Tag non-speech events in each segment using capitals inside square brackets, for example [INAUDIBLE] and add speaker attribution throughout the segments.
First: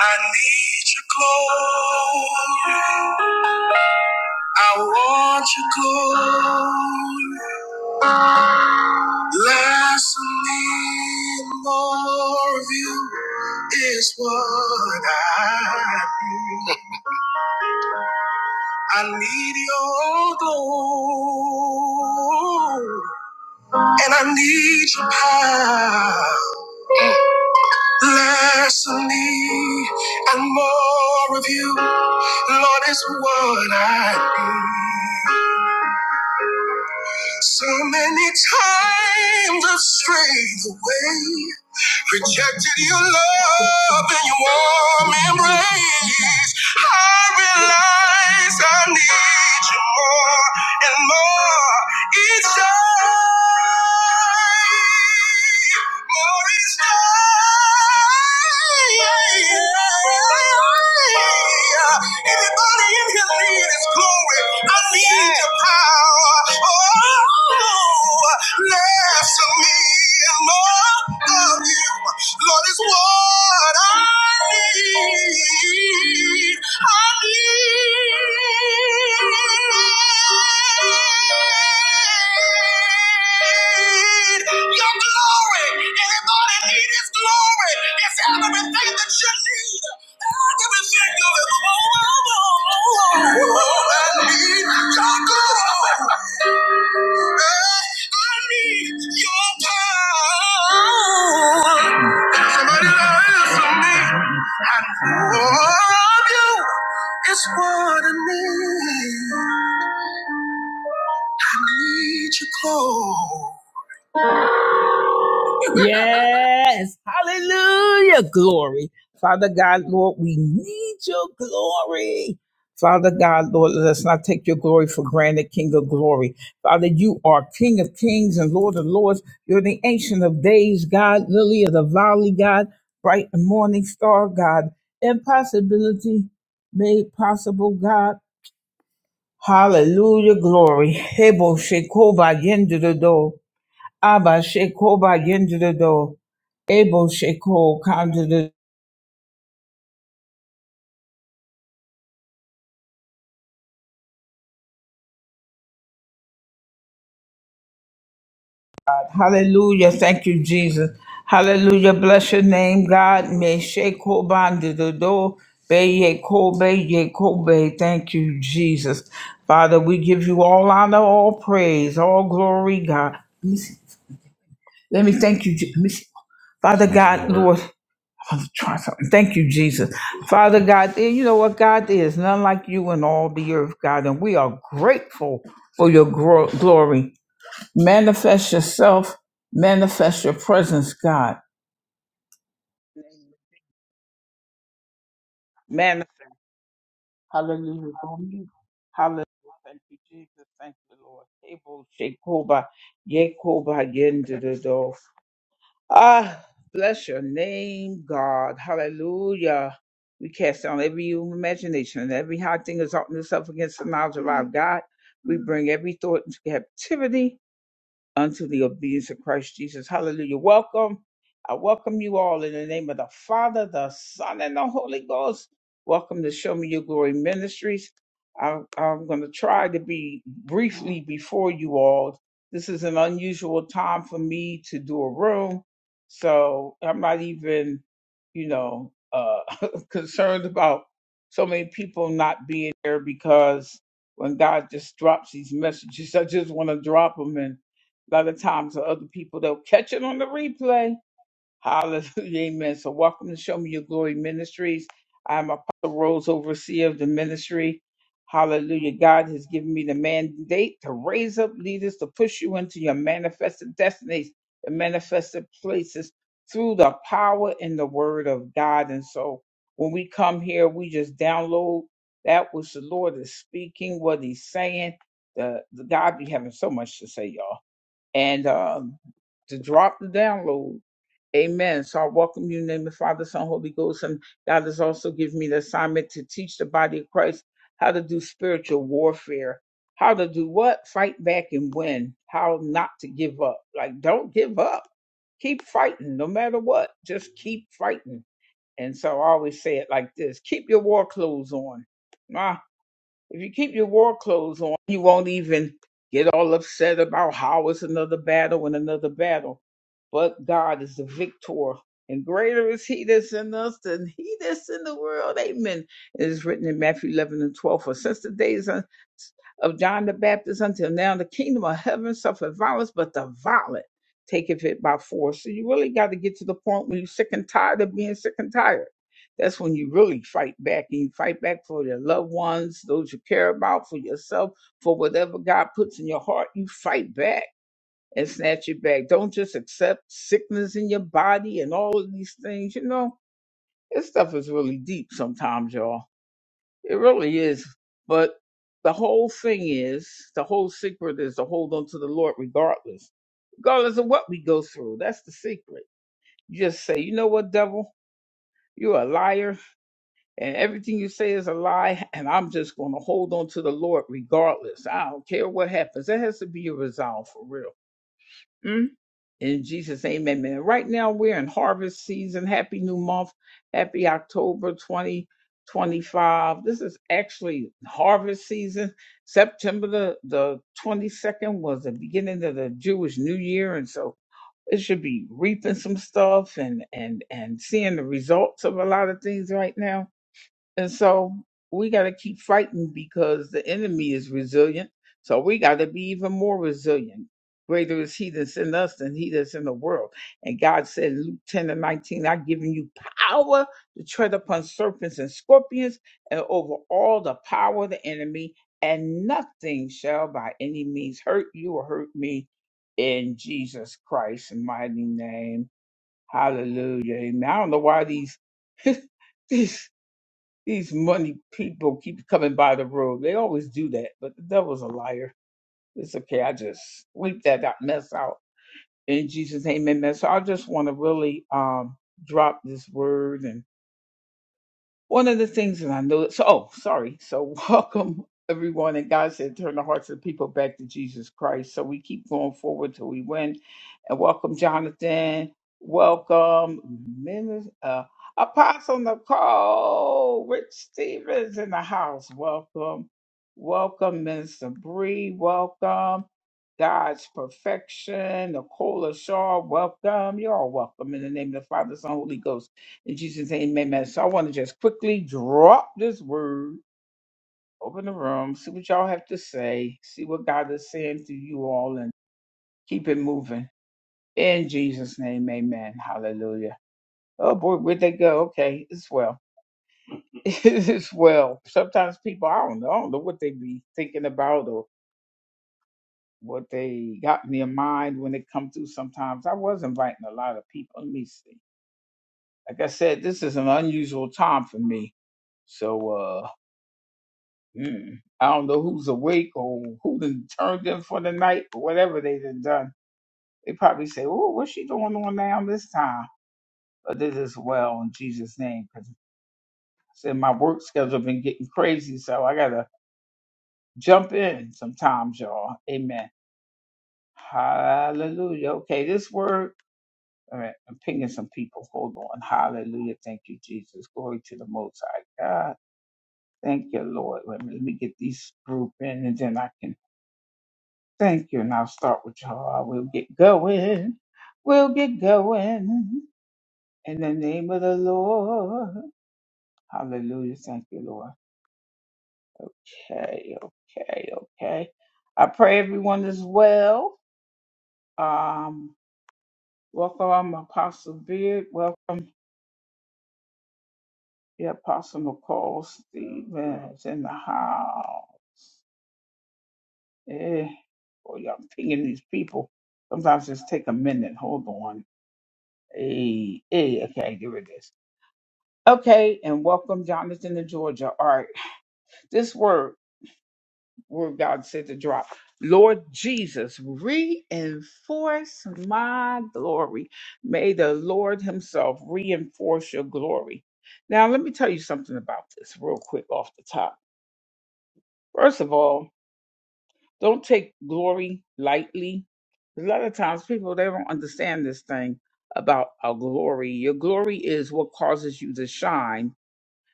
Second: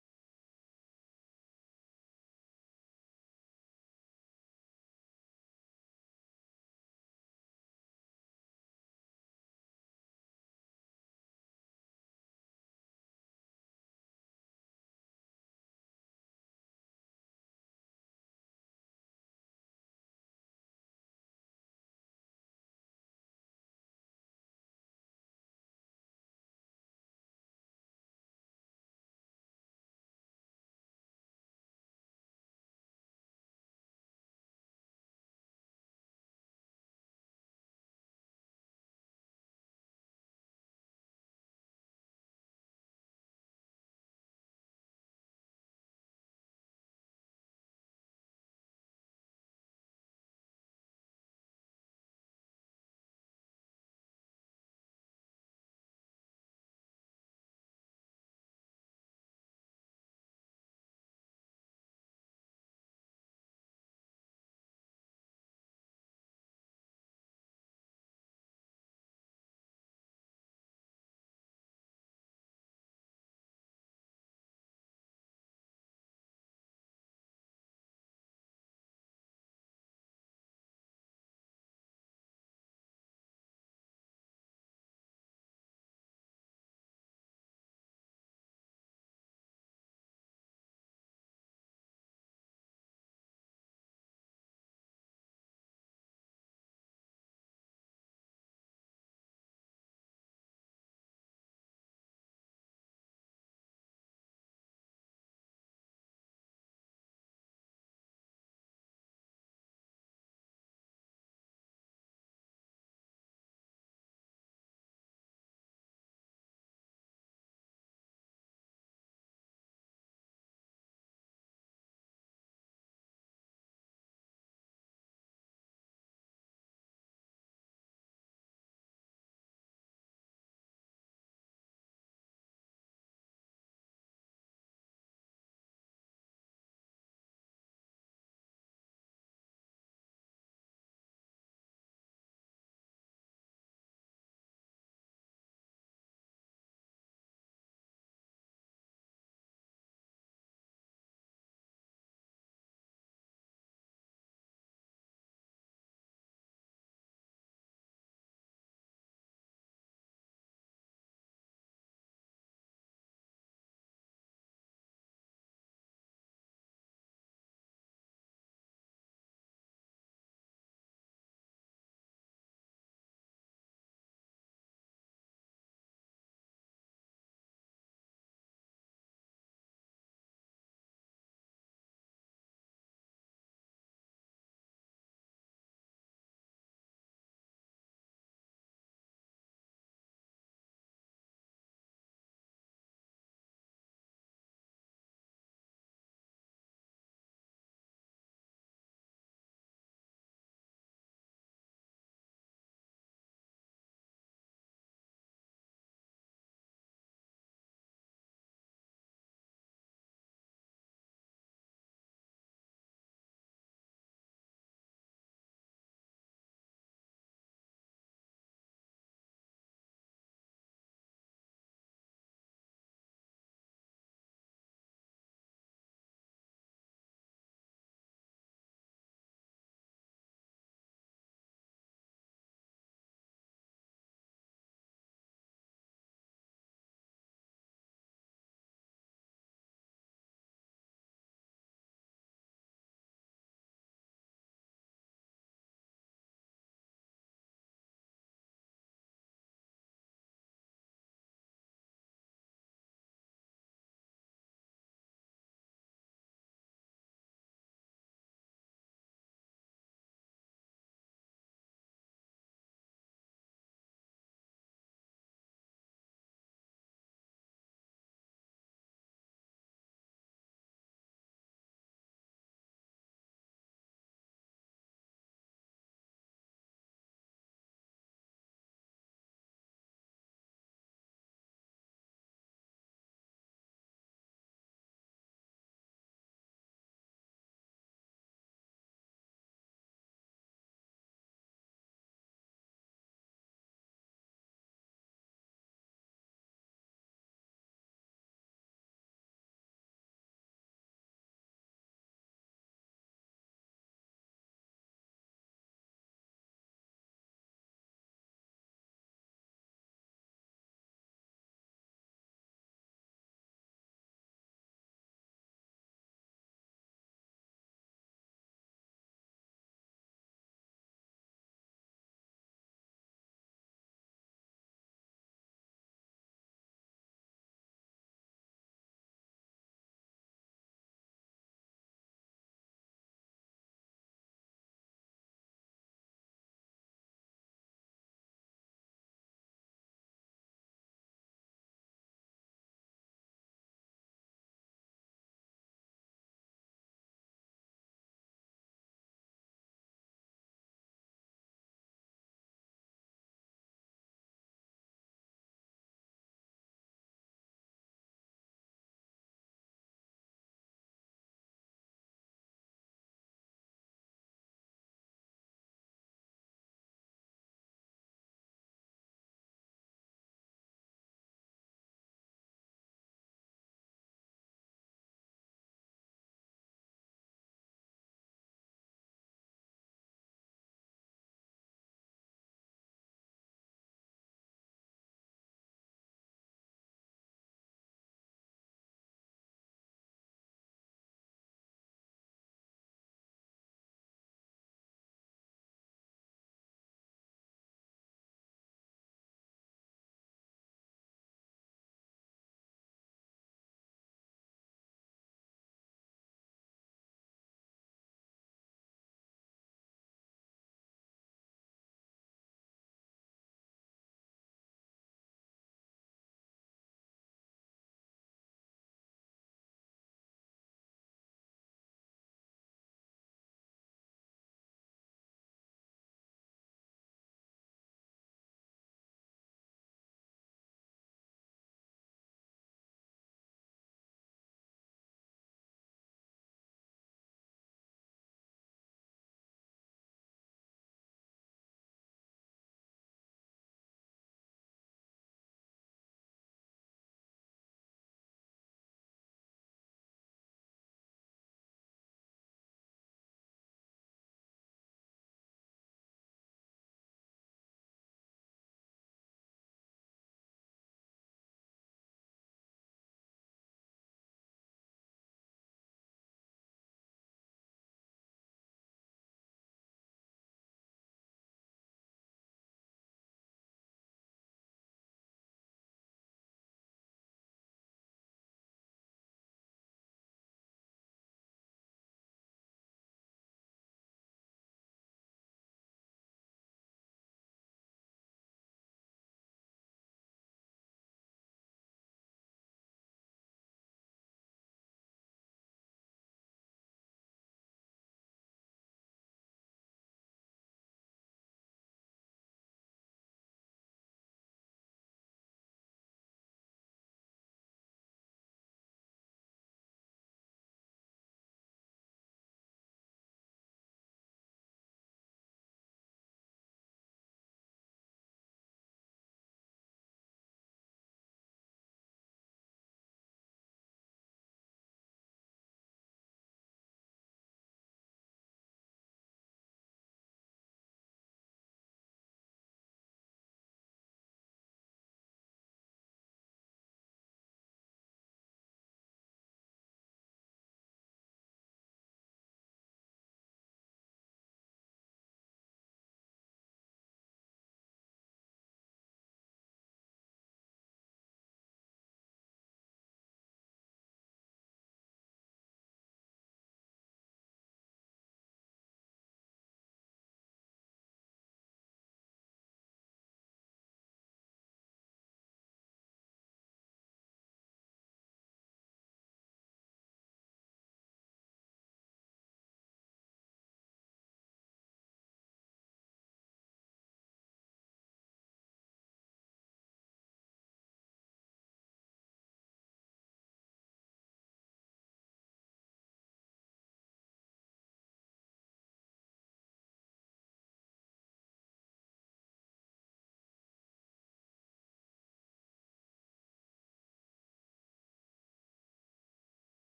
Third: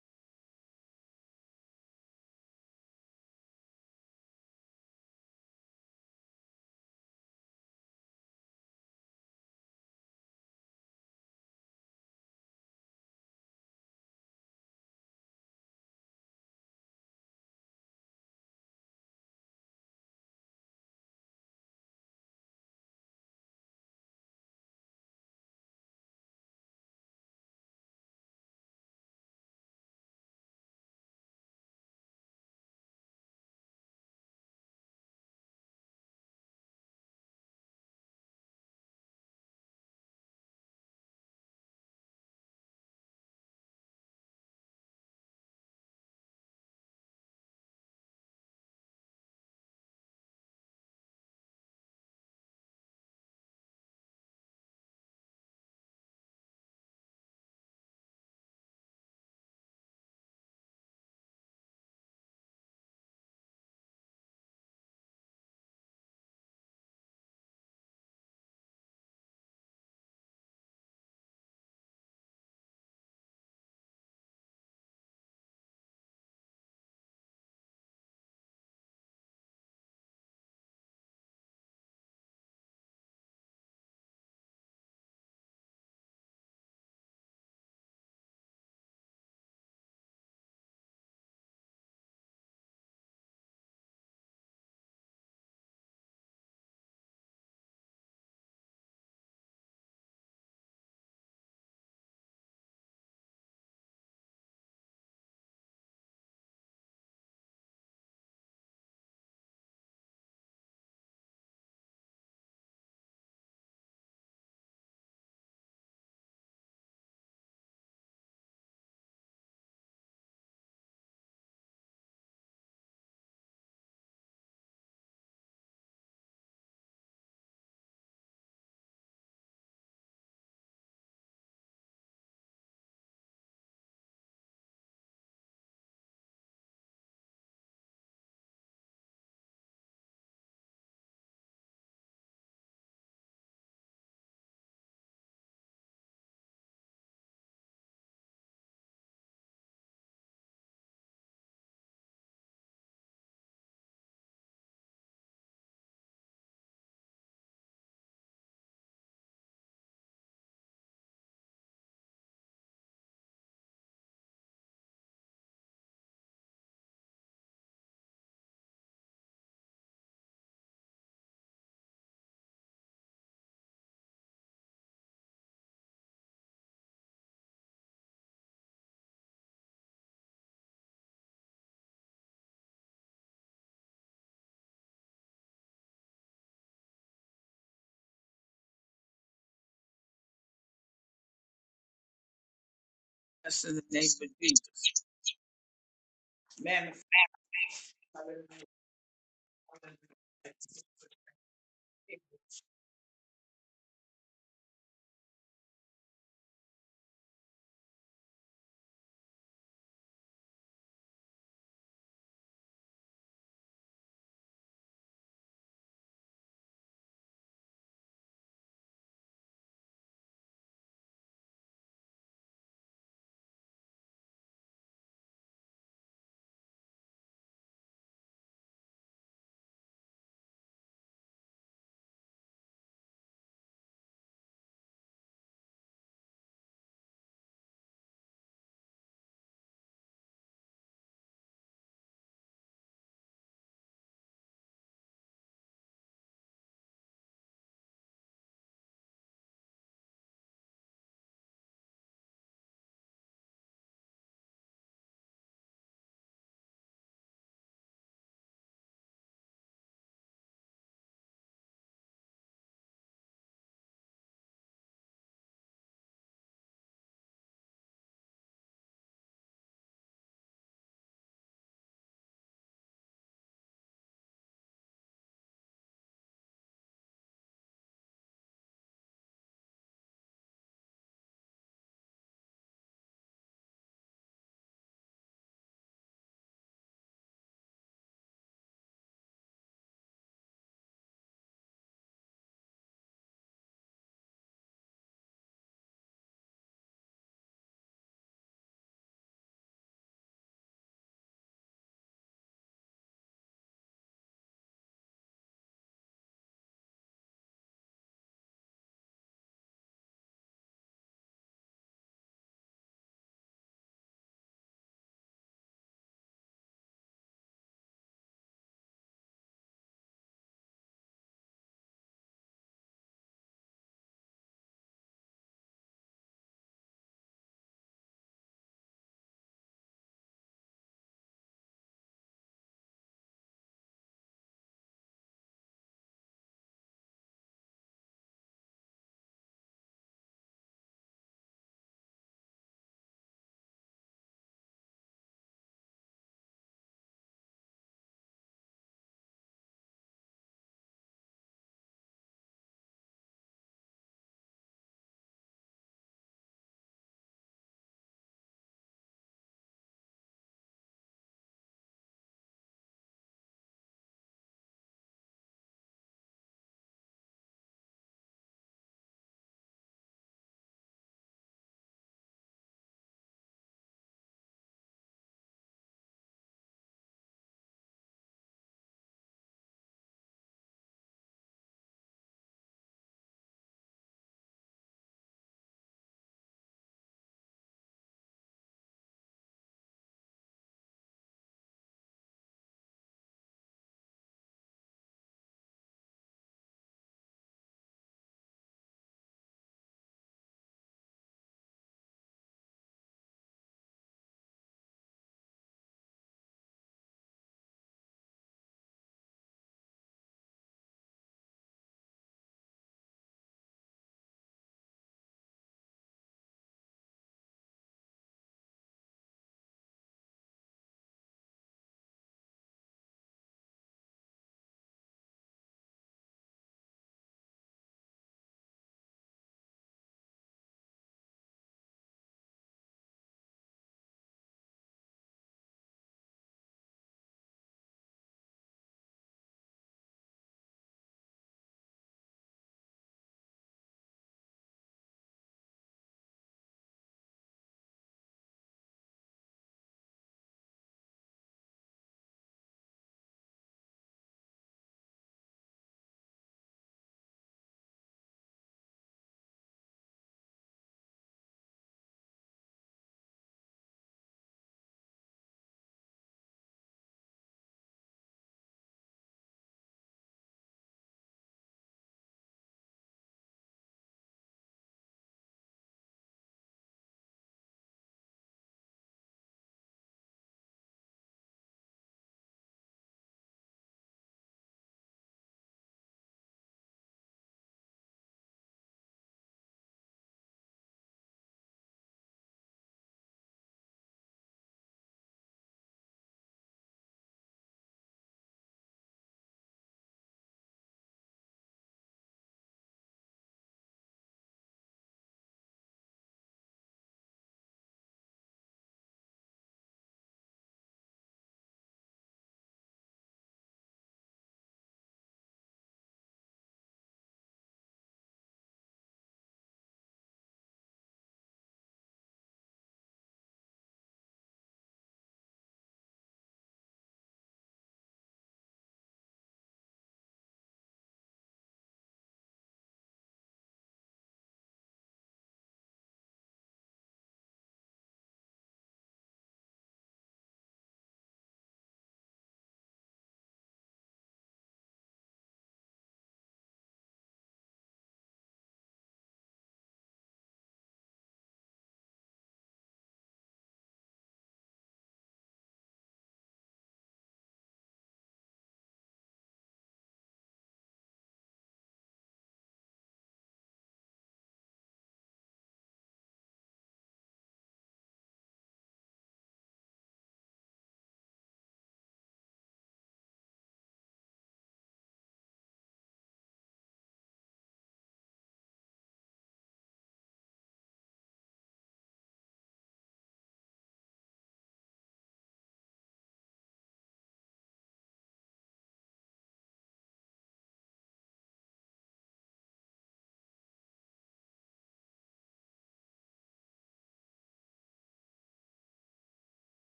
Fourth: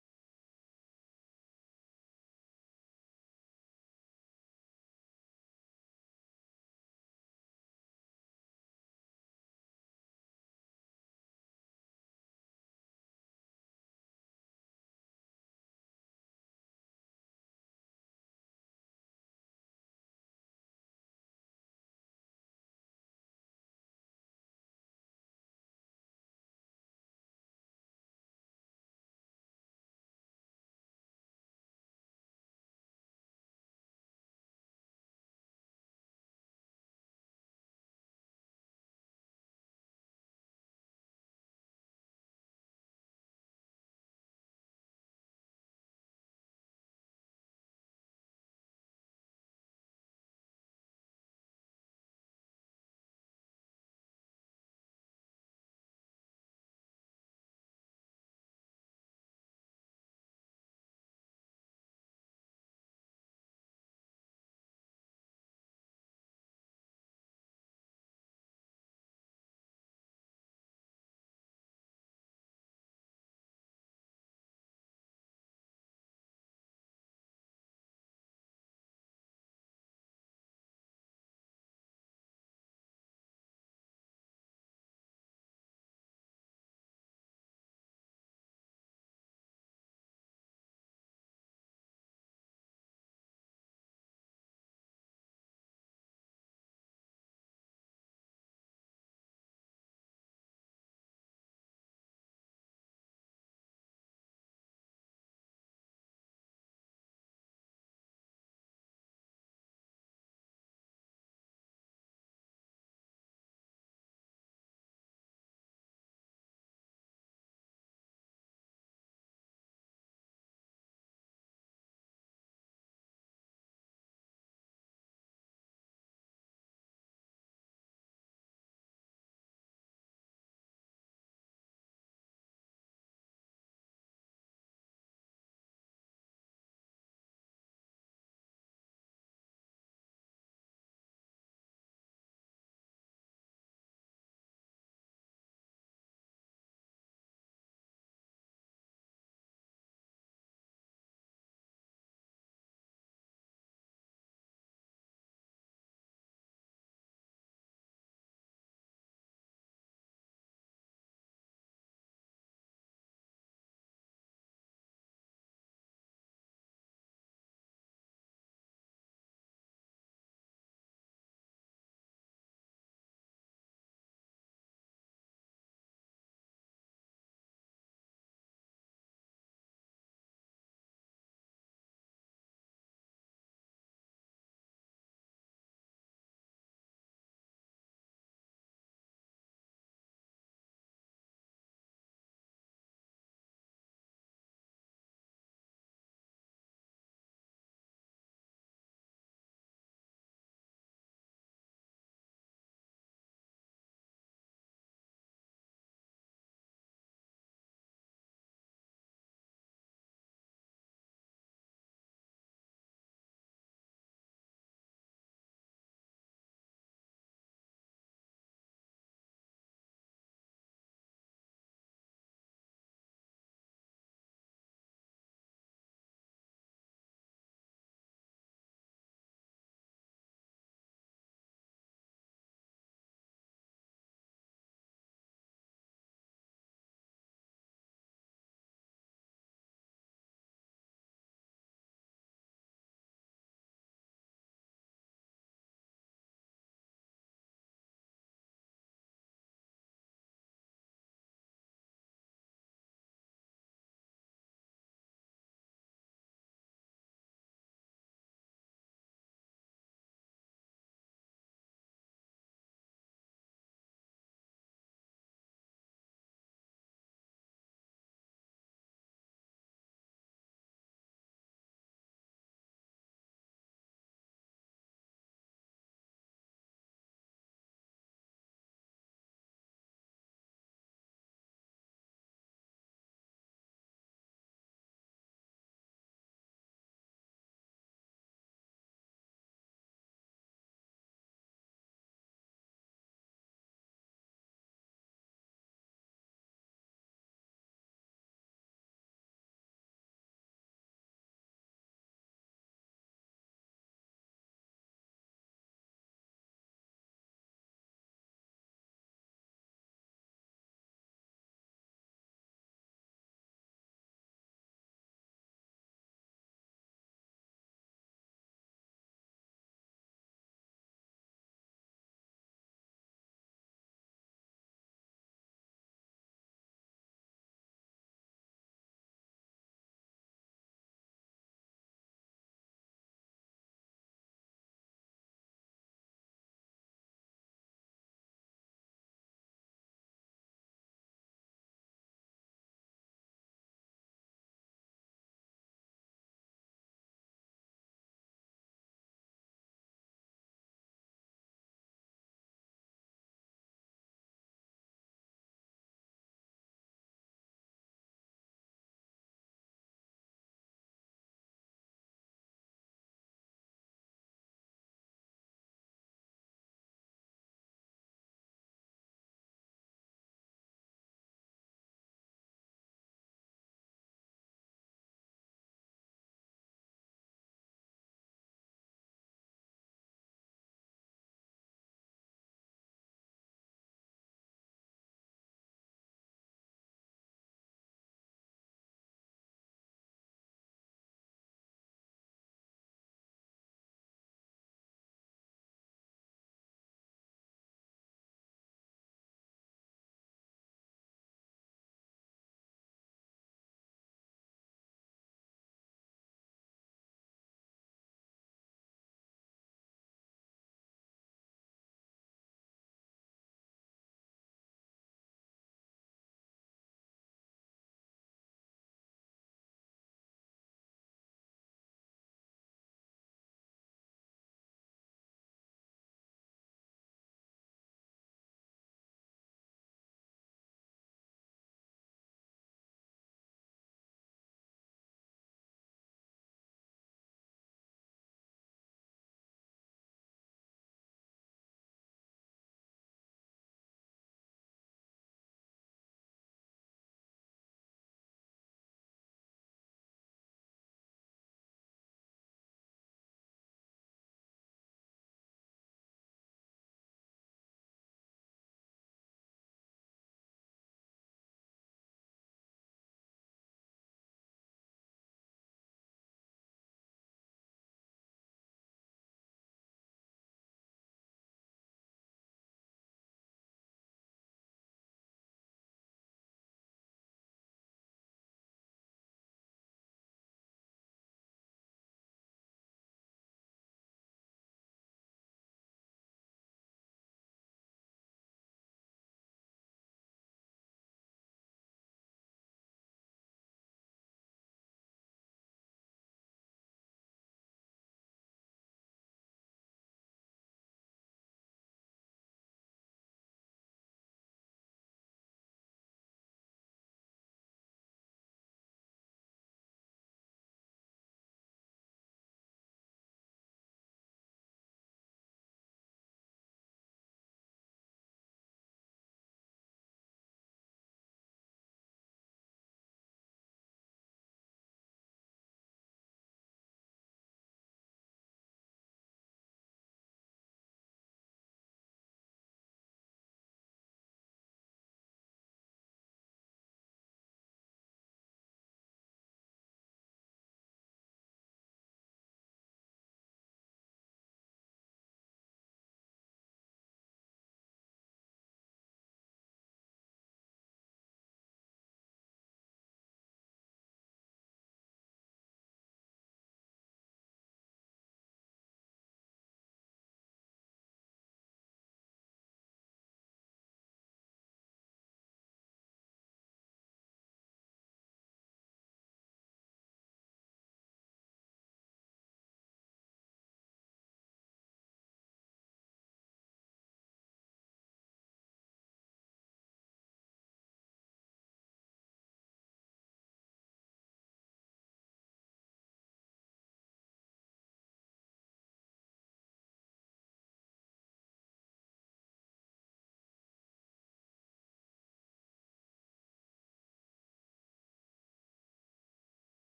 Speaker 1: I need your glory. I want your glory. Less of me, more of you is what I need. I need your glory. And I need your power. Less of me and more of you, Lord, is what I need. So many times I've strayed away, rejected your love and your warm embrace. I realize I need you more and more. Each day, Lord each day. Anybody in here need His glory? I need Your power. Oh, less of me and more of You, Lord, is what I. Your glory. Everybody need glory. It's everything that you need. Everything you ever want. Oh, I need Your glory. I need your power. Somebody listen to me. And of you is what I need. I need you close.
Speaker 2: us in the name of Jesus. Manifest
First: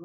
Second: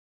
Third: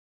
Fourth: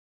Speaker 1: Mm.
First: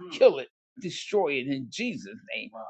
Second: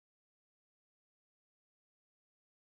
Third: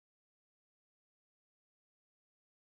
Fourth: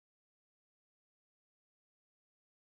Speaker 1: Mm. Wow.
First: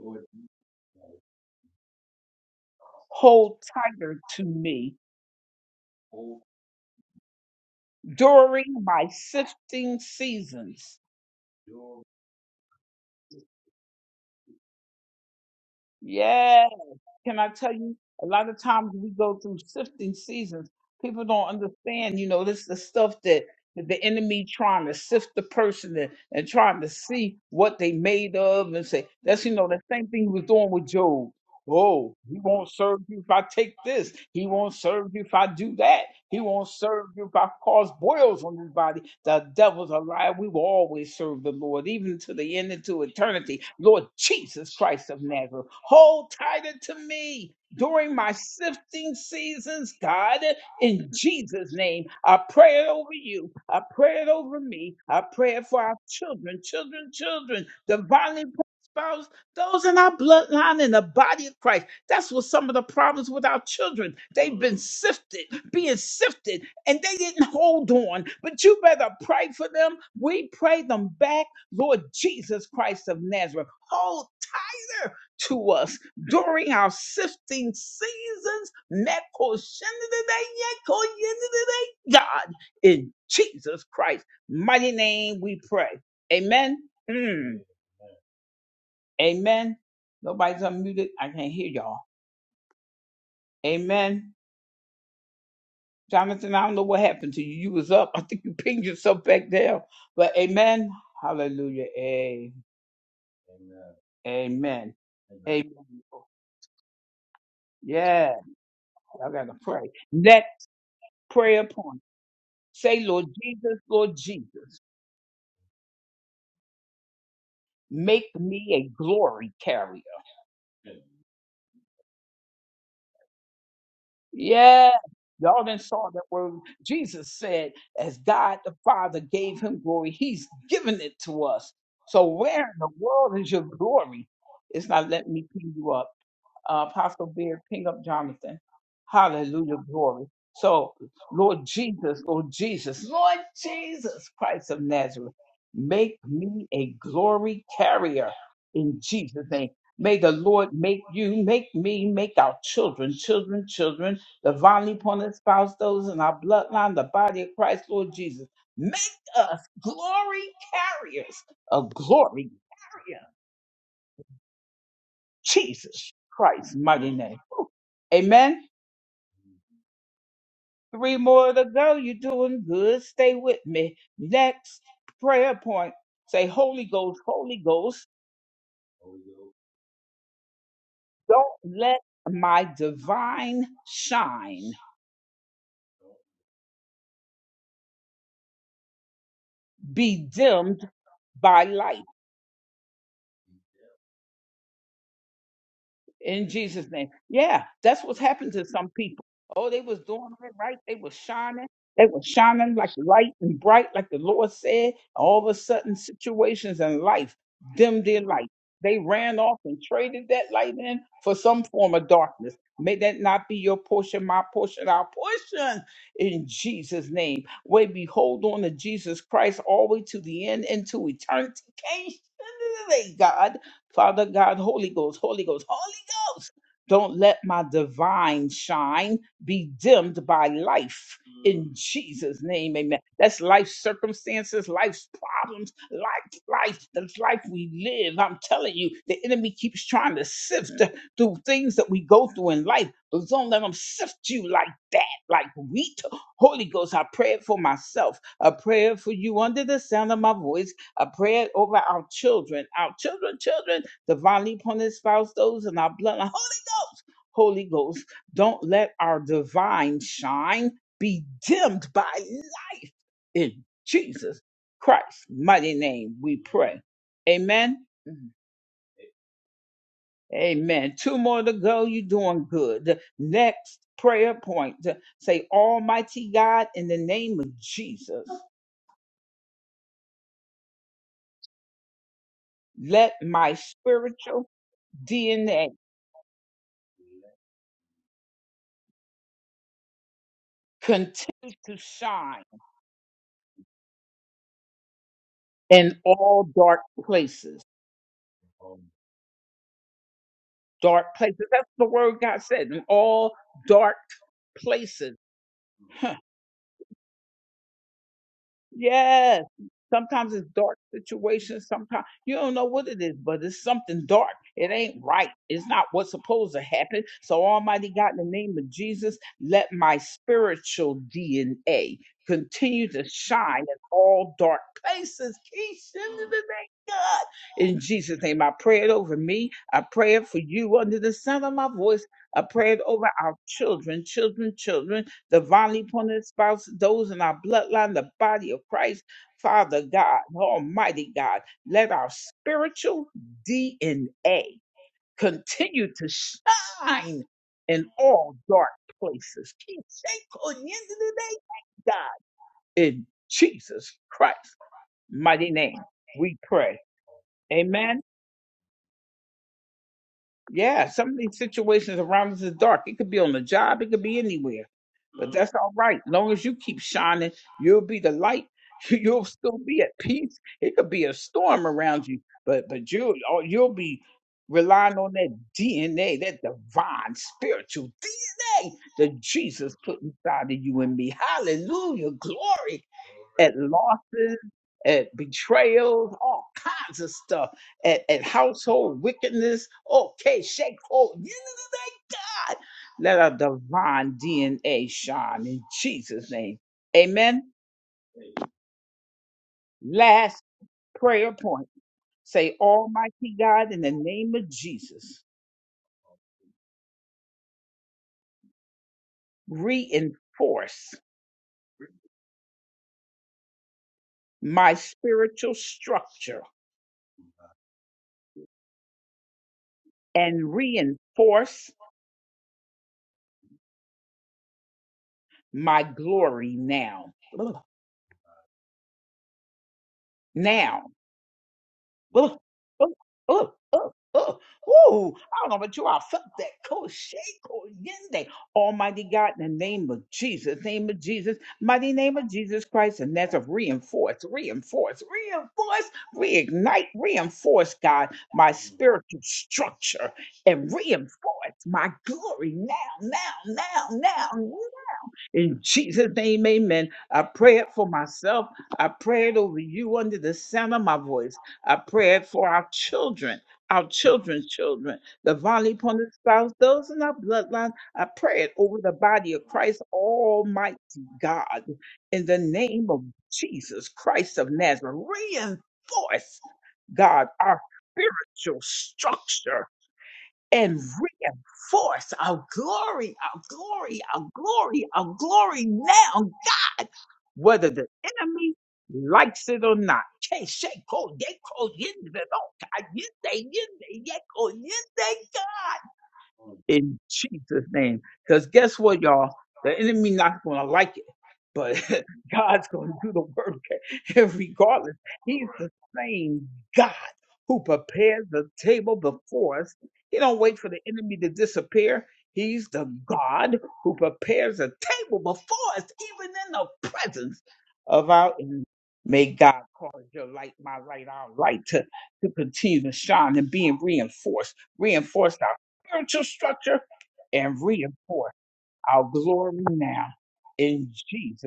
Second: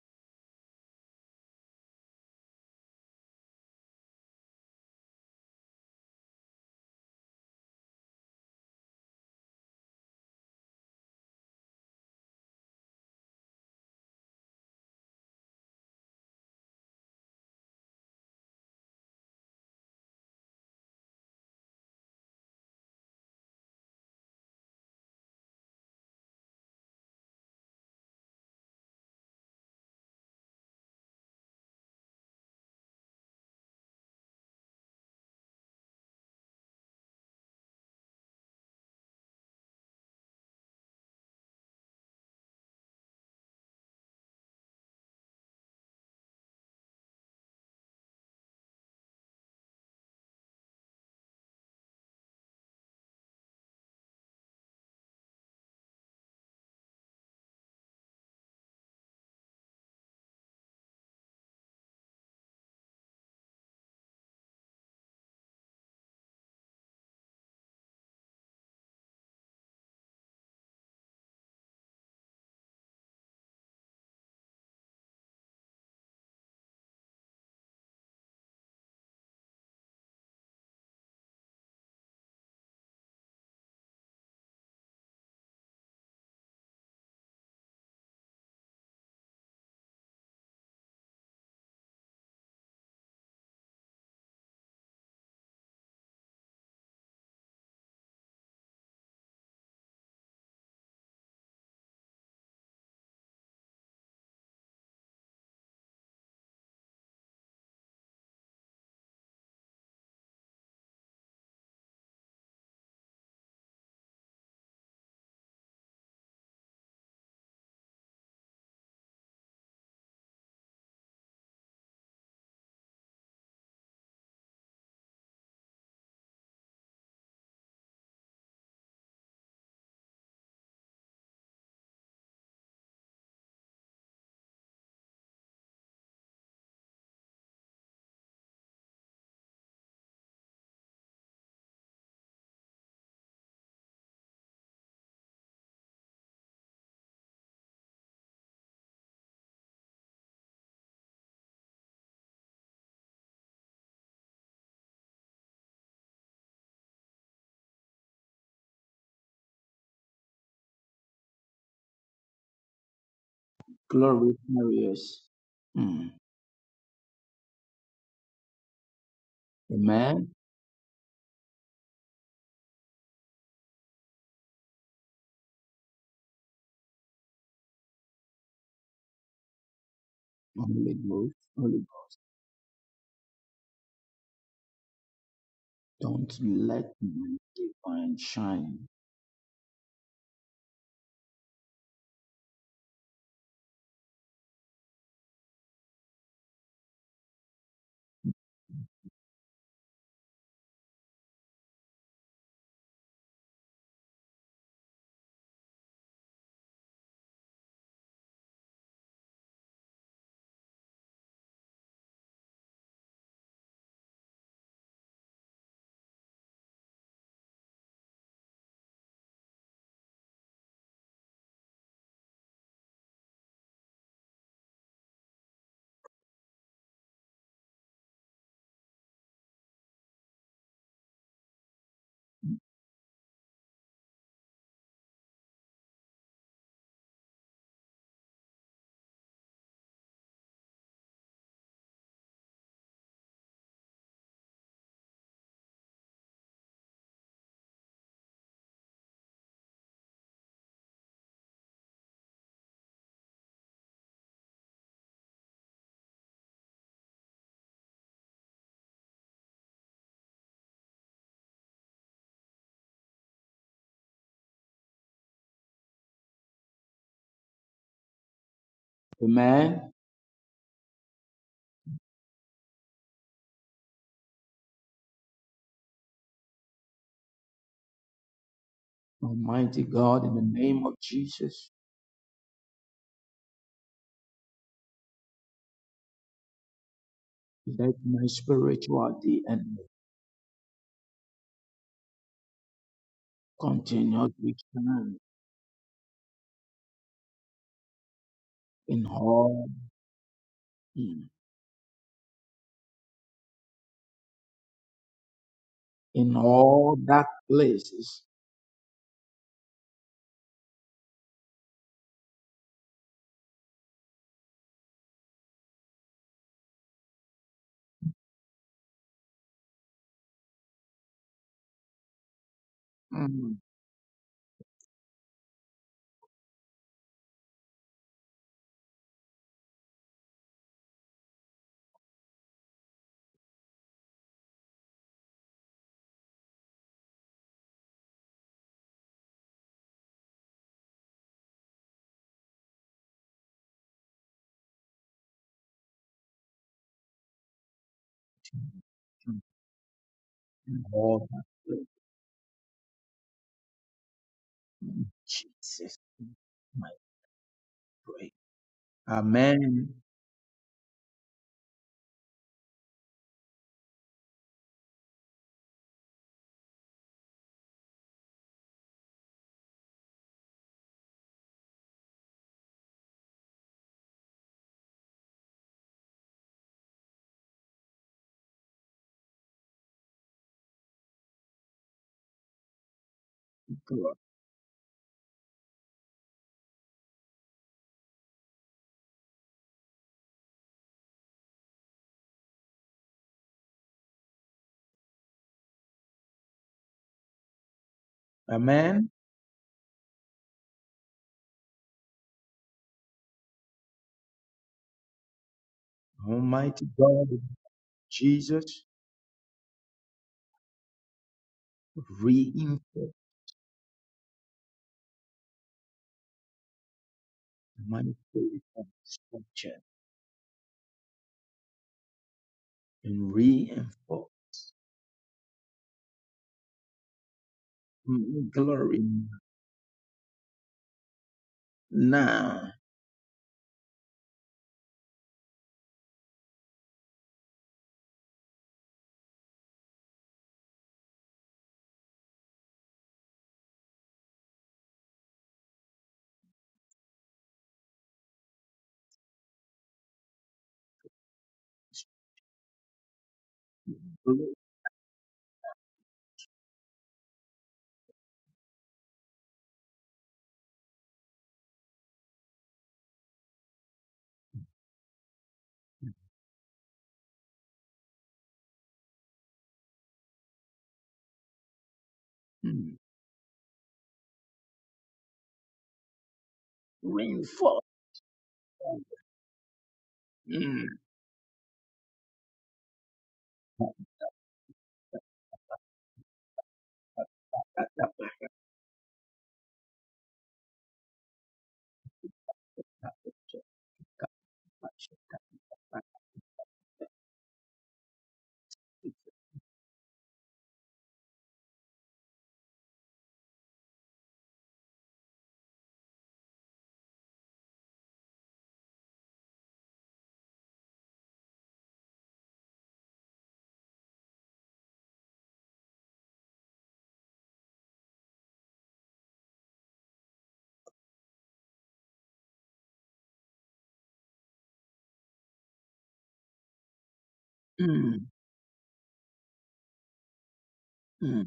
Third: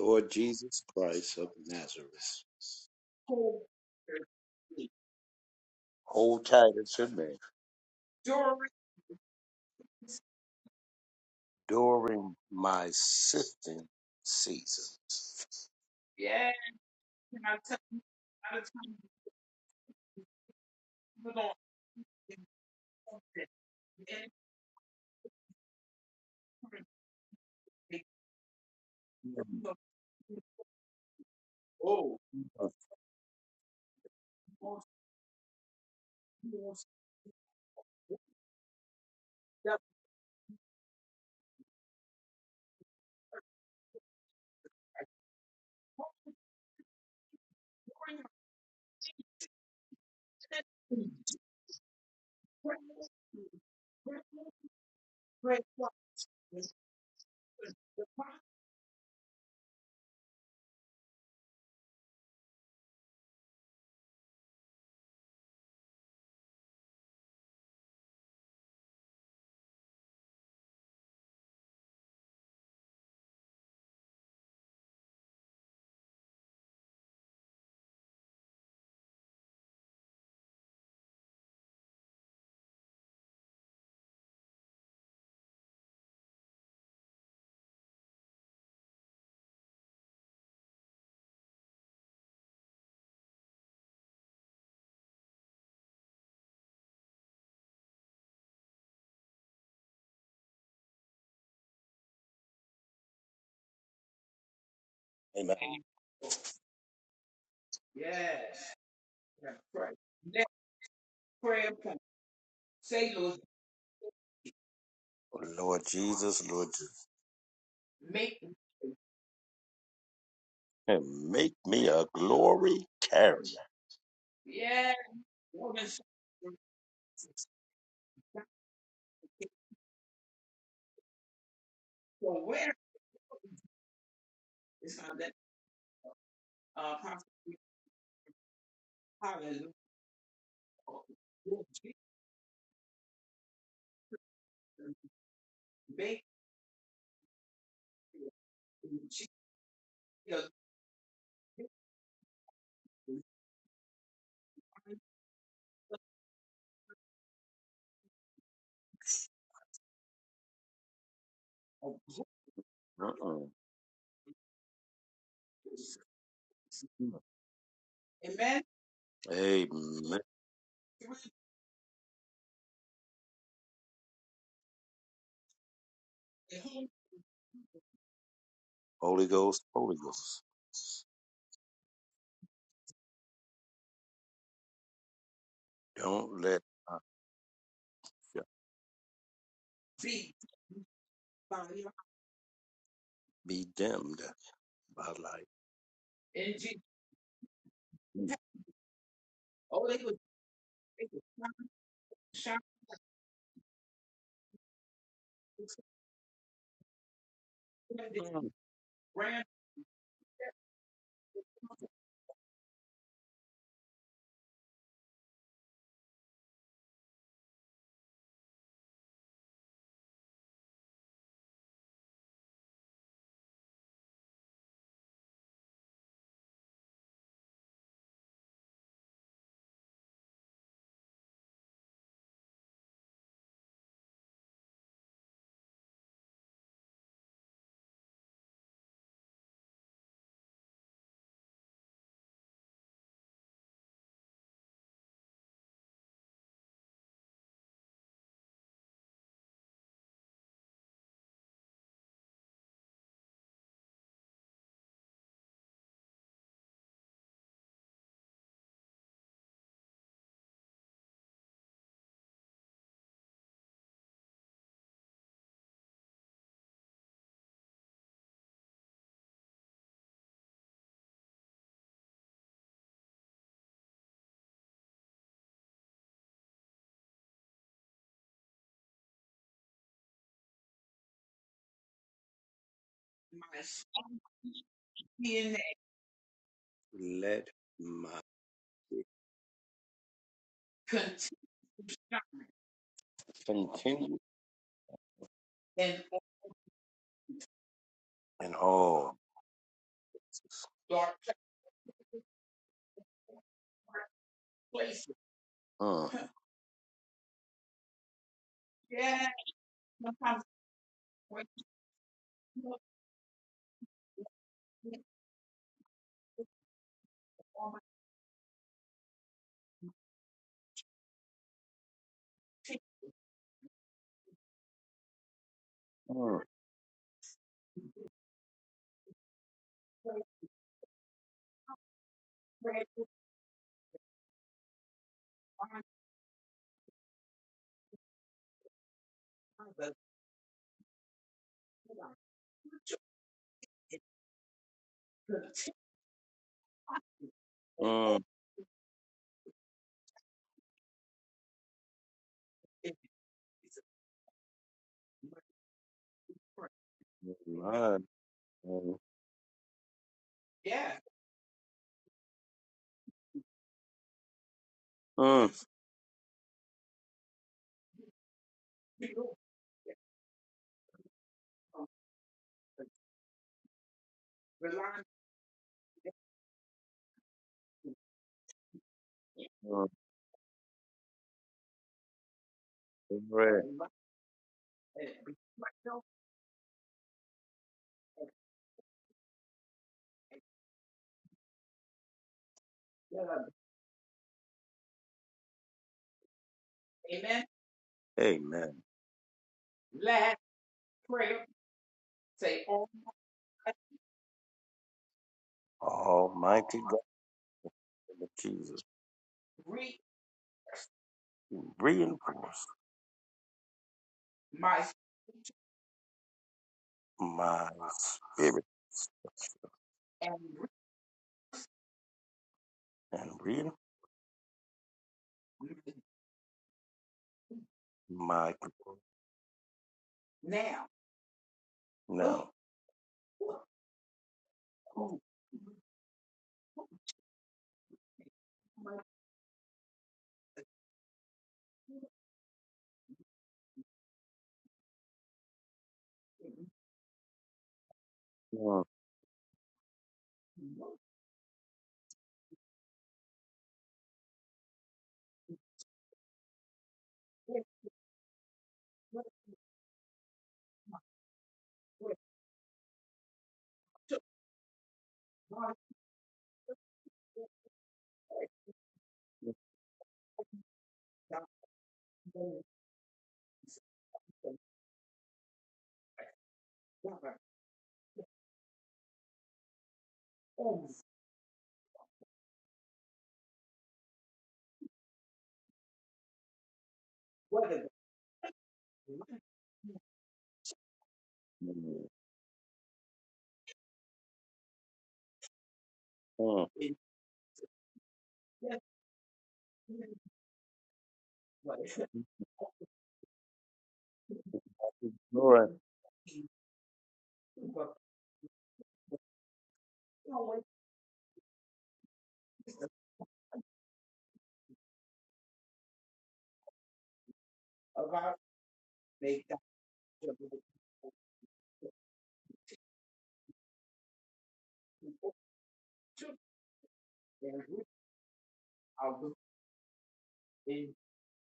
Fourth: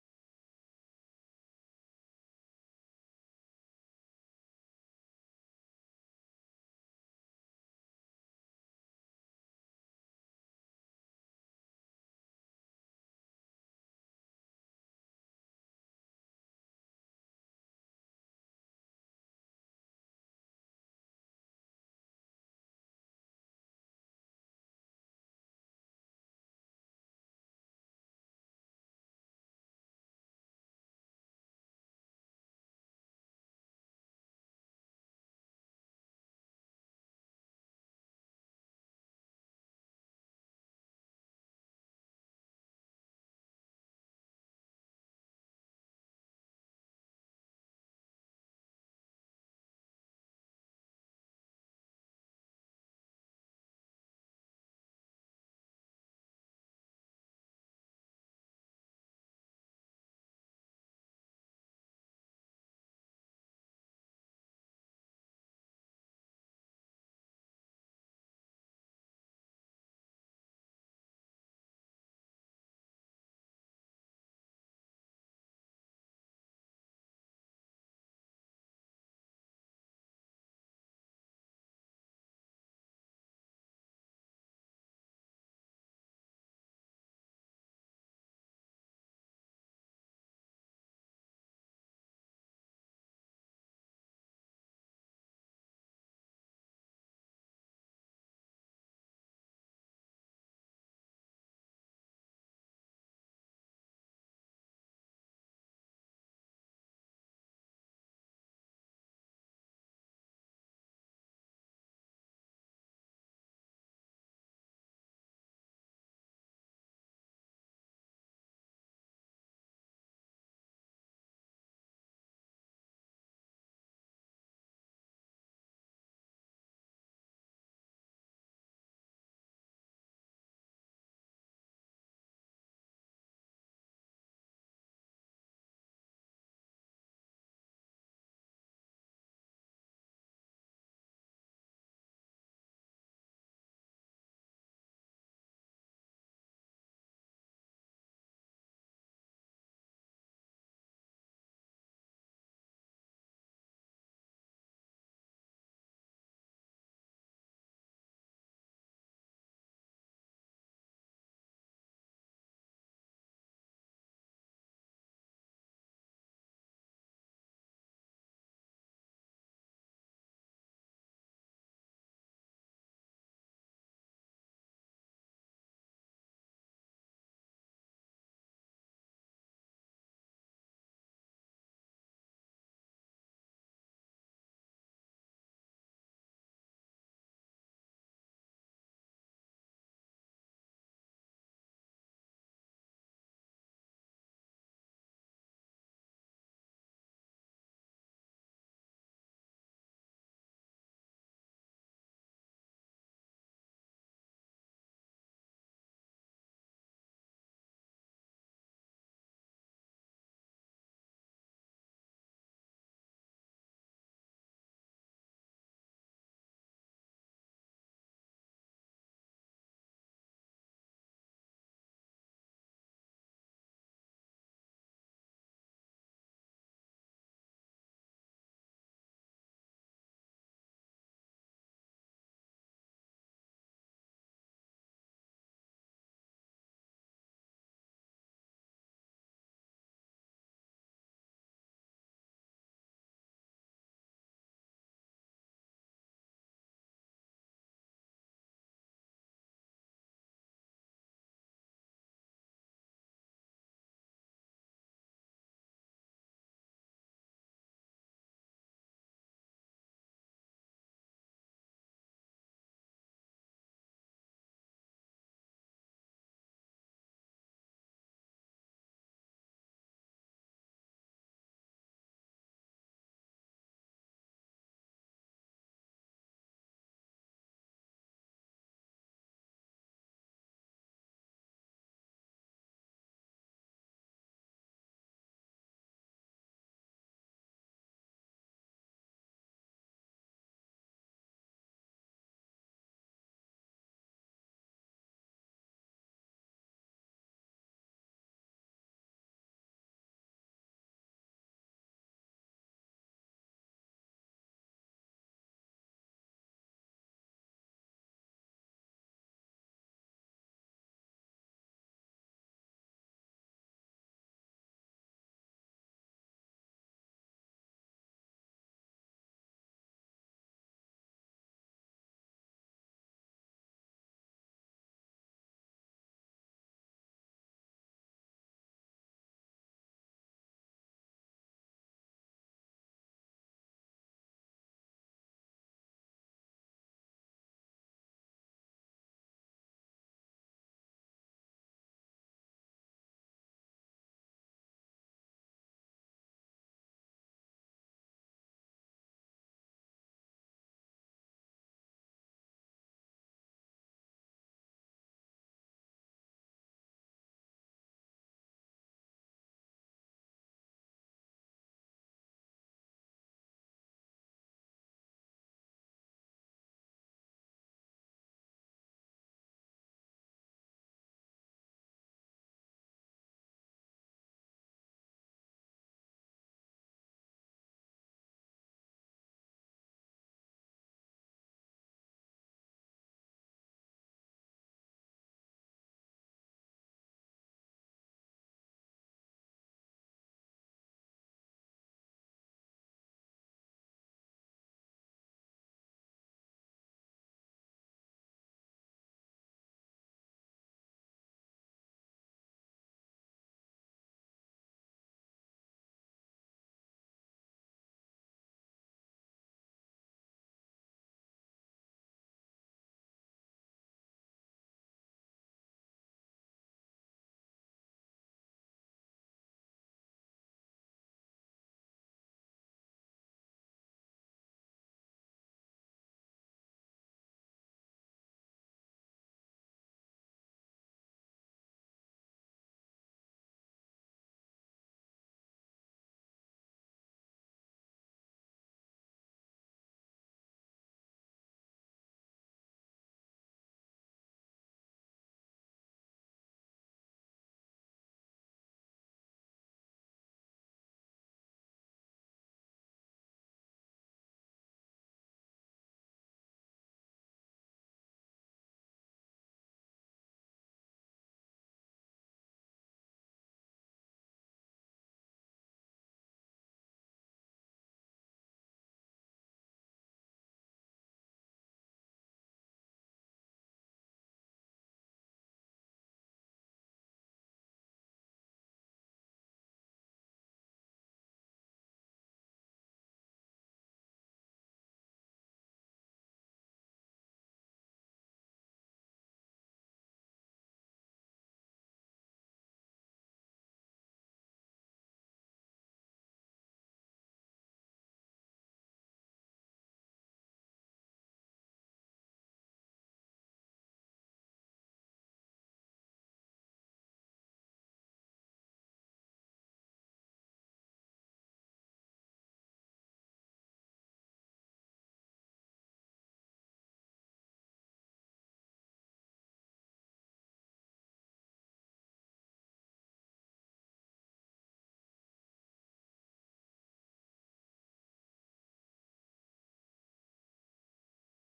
Speaker 2: Lord Jesus Christ of Nazareth, hold tight to me during during my sifting season. yeah, can I tell you by the time you put on the concept, the encouragement, you know, oh, you want- to you want- the- during your season. Amen.
Speaker 1: Amen. Amen.
Speaker 2: Lord Jesus, Lord Jesus, and make me a glory carrier. Mm-mm.
Speaker 3: Glory carriers. Mm.
Speaker 2: Amen. Amen.
Speaker 3: Amen.
Speaker 2: Three, Holy Ghost, Holy Ghost.
Speaker 3: Holy Ghost. Holy Ghost. Don't
Speaker 2: Don't let
Speaker 3: let my divine
Speaker 2: you
Speaker 3: shine.
Speaker 2: be be dimmed by light. in Jesus. Mm. Oh, they would they would shout, shout, Mm. ran
Speaker 3: Amen. Almighty God, in the name of Jesus,
Speaker 2: my soul in that Let
Speaker 3: let
Speaker 2: my
Speaker 3: my spirituality and
Speaker 2: continue to continue
Speaker 3: continue to shine
Speaker 2: in all in
Speaker 3: in
Speaker 2: all.
Speaker 3: all
Speaker 2: dark
Speaker 3: mm,
Speaker 2: places. Mm.
Speaker 3: in all that places.
Speaker 2: yeah, sometimes on my
Speaker 3: Mm,
Speaker 2: Mm. Mm,
Speaker 3: mm, In all that places. Jesus, my
Speaker 2: my,
Speaker 3: prayer.
Speaker 2: mm,
Speaker 3: Amen.
Speaker 1: Mm.
Speaker 2: mm, mm, right.
Speaker 3: God.
Speaker 2: Amen.
Speaker 3: Amen.
Speaker 2: Almighty
Speaker 3: Almighty
Speaker 2: God,
Speaker 3: God,
Speaker 2: in
Speaker 3: Jesus.
Speaker 2: Jesus, reinforce
Speaker 3: reinforce
Speaker 2: my
Speaker 3: my faith
Speaker 2: spirit
Speaker 3: and structure
Speaker 2: and
Speaker 3: and
Speaker 2: reinforce
Speaker 3: reinforce my
Speaker 2: my glory
Speaker 3: glory
Speaker 2: now.
Speaker 3: now.
Speaker 2: Yeah. Mm. Mm.
Speaker 3: Glo- Mm, Reinforce. Mm, Kapashata.
Speaker 2: Lord. Mm-hmm.
Speaker 3: mm, mm.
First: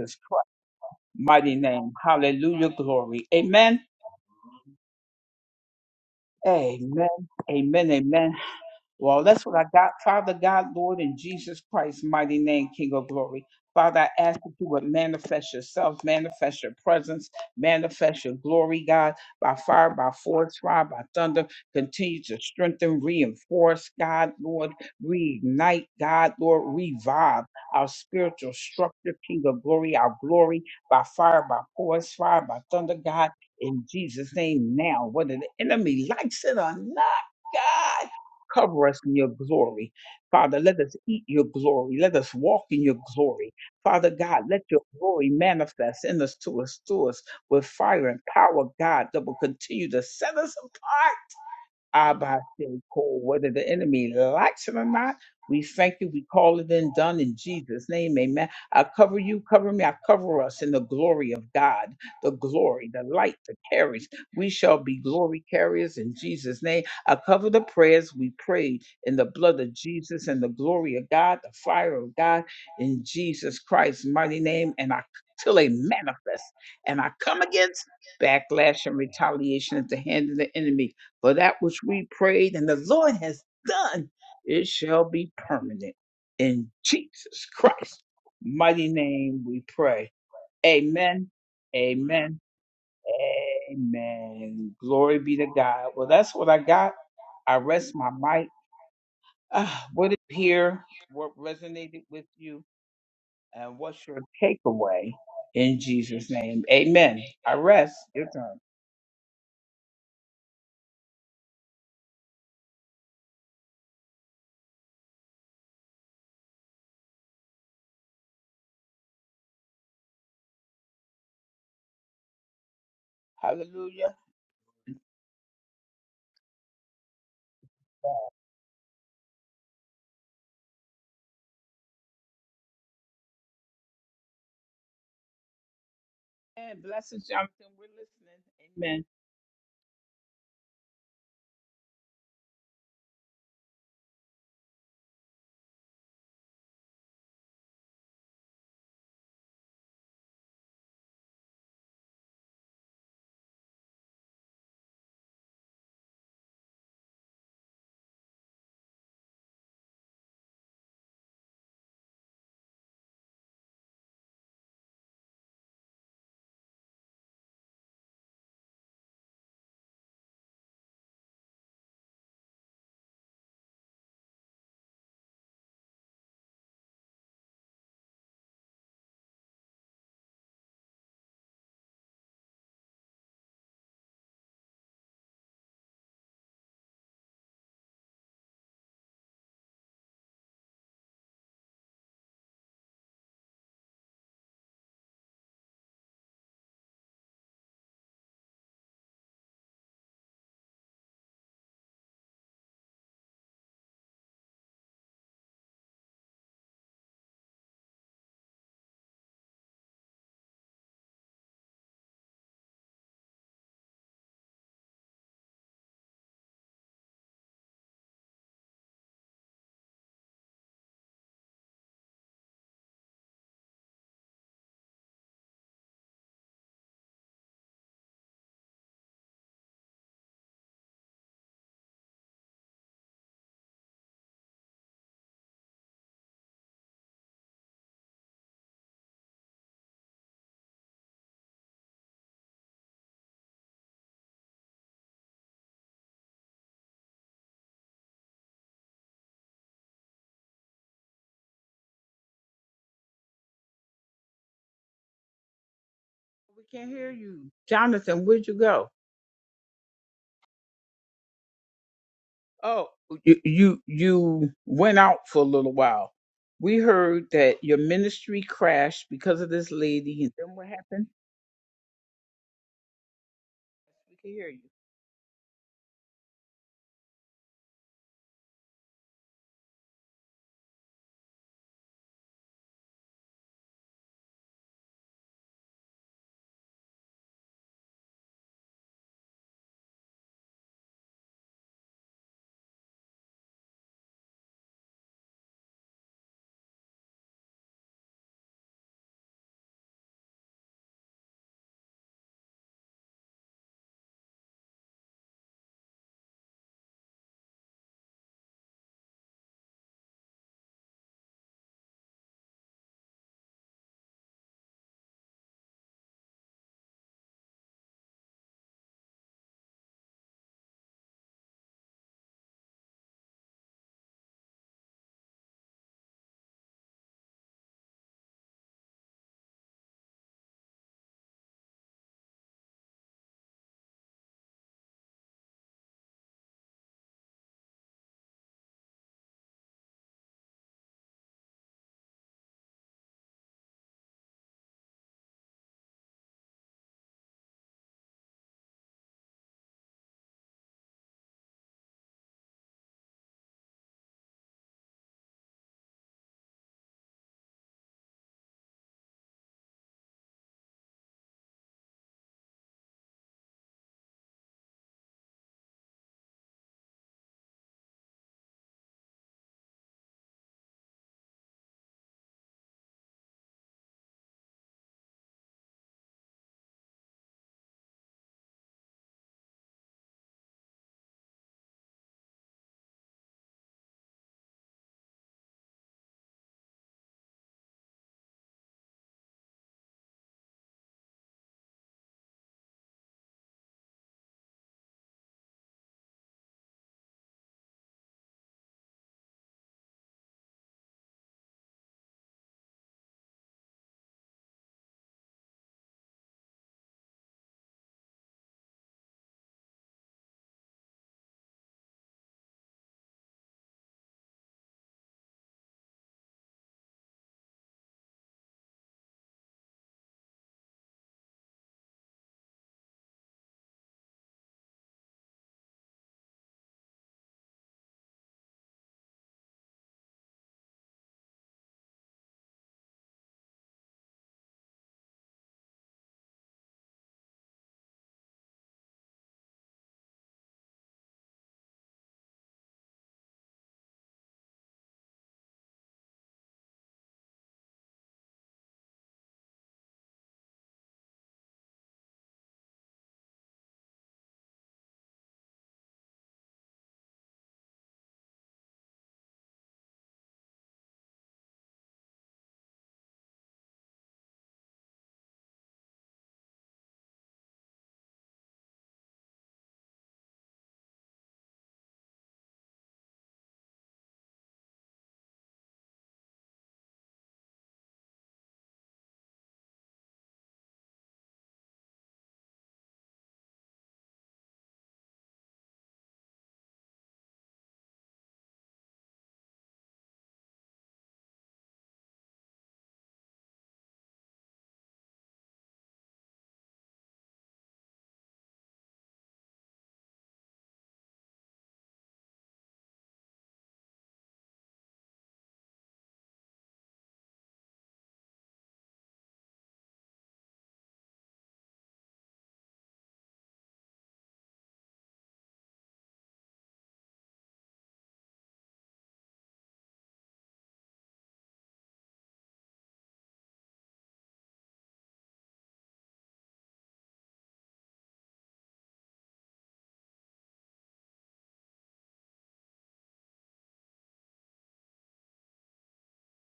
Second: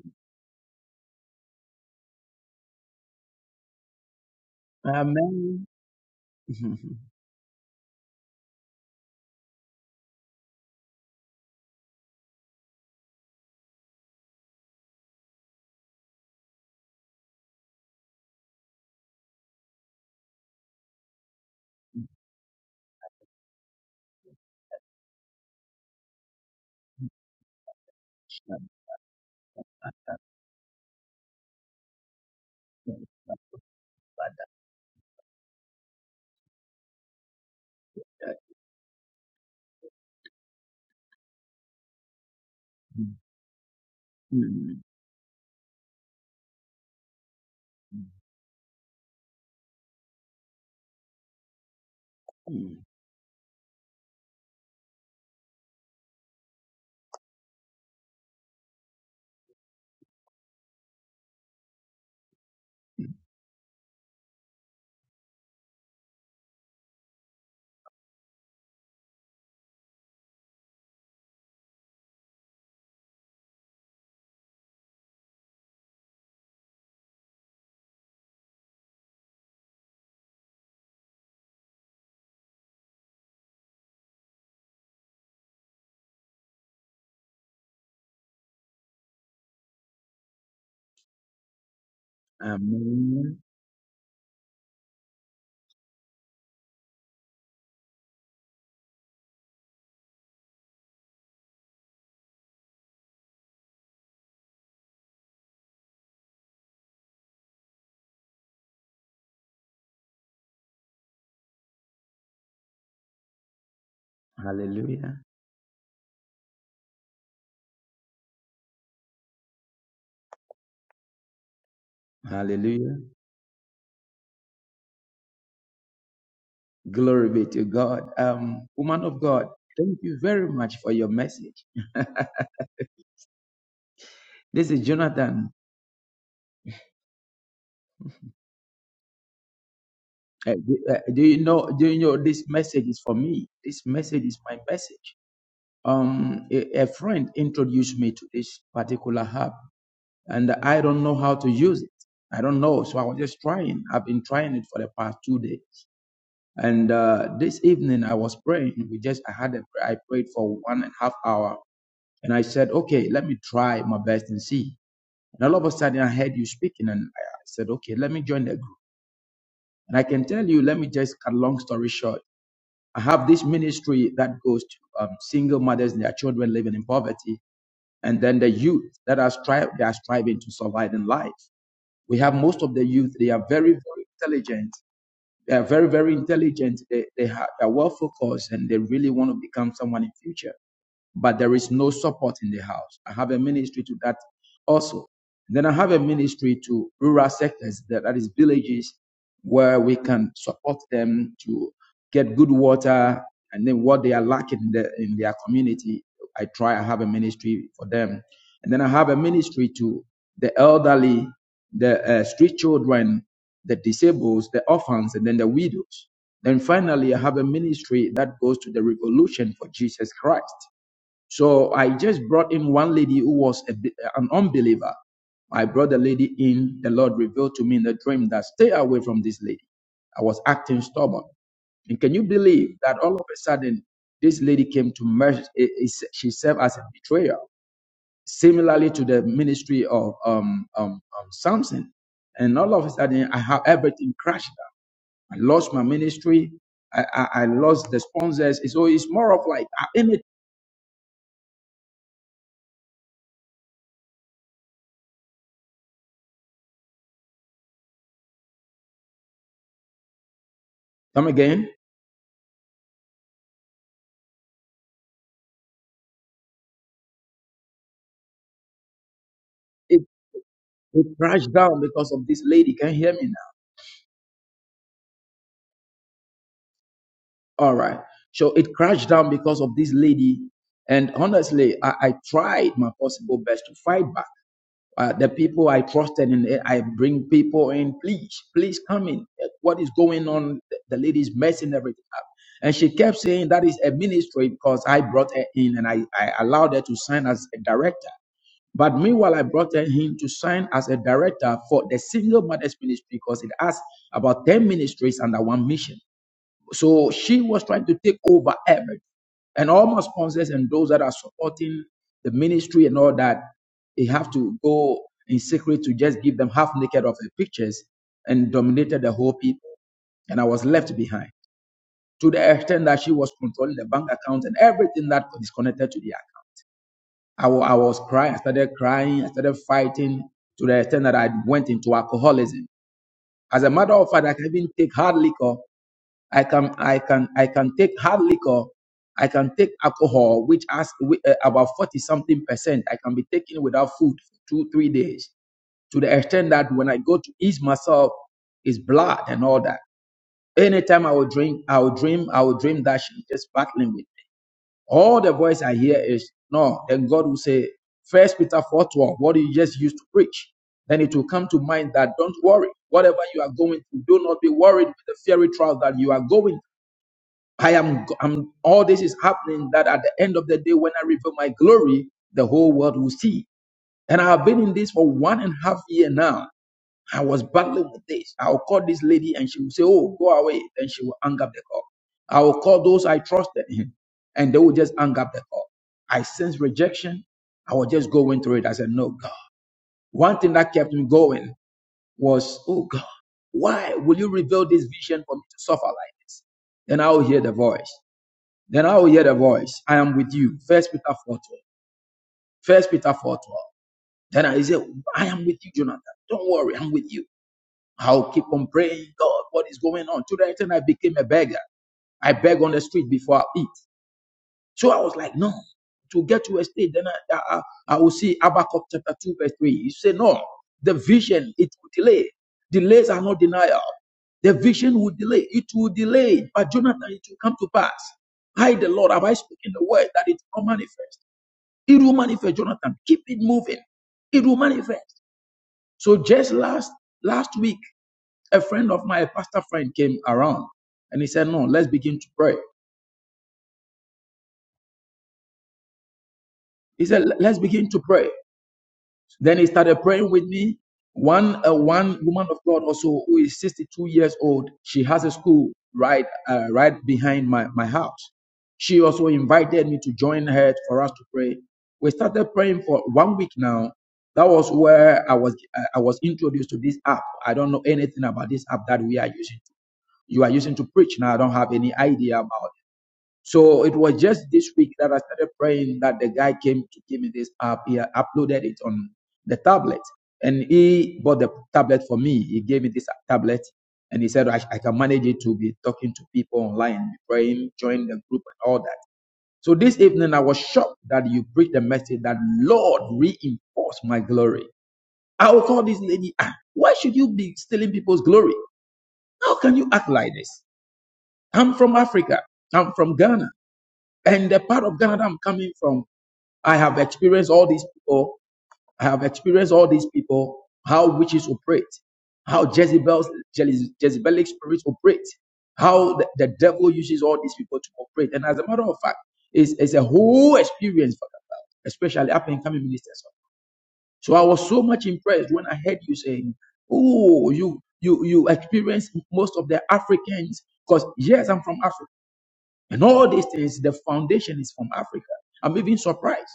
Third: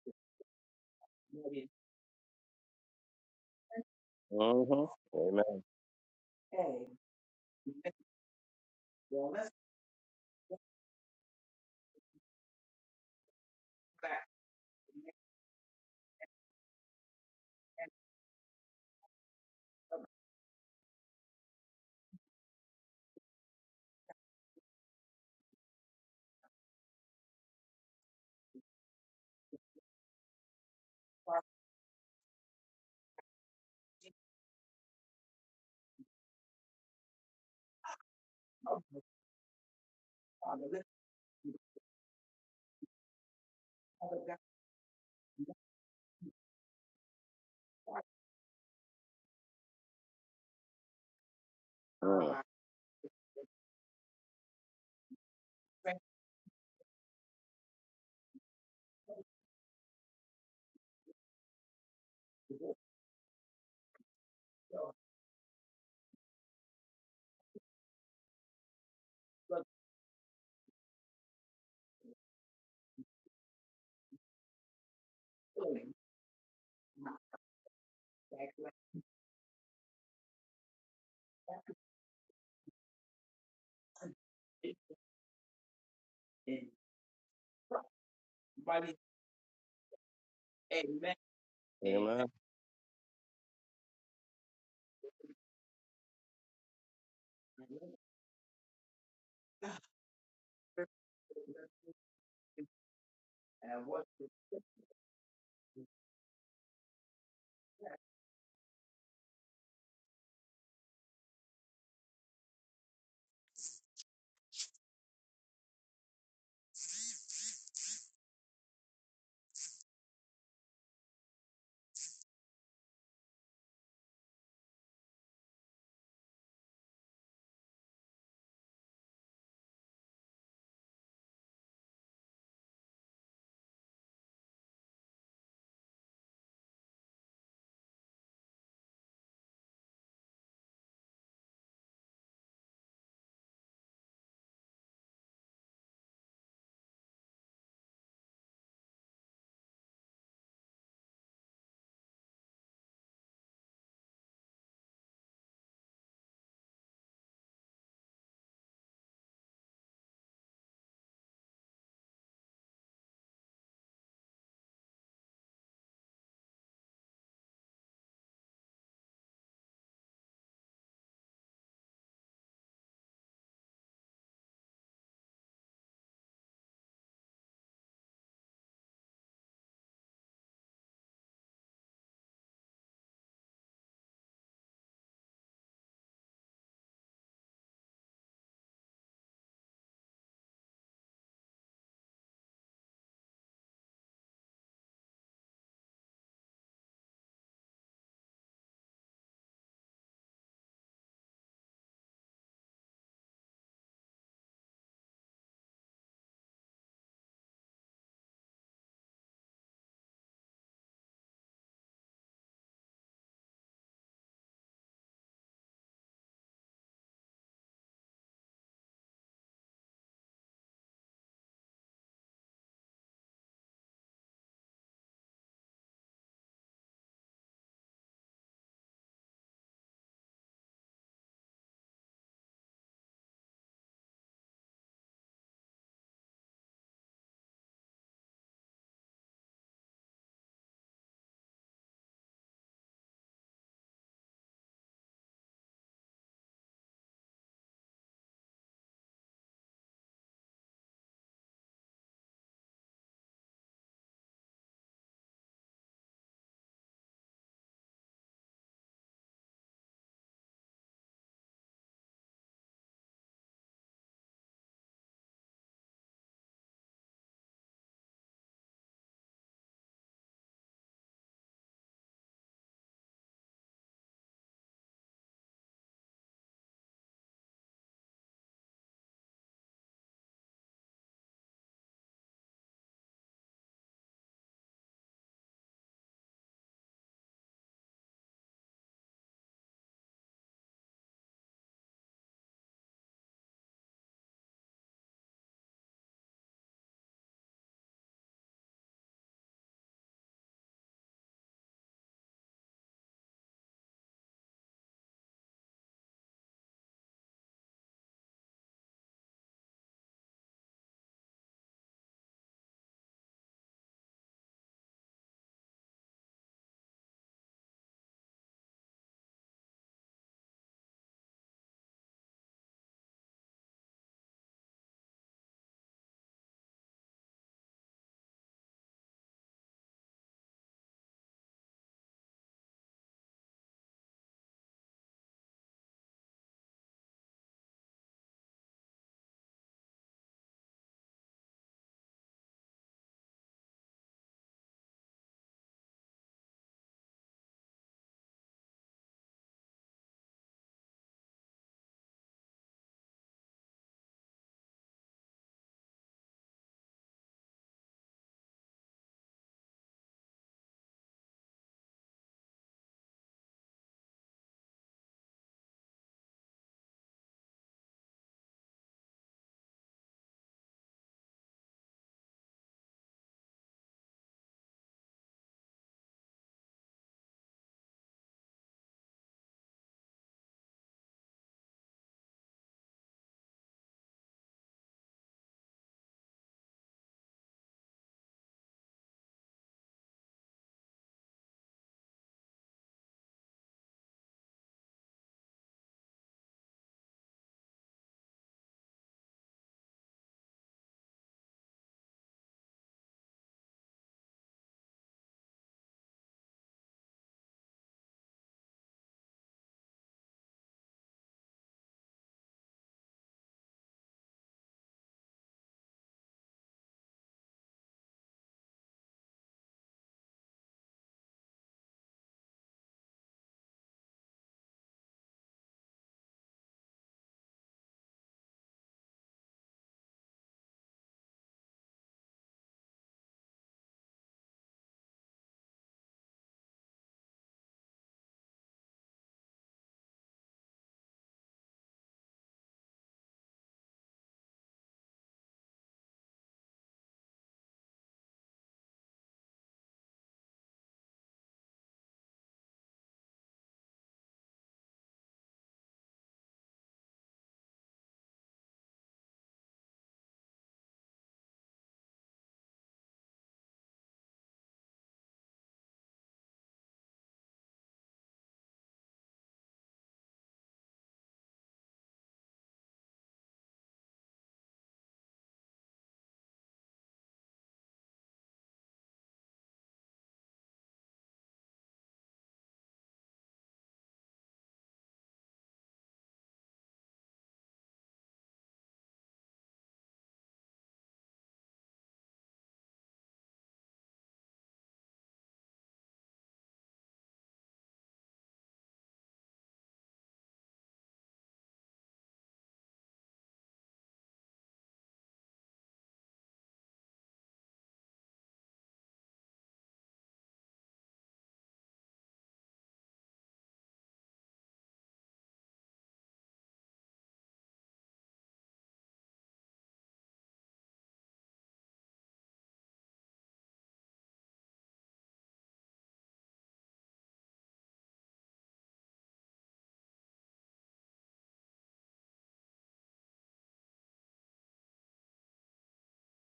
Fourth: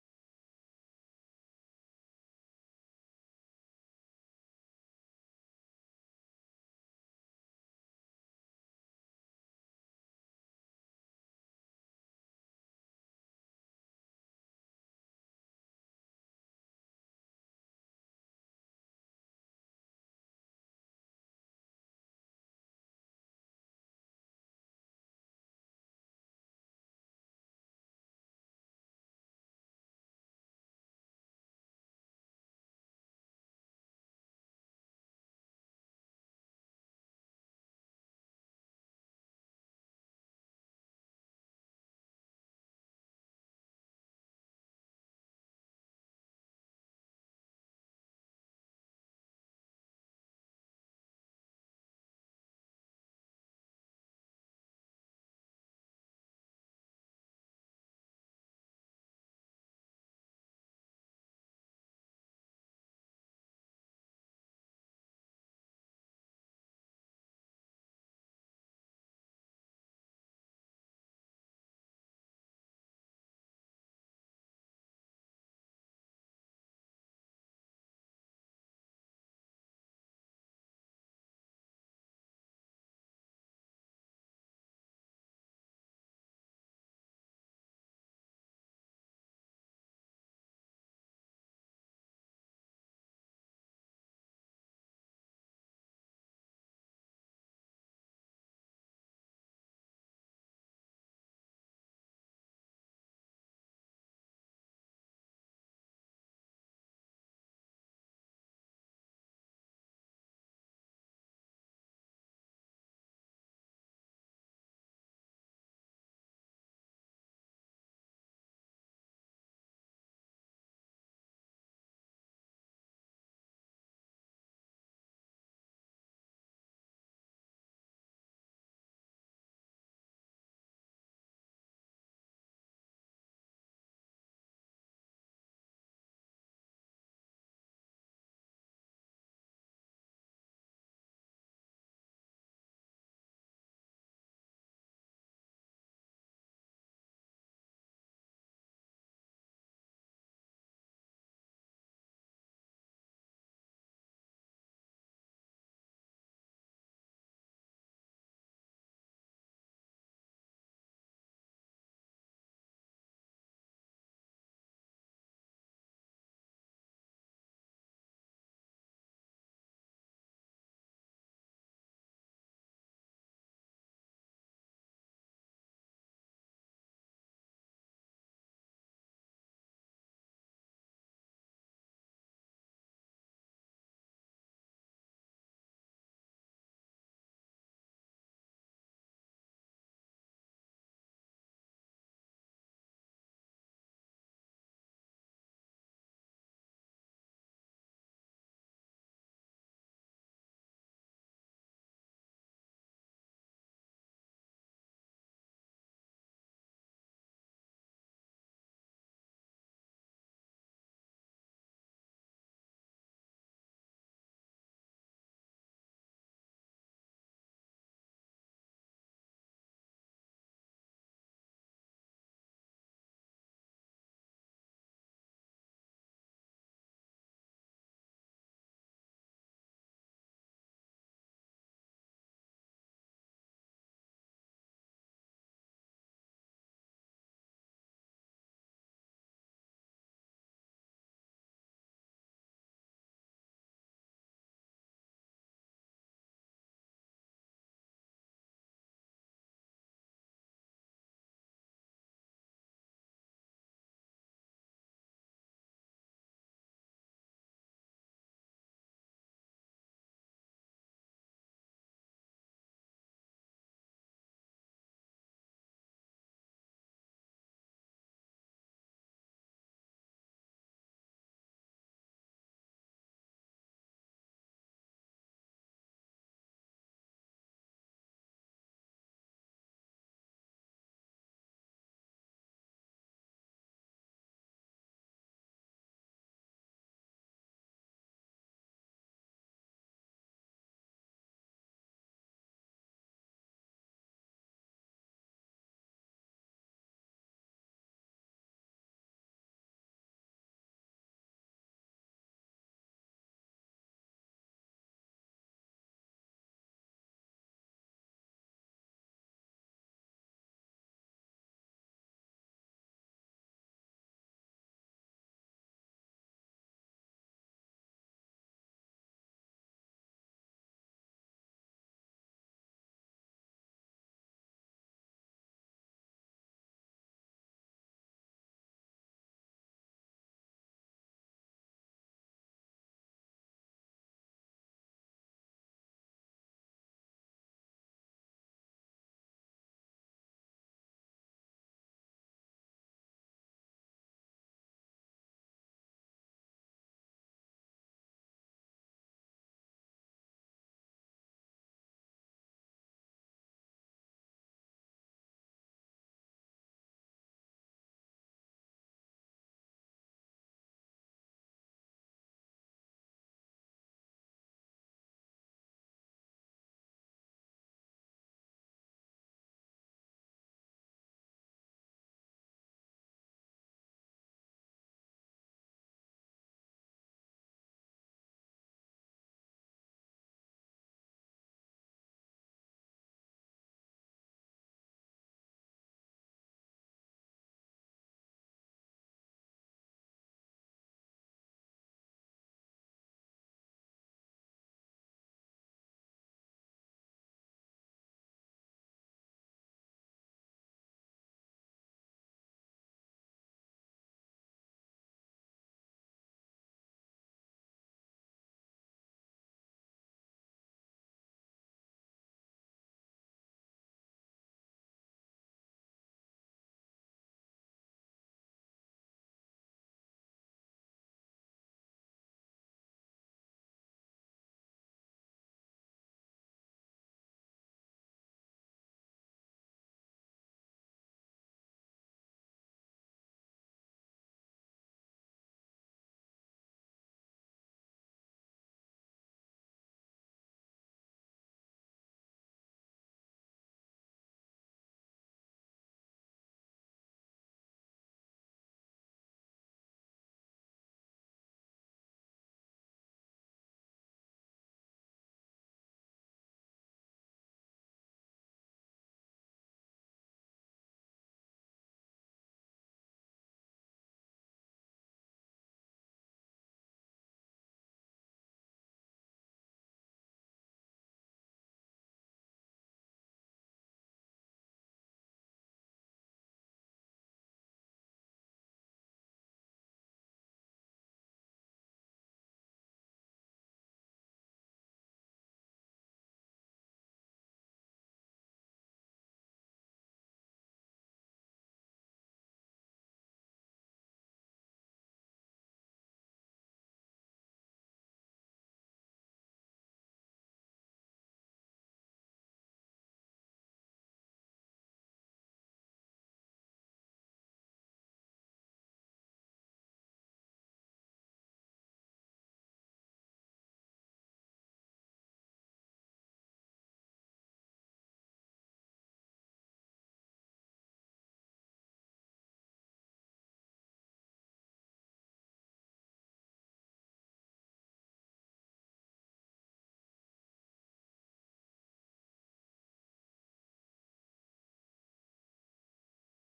Speaker 3: Amen. [LAUGHS] Shabbat. Mm, mm. mm.
Speaker 2: Amen. Mm. but feeling my backlash in Christ. Amen. Amen.
Speaker 3: Amen.
Speaker 2: And what the
Speaker 3: Hallelujah. Hallelujah. Glory be to God. Um, woman of God, thank you very much for your message. [LAUGHS] This is Jonathan Uh, do, uh, do you know? Do you know this message is for me? This message is my message. Um, a, a friend introduced me to this particular app, and I don't know how to use it. I don't know, so I was just trying. I've been trying it for the past two days, and uh, this evening I was praying. We just I had a, I prayed for one and a half hour, and I said, okay, let me try my best and see. And all of a sudden I heard you speaking, and I I said, okay, let me join the group. And I can tell you, let me just cut long story short. I have this ministry that goes to um, single mothers and their children living in poverty, and then the youth that are stri- they are striving to survive in life. We have most of the youth; they are very, very intelligent. They are very, very intelligent. They they, ha- they are well focused, and they really want to become someone in future but there is no support in the house. I have a ministry to that also. Then I have a ministry to rural sectors, that, that is villages, where we can support them to get good water and then what they are lacking in, the, in their community. I try, I have a ministry for them. And then I have a ministry to the elderly, the uh, street children, the disabled, the orphans, and then the widows. Then finally, I have a ministry that goes to the revolution for Jesus Christ so I just brought in one lady who was a, an unbeliever. I brought the lady in. The Lord revealed to me in the dream that stay away from this lady. I was acting stubborn. And can you believe that all of a sudden this lady came to merge? i- is- She served as a betrayer, similarly to the ministry of um, um, um, Samson. And all of a sudden, I have everything crashed. down. I lost my ministry. I, I, I lost the sponsors. So it's more of like I'm it. Come again. It crashed down because of this lady. Can you hear me now? All right. So it crashed down because of this lady. And honestly, I, I tried my possible best to fight back. Uh, the people I trusted and I bring people in. Please, please come in. Eh, What is going on? The the lady's messing everything up. And she kept saying that is a ministry because I brought her in and I, I allowed her to sign as a director. But meanwhile, I brought him to sign as a director for the single mothers ministry because it has about 10 ministries under one mission. So she was trying to take over everything. And all my sponsors and those that are supporting the ministry and all that, they have to go in secret to just give them half naked of her pictures and dominated the whole people. And I was left behind to the extent that she was controlling the bank account and everything that is connected to the I w- I was crying. I started crying. I started fighting to the extent that I went into alcoholism. As a matter of fact, I can even take hard liquor. I can, I can, I can take hard liquor. I can take alcohol, which has whi- uh, about 40 something percent. I can be taking without food for two, three days to the extent that when I go to ease myself, it's blood and all that. Anytime I would drink, I would dream, I would dream that she's just battling with. me. All the voice I hear is no. Then God will say, First Peter four twelve. What you just used to preach. Then it will come to mind that don't worry. Whatever you are going through, do not be worried with the fiery trial that you are going. I am. I'm, all this is happening. That at the end of the day, when I reveal my glory, the whole world will see. And I have been in this for one and a half year now. I was battling with this. I will call this lady and she will say, Oh, go away. Then she will hang up the call. I will call those I trusted in and they will just hang up the call. I sense rejection. I was just going through it. I said, No, God. One thing that kept me going was, Oh, God, why will you reveal this vision for me to suffer like this? Then I will hear the voice. Then I will hear the voice. I am with you. First Peter 4 12. First Peter 4 12. Then I say, I am with you, Jonathan. Don't worry, I'm with you. I'll keep on praying, God, what is going on? To the extent I became a beggar. I beg on the street before I eat. So I was like, no, to get to a state, then I, I, I will see Habakkuk chapter 2, verse 3. You say, no, the vision, it will delay. Delays are not denial. The vision will delay. It will delay. But Jonathan, it will come to pass. I, the Lord, have I spoken the word that it will manifest. It will manifest, Jonathan. Keep it moving. It will manifest. So just last last week, a friend of mine, a pastor friend, came around and he said, No, let's begin to pray. He said, Let's begin to pray. Then he started praying with me. One uh, one woman of God also who is 62 years old, she has a school right uh, right behind my, my house. She also invited me to join her for us to pray. We started praying for one week now. That was where I was uh, I was introduced to this app. I don't know anything about this app that we are using. You are using to preach now. I don't have any idea about So it was just this week that I started praying that the guy came to give me this app. He uploaded it on the tablet and he bought the tablet for me. He gave me this tablet and he said, I, I can manage it to be talking to people online, praying, join the group and all that. So this evening I was shocked that you preached the message that Lord reinforce my glory. I will call this lady, ah, why should you be stealing people's glory? How can you act like this? I'm from Africa. I'm from Ghana. And the part of Ghana that I'm coming from, I have experienced all these people. I have experienced all these people, how witches operate, how Jezebel's, Jeze- Jezebelic spirits operate, how the, the devil uses all these people to operate. And as a matter of fact, it's, it's a whole experience for them, especially up and coming ministers. So I was so much impressed when I heard you saying, Oh, you you you experience most of the Africans, because yes, I'm from Africa. And all these things, the foundation is from Africa. I'm even surprised.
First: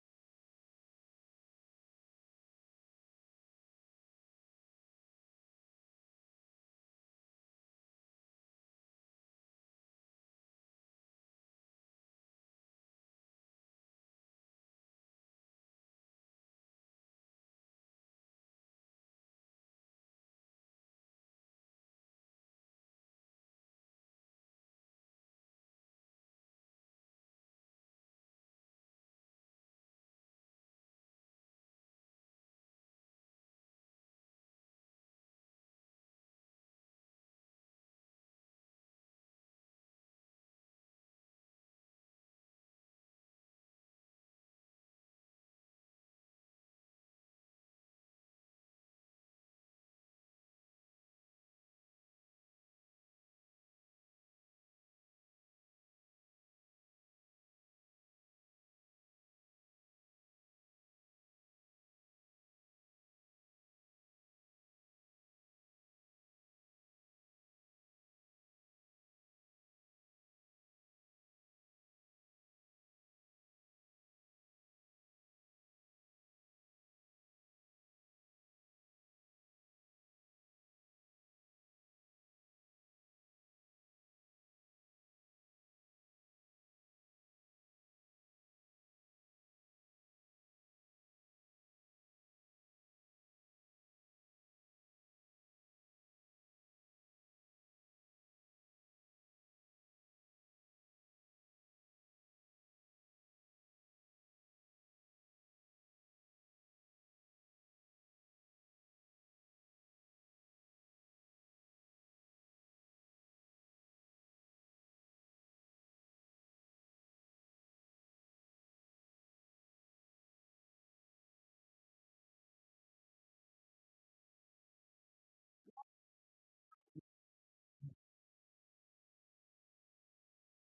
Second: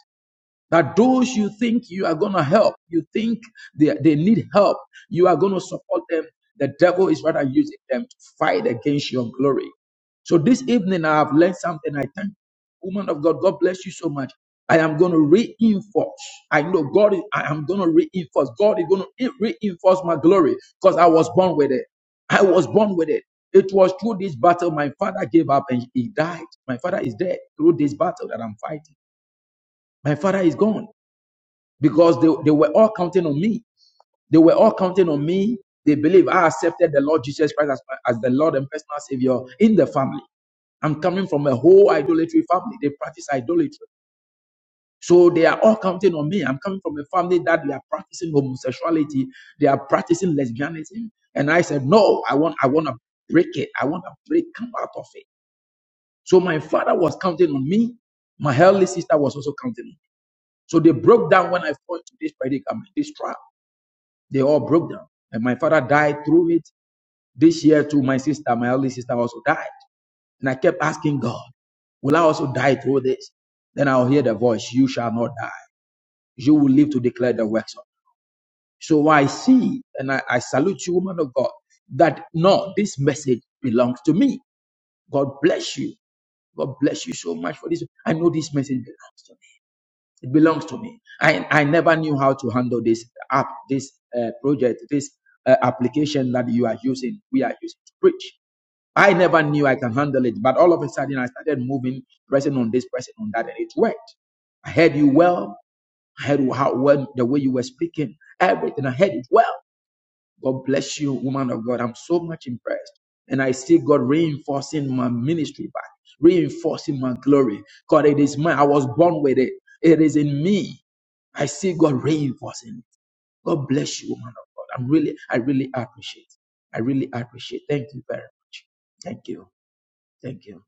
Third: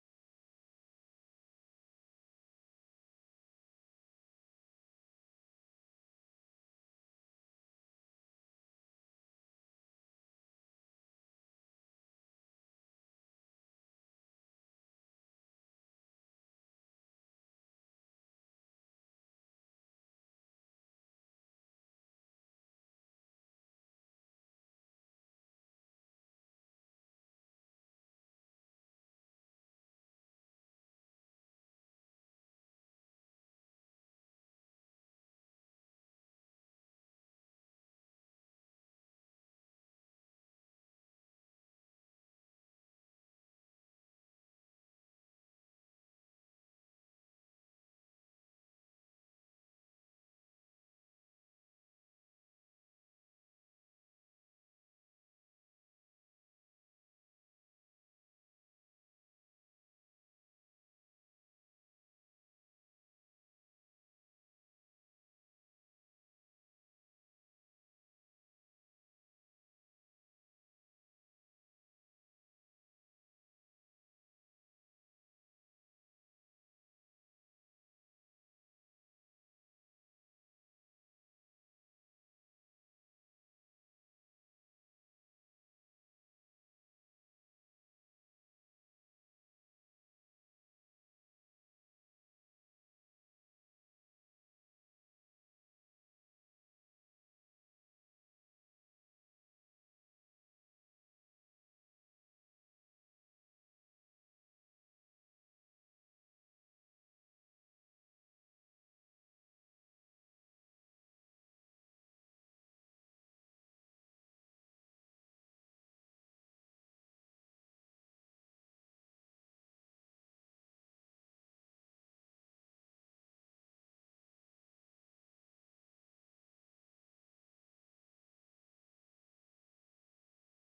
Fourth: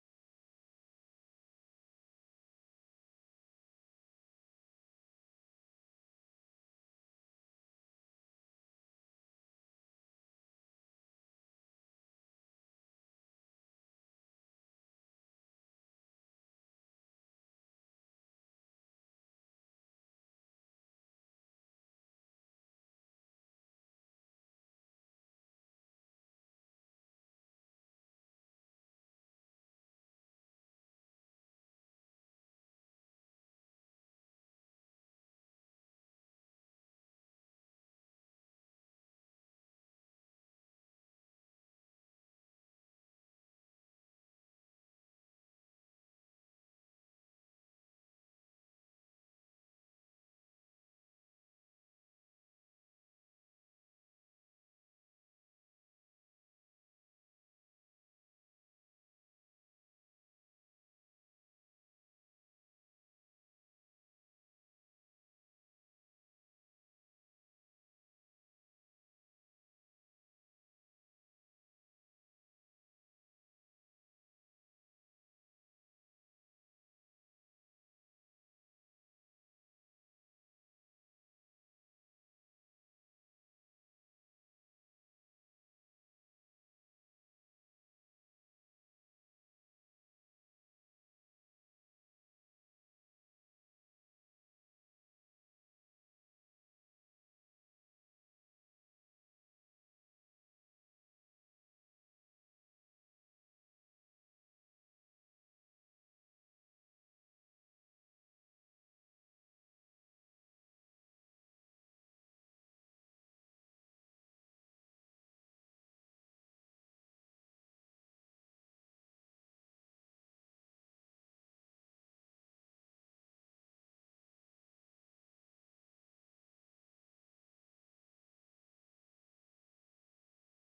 Speaker 3: That those you think you are going to help, you think they, they need help, you are going to support them. The devil is rather using them to fight against your glory. So this evening, I have learned something. I thank you, woman of God. God bless you so much. I am going to reinforce. I know God. Is, I am going to reinforce. God is going to reinforce my glory because I was born with it. I was born with it. It was through this battle my father gave up and he died. My father is dead through this battle that I'm fighting. My father is gone because they, they were all counting on me. They were all counting on me. They believe I accepted the Lord Jesus Christ as, as the Lord and personal Savior in the family. I'm coming from a whole idolatry family. They practice idolatry. So they are all counting on me. I'm coming from a family that they are practicing homosexuality. They are practicing lesbianism. And I said, no, I want, I want to break it. I want to break, come out of it. So my father was counting on me. My elder sister was also counting on me. So they broke down when I fell into this predicament, this trial. They all broke down. And my father died through it. This year, too, my sister, my only sister, also died. And I kept asking God, Will I also die through this? Then I'll hear the voice, You shall not die. You will live to declare the works of. So I see, and I, I salute you, woman of God, that no, this message belongs to me. God bless you. God bless you so much for this. I know this message belongs to me. It belongs to me. I, I never knew how to handle this app, this uh, project, this uh, application that you are using, we are using to preach. I never knew I can handle it, but all of a sudden I started moving, pressing on this, pressing on that, and it worked. I heard you well. I heard how well the way you were speaking, everything. I heard it well. God bless you, woman of God. I'm so much impressed. And I see God reinforcing my ministry back, reinforcing my glory. God, it is mine. I was born with it. It is in me. I see God reinforcing it. God bless you, woman of God. I'm really, I really appreciate. it. I really appreciate. it. Thank you very much. Thank you. Thank you.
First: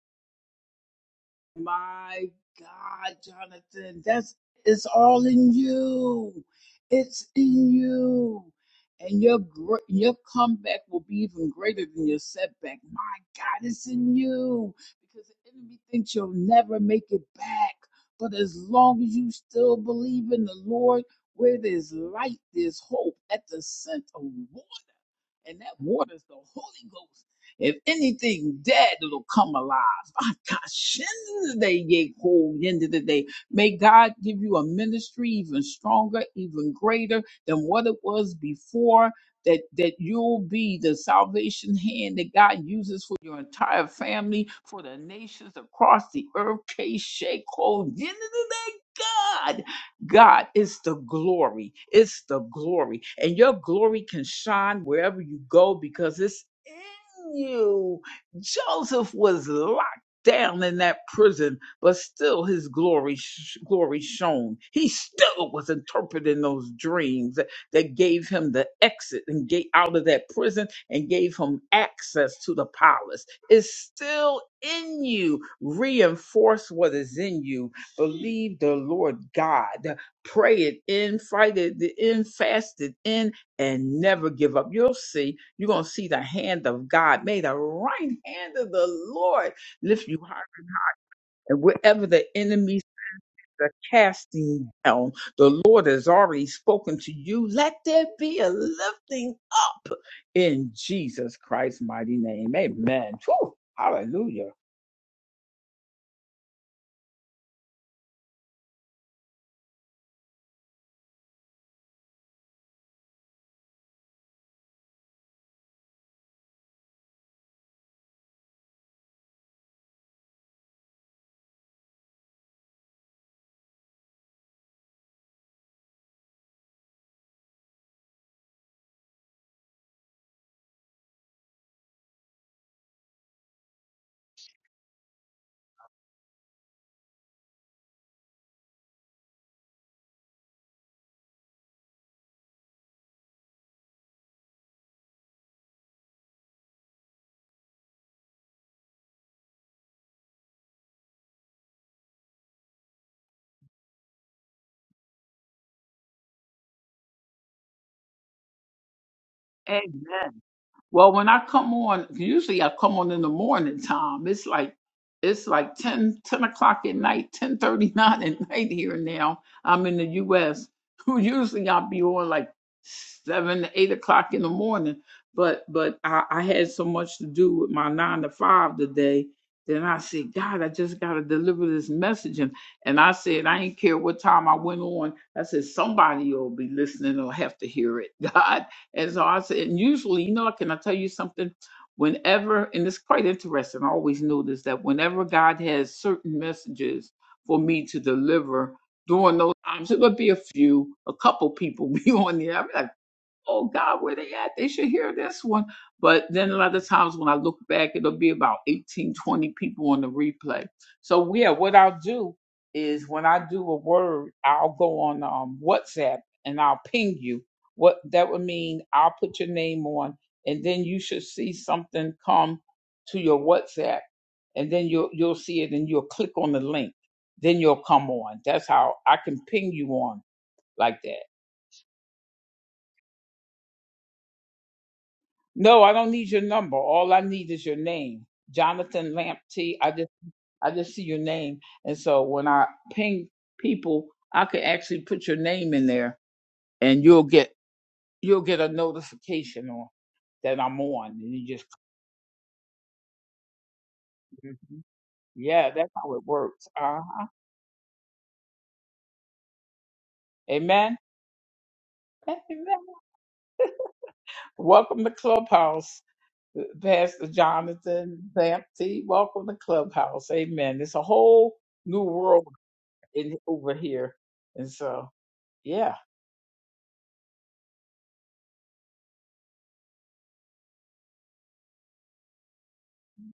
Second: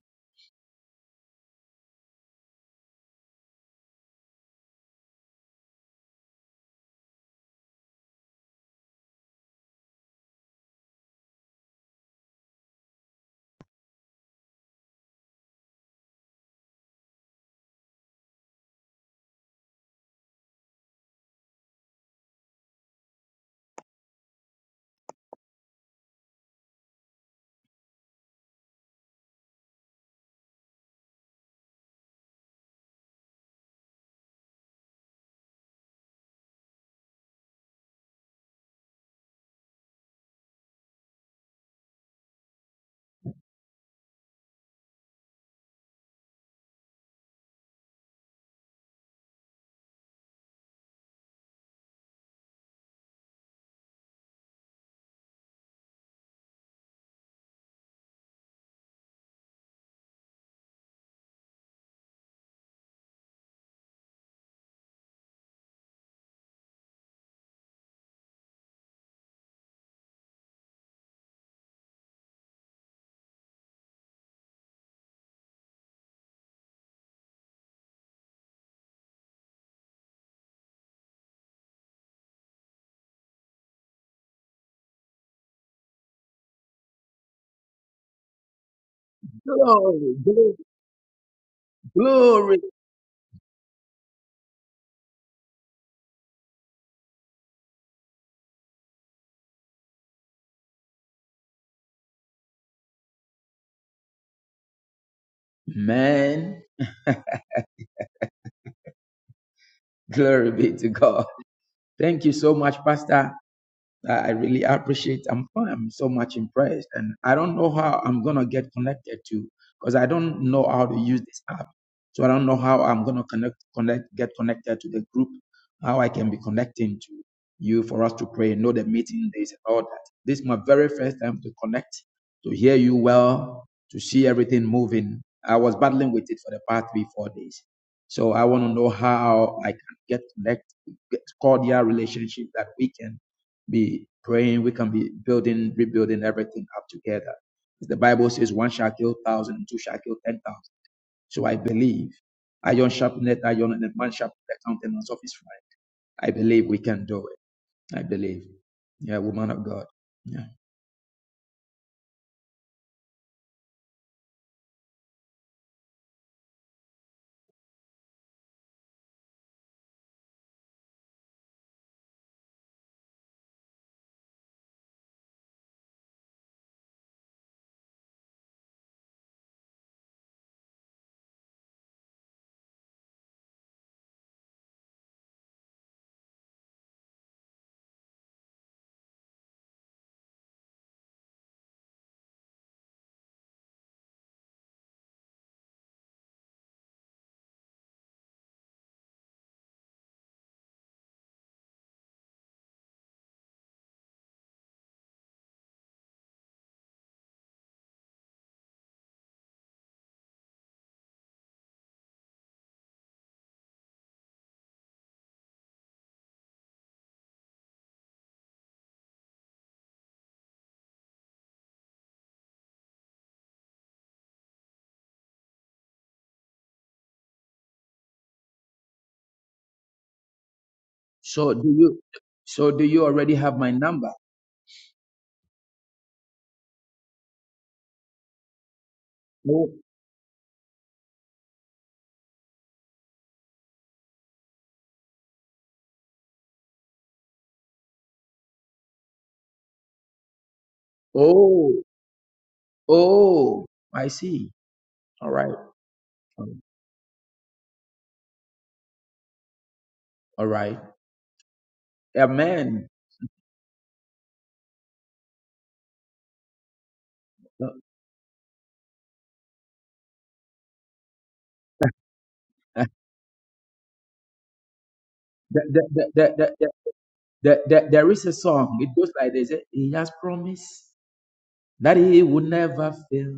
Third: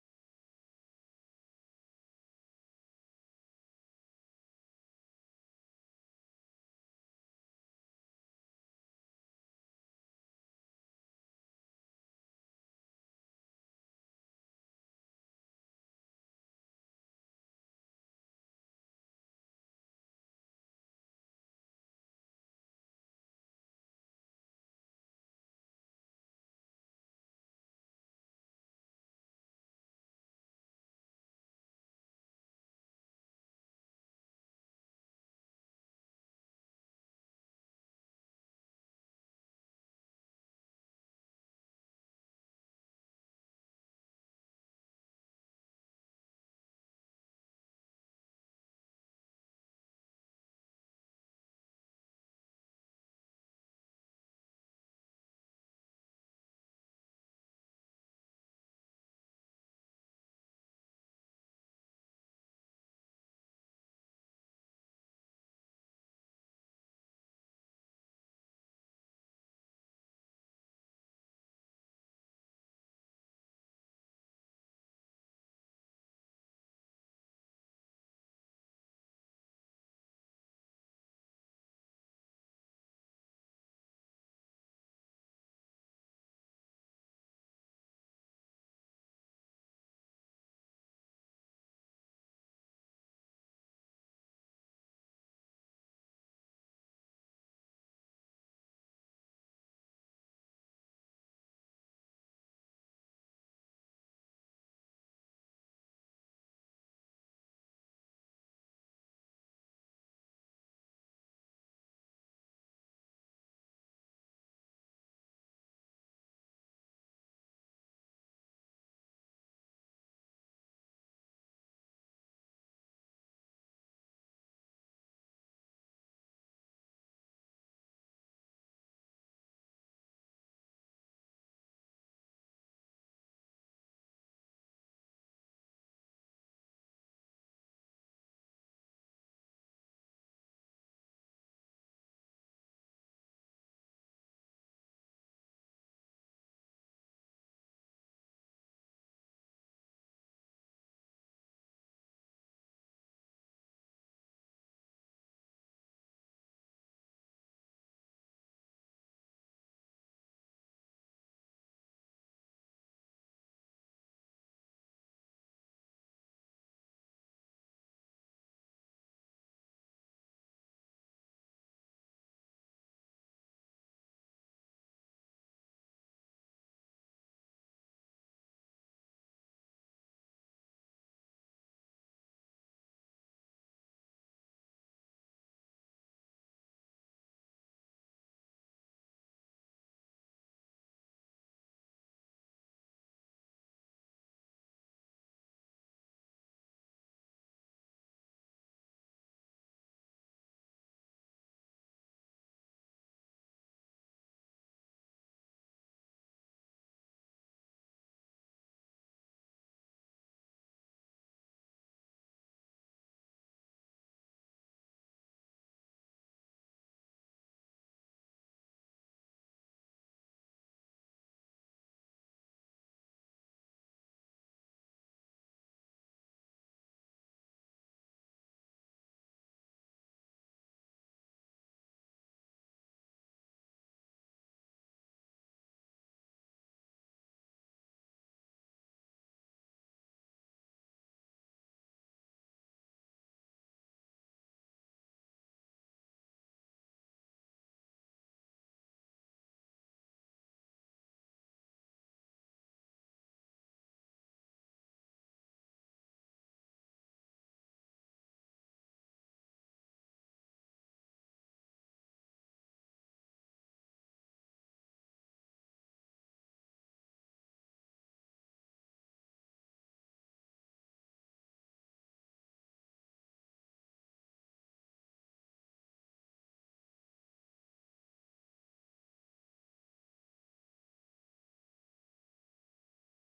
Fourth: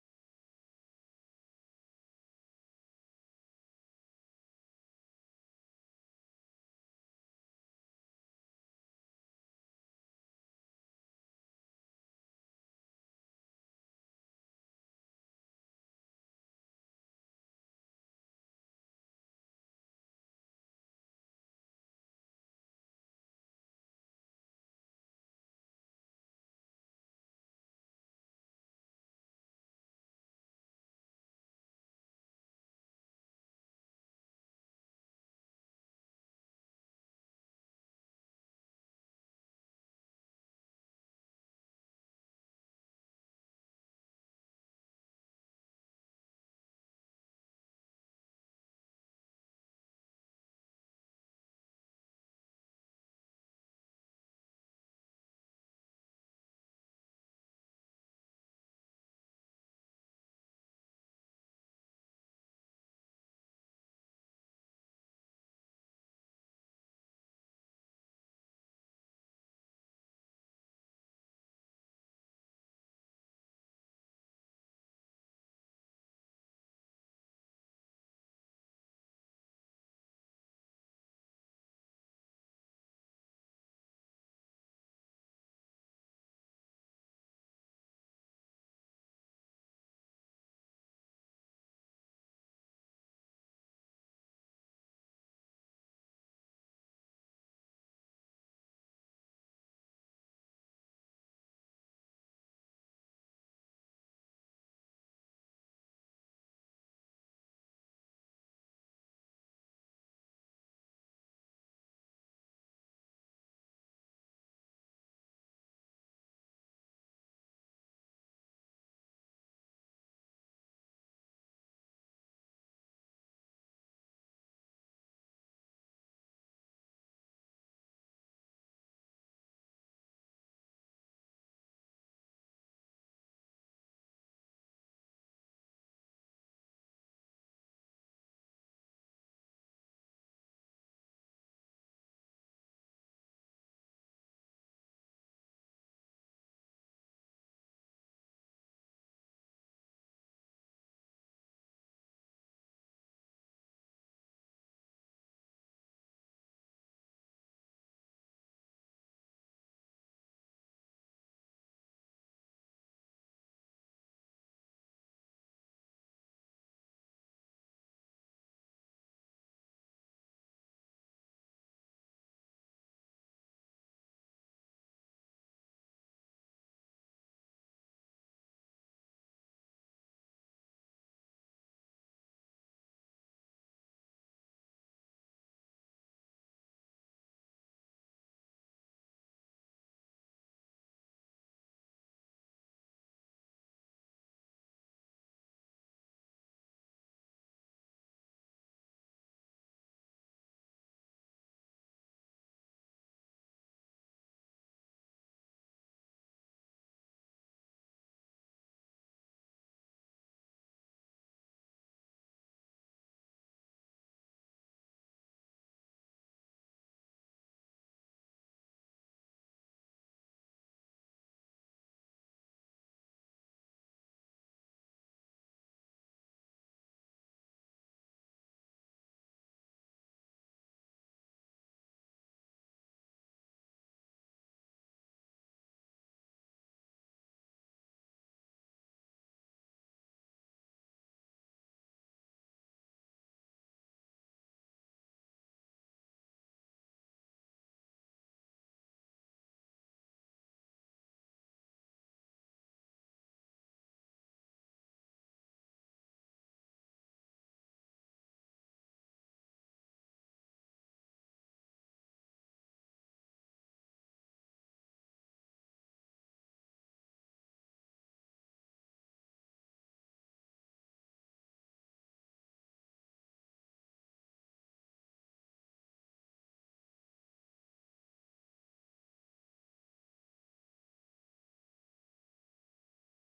Speaker 3: Glory, glory, glory. Man, glory be to God. Thank you so much, Pastor. I I really appreciate. I'm I'm so much impressed, and I don't know how I'm gonna get connected to because I don't know how to use this app. So I don't know how I'm gonna connect, connect, get connected to the group. How I can be connecting to you for us to pray, know the meeting days and all that. This is my very first time to connect, to hear you well, to see everything moving. I was battling with it for the past three, four days. So I want to know how I can get connect, get cordial relationship that we can be praying. We can be building, rebuilding everything up together. The Bible says one shall kill thousand, and two shall kill ten thousand. So I believe iron sharpeneth iron, and a man sharpeneth the countenance of his friend. I believe we can do it. I believe. Yeah, woman of God. Yeah. So do you? So do you already have my number? Oh, oh, oh! I see. All right. All right. Amen. [LAUGHS] The, the, the, the, There, there, there is a song. It goes like this. eh, He has promised that he will never fail.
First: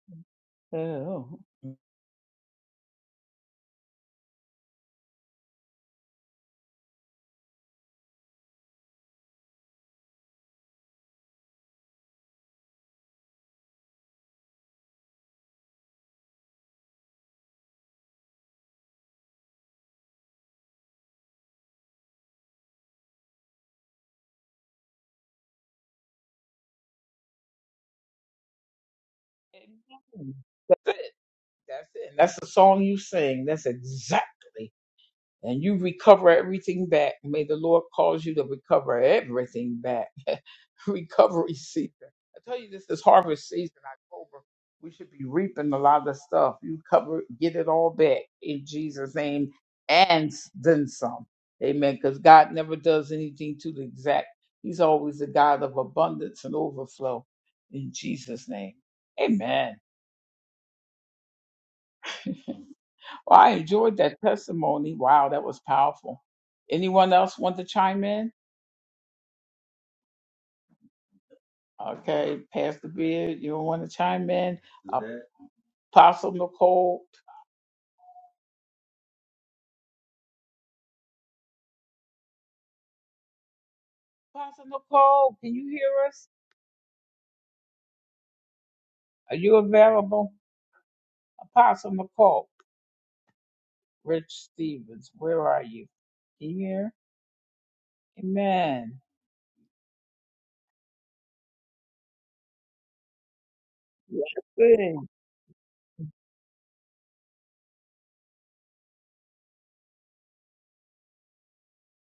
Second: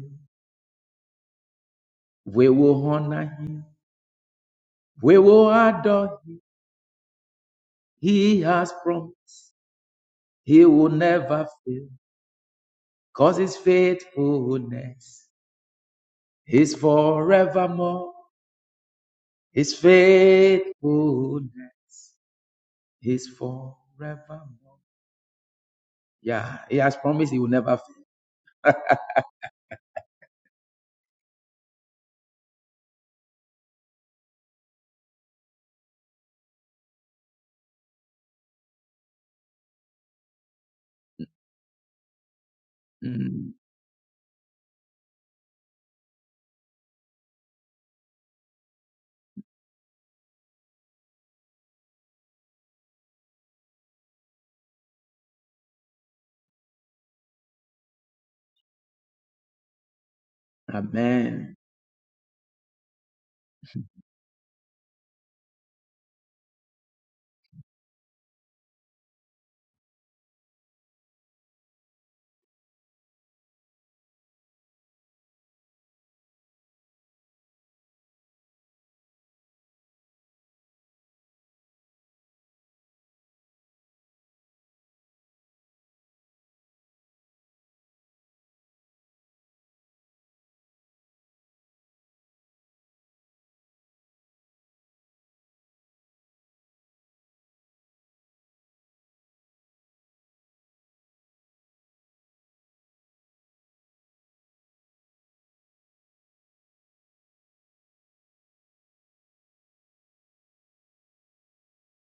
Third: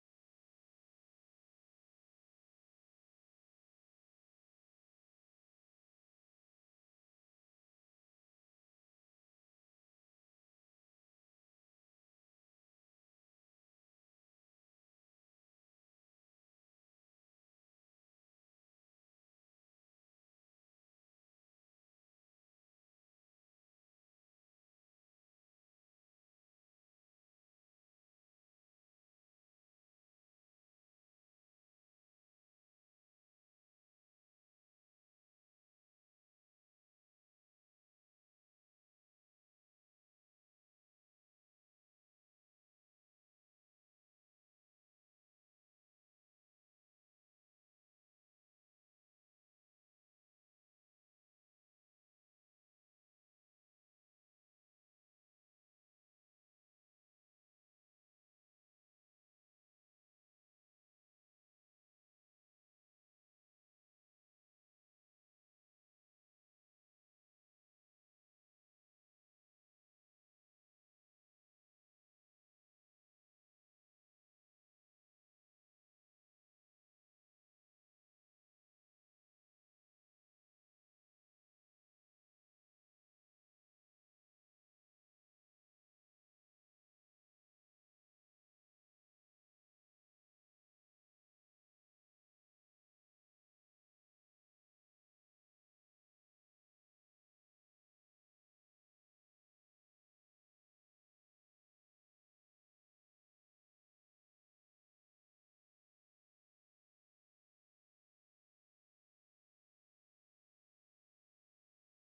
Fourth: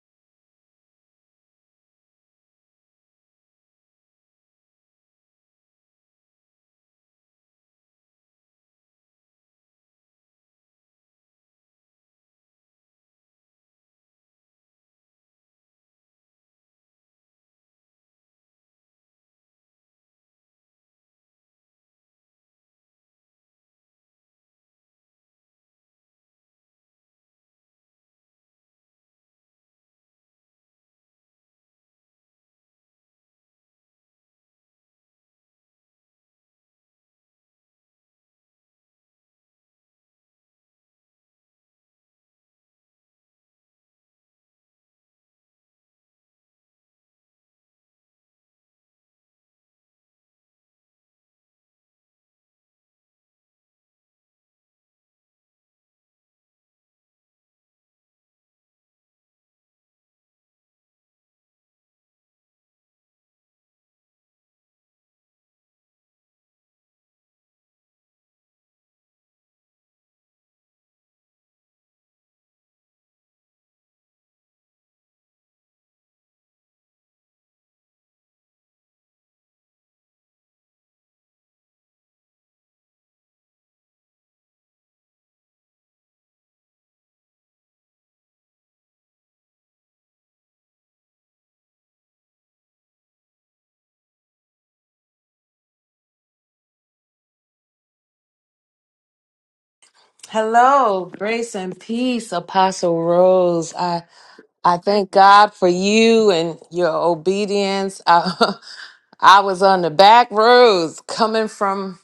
Speaker 3: We will honor him. We will adore him. He has promised he will never fail. Cause his faithfulness is forevermore. His faithfulness is forevermore. Yeah, he has promised he will never fail. Mm, Amen.
Speaker 4: Hello, grace and peace, Apostle Rose. I I thank God for you and your obedience. I, [LAUGHS] I was on the back roads coming from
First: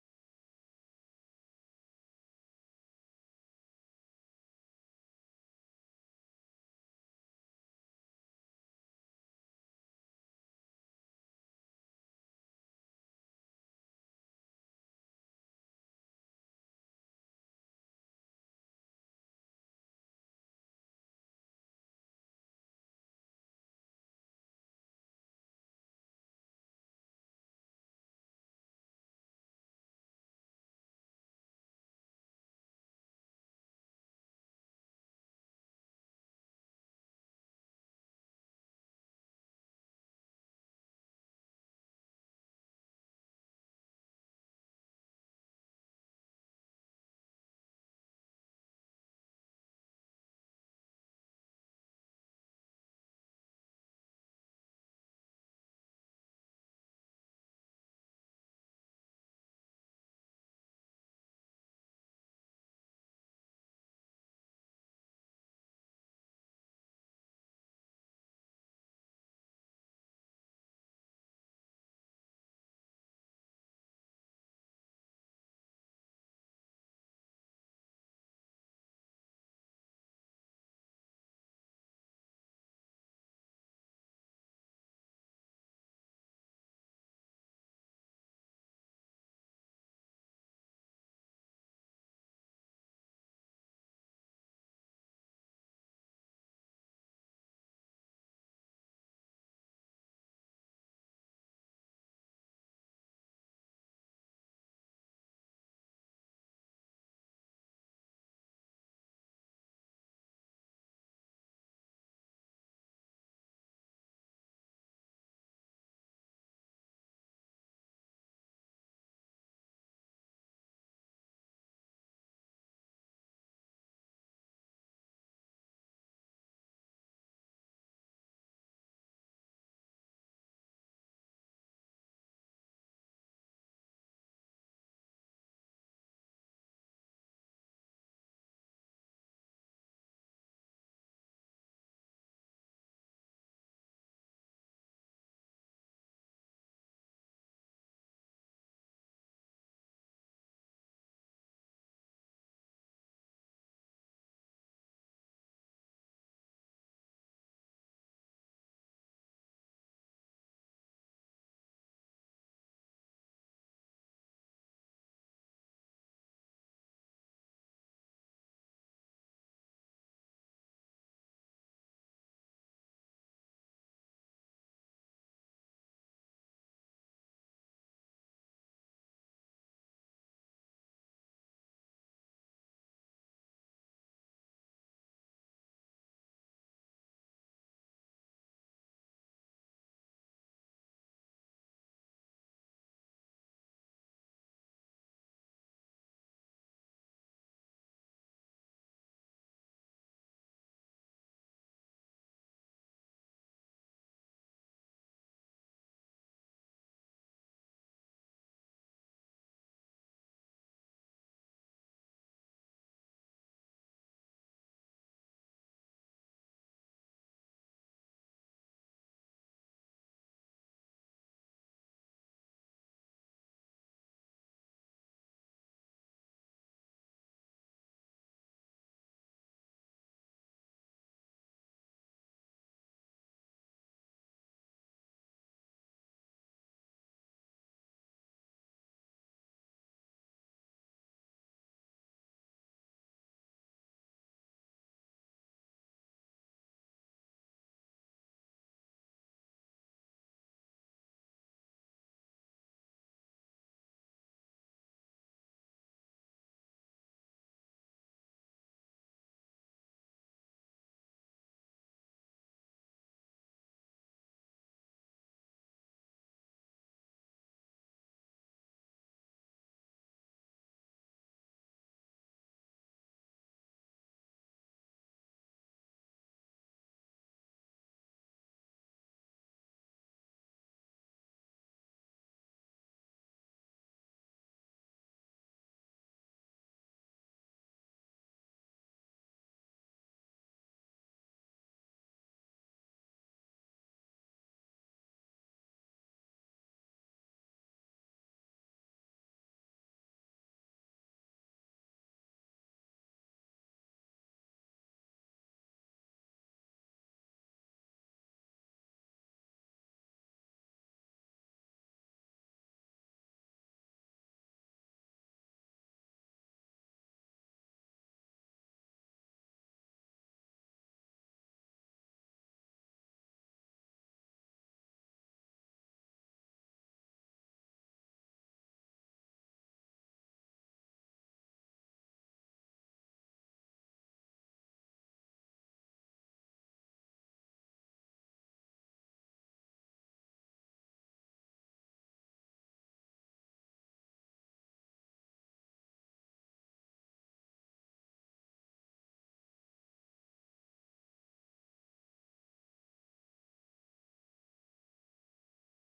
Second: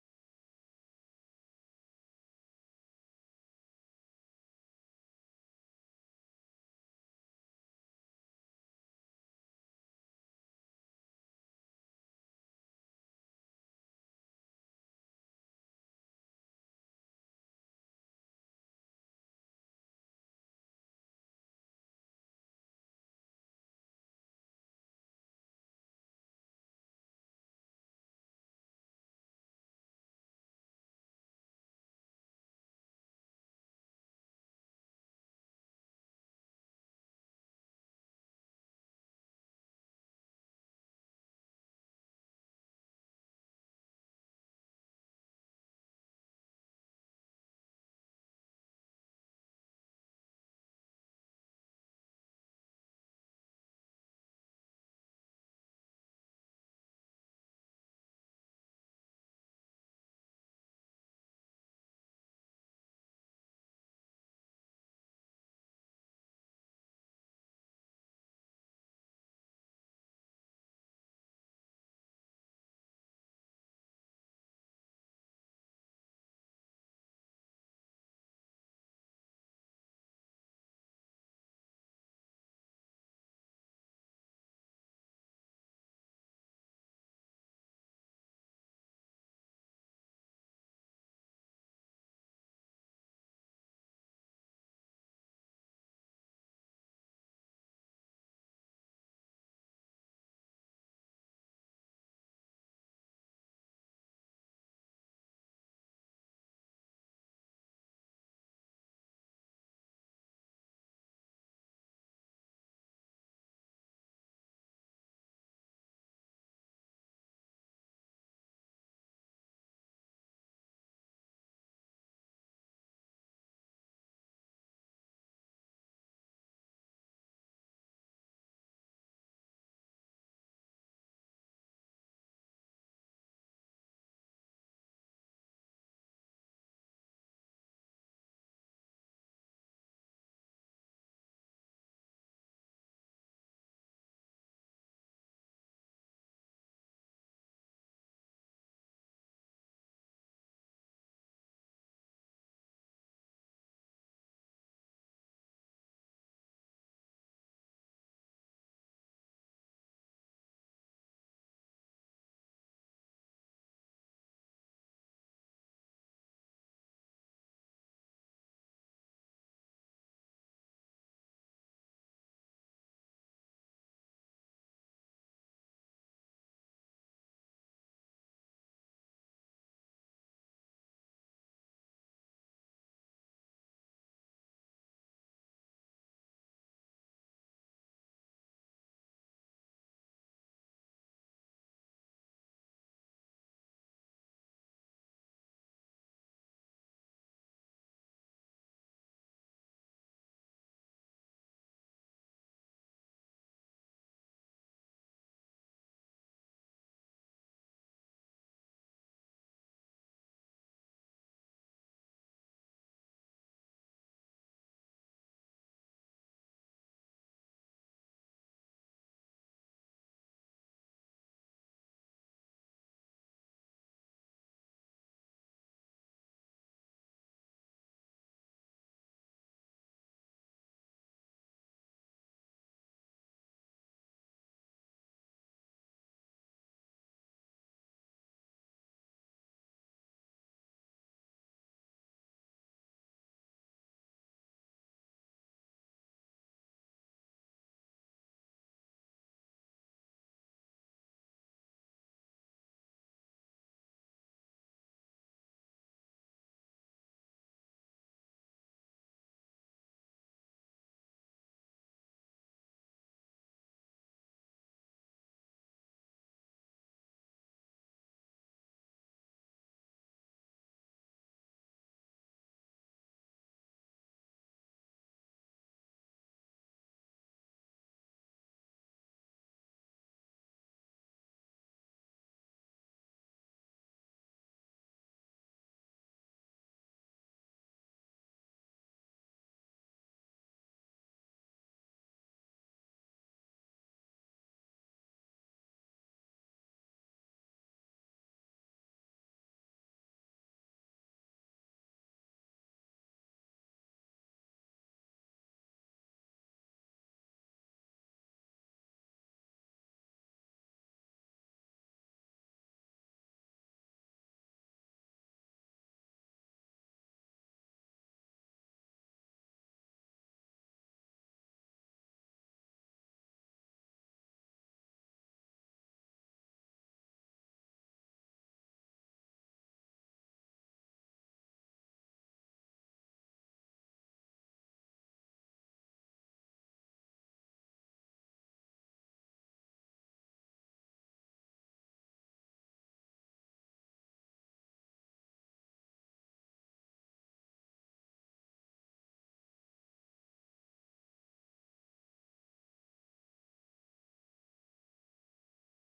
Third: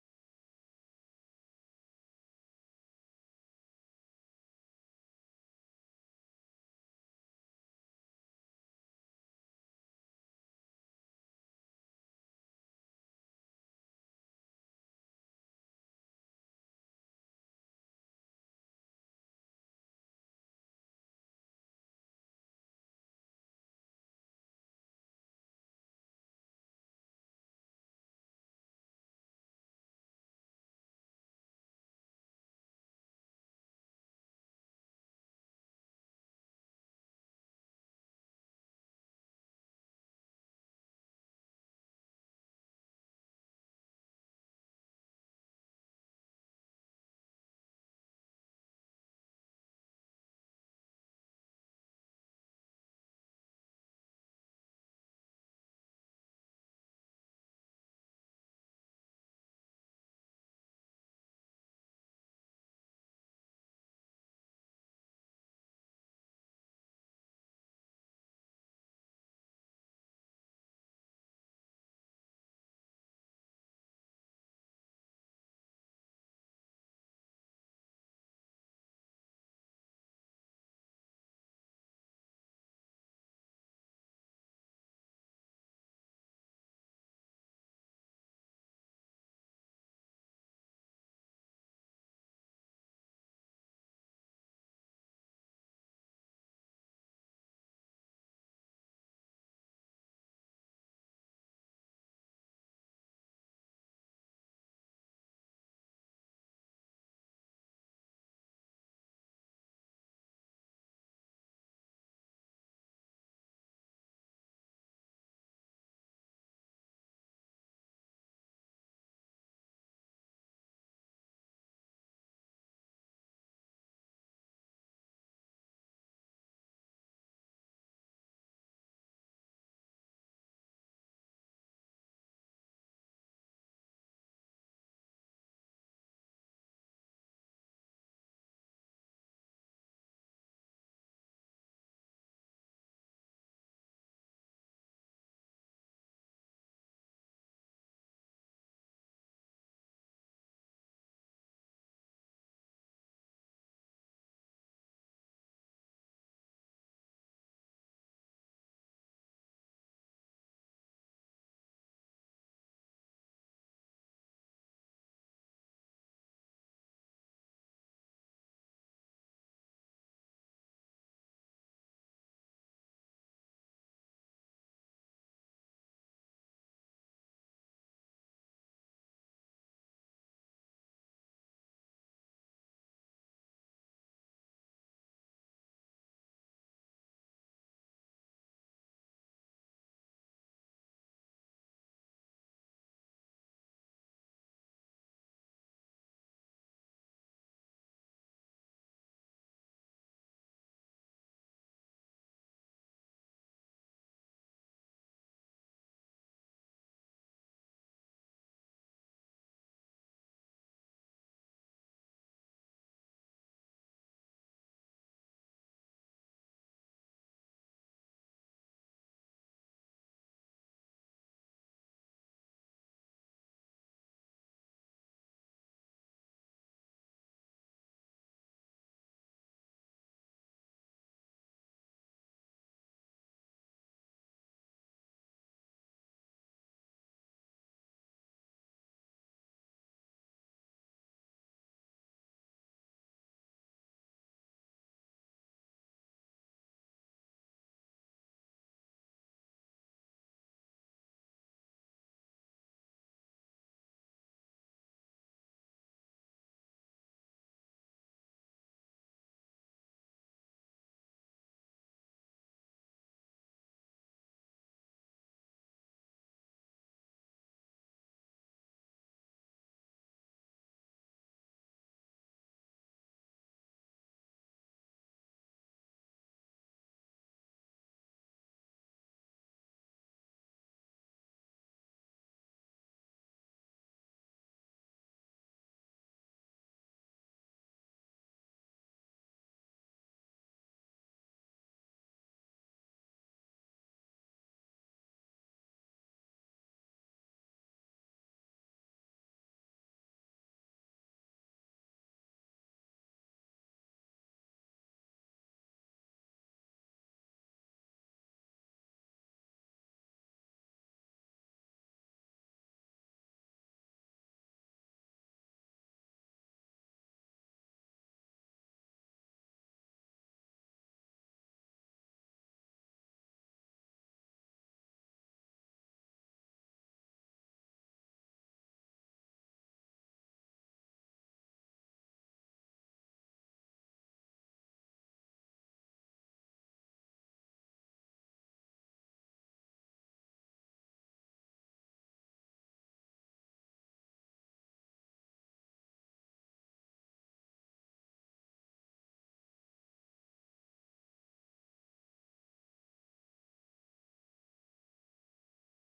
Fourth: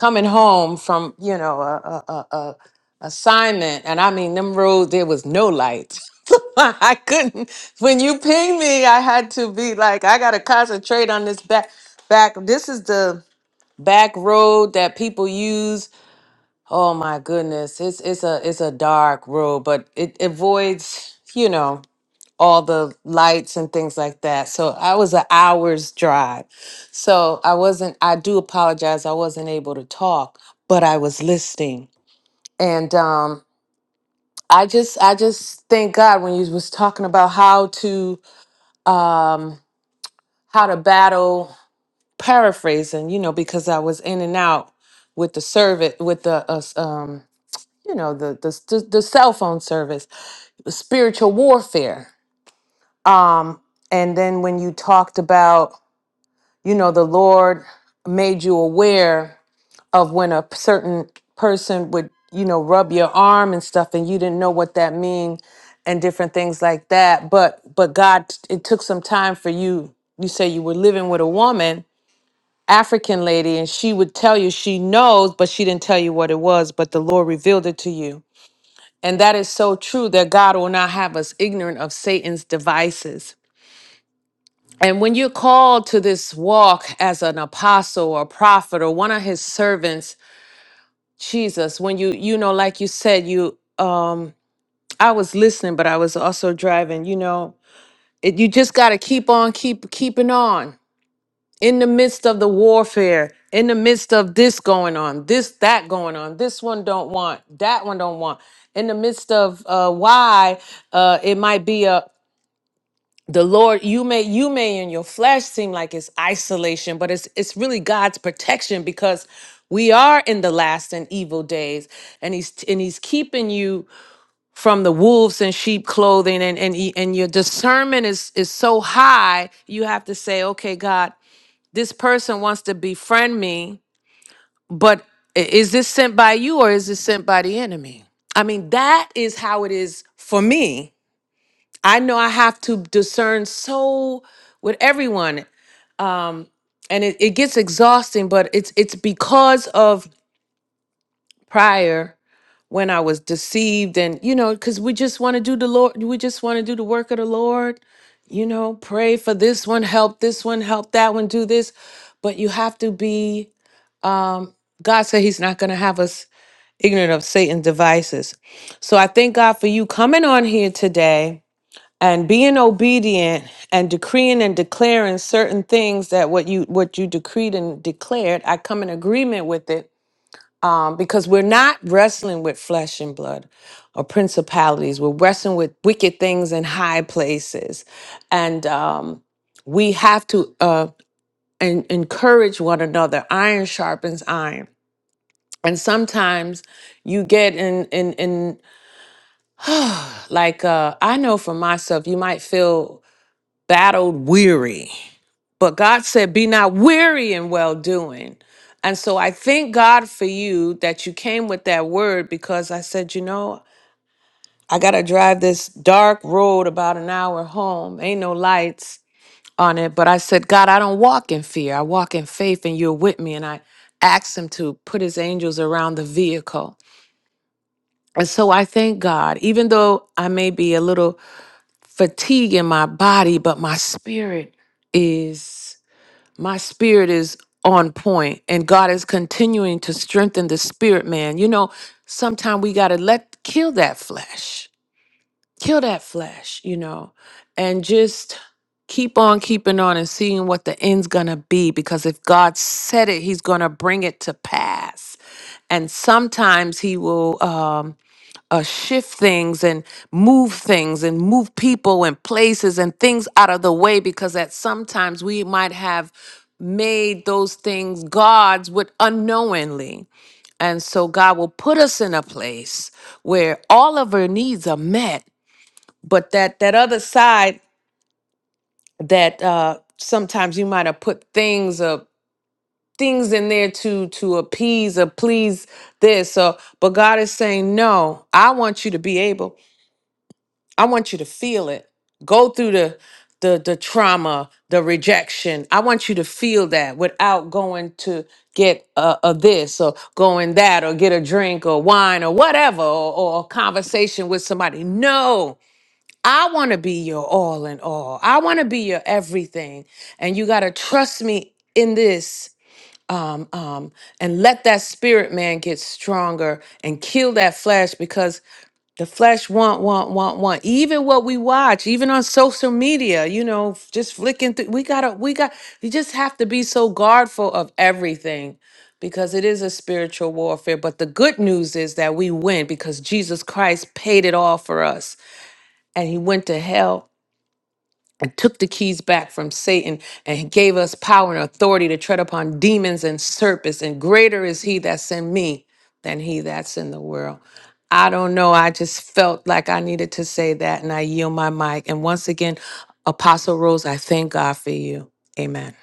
Speaker 4: coming home from you know a, a, a, a assignment, and I mean them roads there was no light. [LAUGHS] I couldn't. When you pinged me, I had to be like, I gotta concentrate on this back back. This is the back road that people use Oh my goodness, it's it's a it's a dark road, but it avoids you know all the lights and things like that. So I was an hour's drive, so I wasn't. I do apologize, I wasn't able to talk, but I was listening, and um, I just I just thank God when you was talking about how to um how to battle paraphrasing, you know, because I was in and out with the servant with the uh, um you know the the the, the cell phone service, spiritual warfare. Um, and then when you talked about you know the Lord made you aware of when a certain person would you know rub your arm and stuff, and you didn't know what that mean and different things like that. But but God, it took some time for you. You say you were living with a woman. African lady, and she would tell you she knows, but she didn't tell you what it was. But the Lord revealed it to you and that is so true that God will not have us ignorant of Satan's devices. And when you're called to this walk as an apostle or prophet or one of his servants, Jesus, when you, you know, like you said, you, um, I was listening, but I was also driving, you know, it, you just got to keep on, keep, keeping on in the midst of the warfare, in the midst of this going on, this, that going on, this one don't want, that one don't want, in the midst of uh, why uh, it might be a, the lord you may you may in your flesh seem like it's isolation but it's it's really god's protection because we are in the last and evil days and he's and he's keeping you from the wolves in sheep clothing and and he- and your discernment is is so high you have to say okay god this person wants to befriend me but i- is this sent by you or is this sent by the enemy i mean that is how it is for me I know I have to discern so with everyone. Um, and it, it gets exhausting, but it's it's because of prior when I was deceived and you know, because we just want to do the Lord, we just want to do the work of the Lord, you know, pray for this one, help this one, help that one, do this. But you have to be um God said he's not gonna have us ignorant of Satan's devices. So I thank God for you coming on here today and being obedient and decreeing and declaring certain things that what you what you decreed and declared i come in agreement with it um, because we're not wrestling with flesh and blood or principalities we're wrestling with wicked things in high places and um, we have to uh, en- encourage one another iron sharpens iron and sometimes you get in in in [SIGHS] like uh i know for myself you might feel battled weary. But God said, Be not weary in well doing. And so I thank God for you that you came with that word because I said, You know, I got to drive this dark road about an hour home. Ain't no lights on it. But I said, God, I don't walk in fear. I walk in faith and you're with me. And I asked him to put his angels around the vehicle. And so I thank God, even though I may be a little fatigued in my body, but my spirit is. my spirit is on point and God is continuing to strengthen the spirit man. You know, sometimes we got to let kill that flesh. Kill that flesh, you know, and just keep on keeping on and seeing what the end's going to be because if God said it, he's going to bring it to pass. And sometimes he will um, uh, shift things and move things and move people and places and things out of the way because at sometimes we might have made those things gods with unknowingly and so god will put us in a place where all of our needs are met but that that other side that uh sometimes you might have put things or things in there to to appease or please this or but god is saying no i want you to be able I want you to feel it. Go through the the the trauma, the rejection. I want you to feel that without going to get a, a this or going that or get a drink or wine or whatever or, or a conversation with somebody. No. I want to be your all in all. I want to be your everything. And you got to trust me in this um um and let that spirit man get stronger and kill that flesh because the flesh want, want, want, want. Even what we watch, even on social media, you know, f- just flicking through. We gotta, we got, you just have to be so guardful of everything because it is a spiritual warfare. But the good news is that we win because Jesus Christ paid it all for us and he went to hell and took the keys back from Satan and gave us power and authority to tread upon demons and serpents. And greater is he that's in me than he that's in the world. I don't know. I just felt like I needed to say that and I yield my mic. And once again, Apostle Rose, I thank God for you. Amen.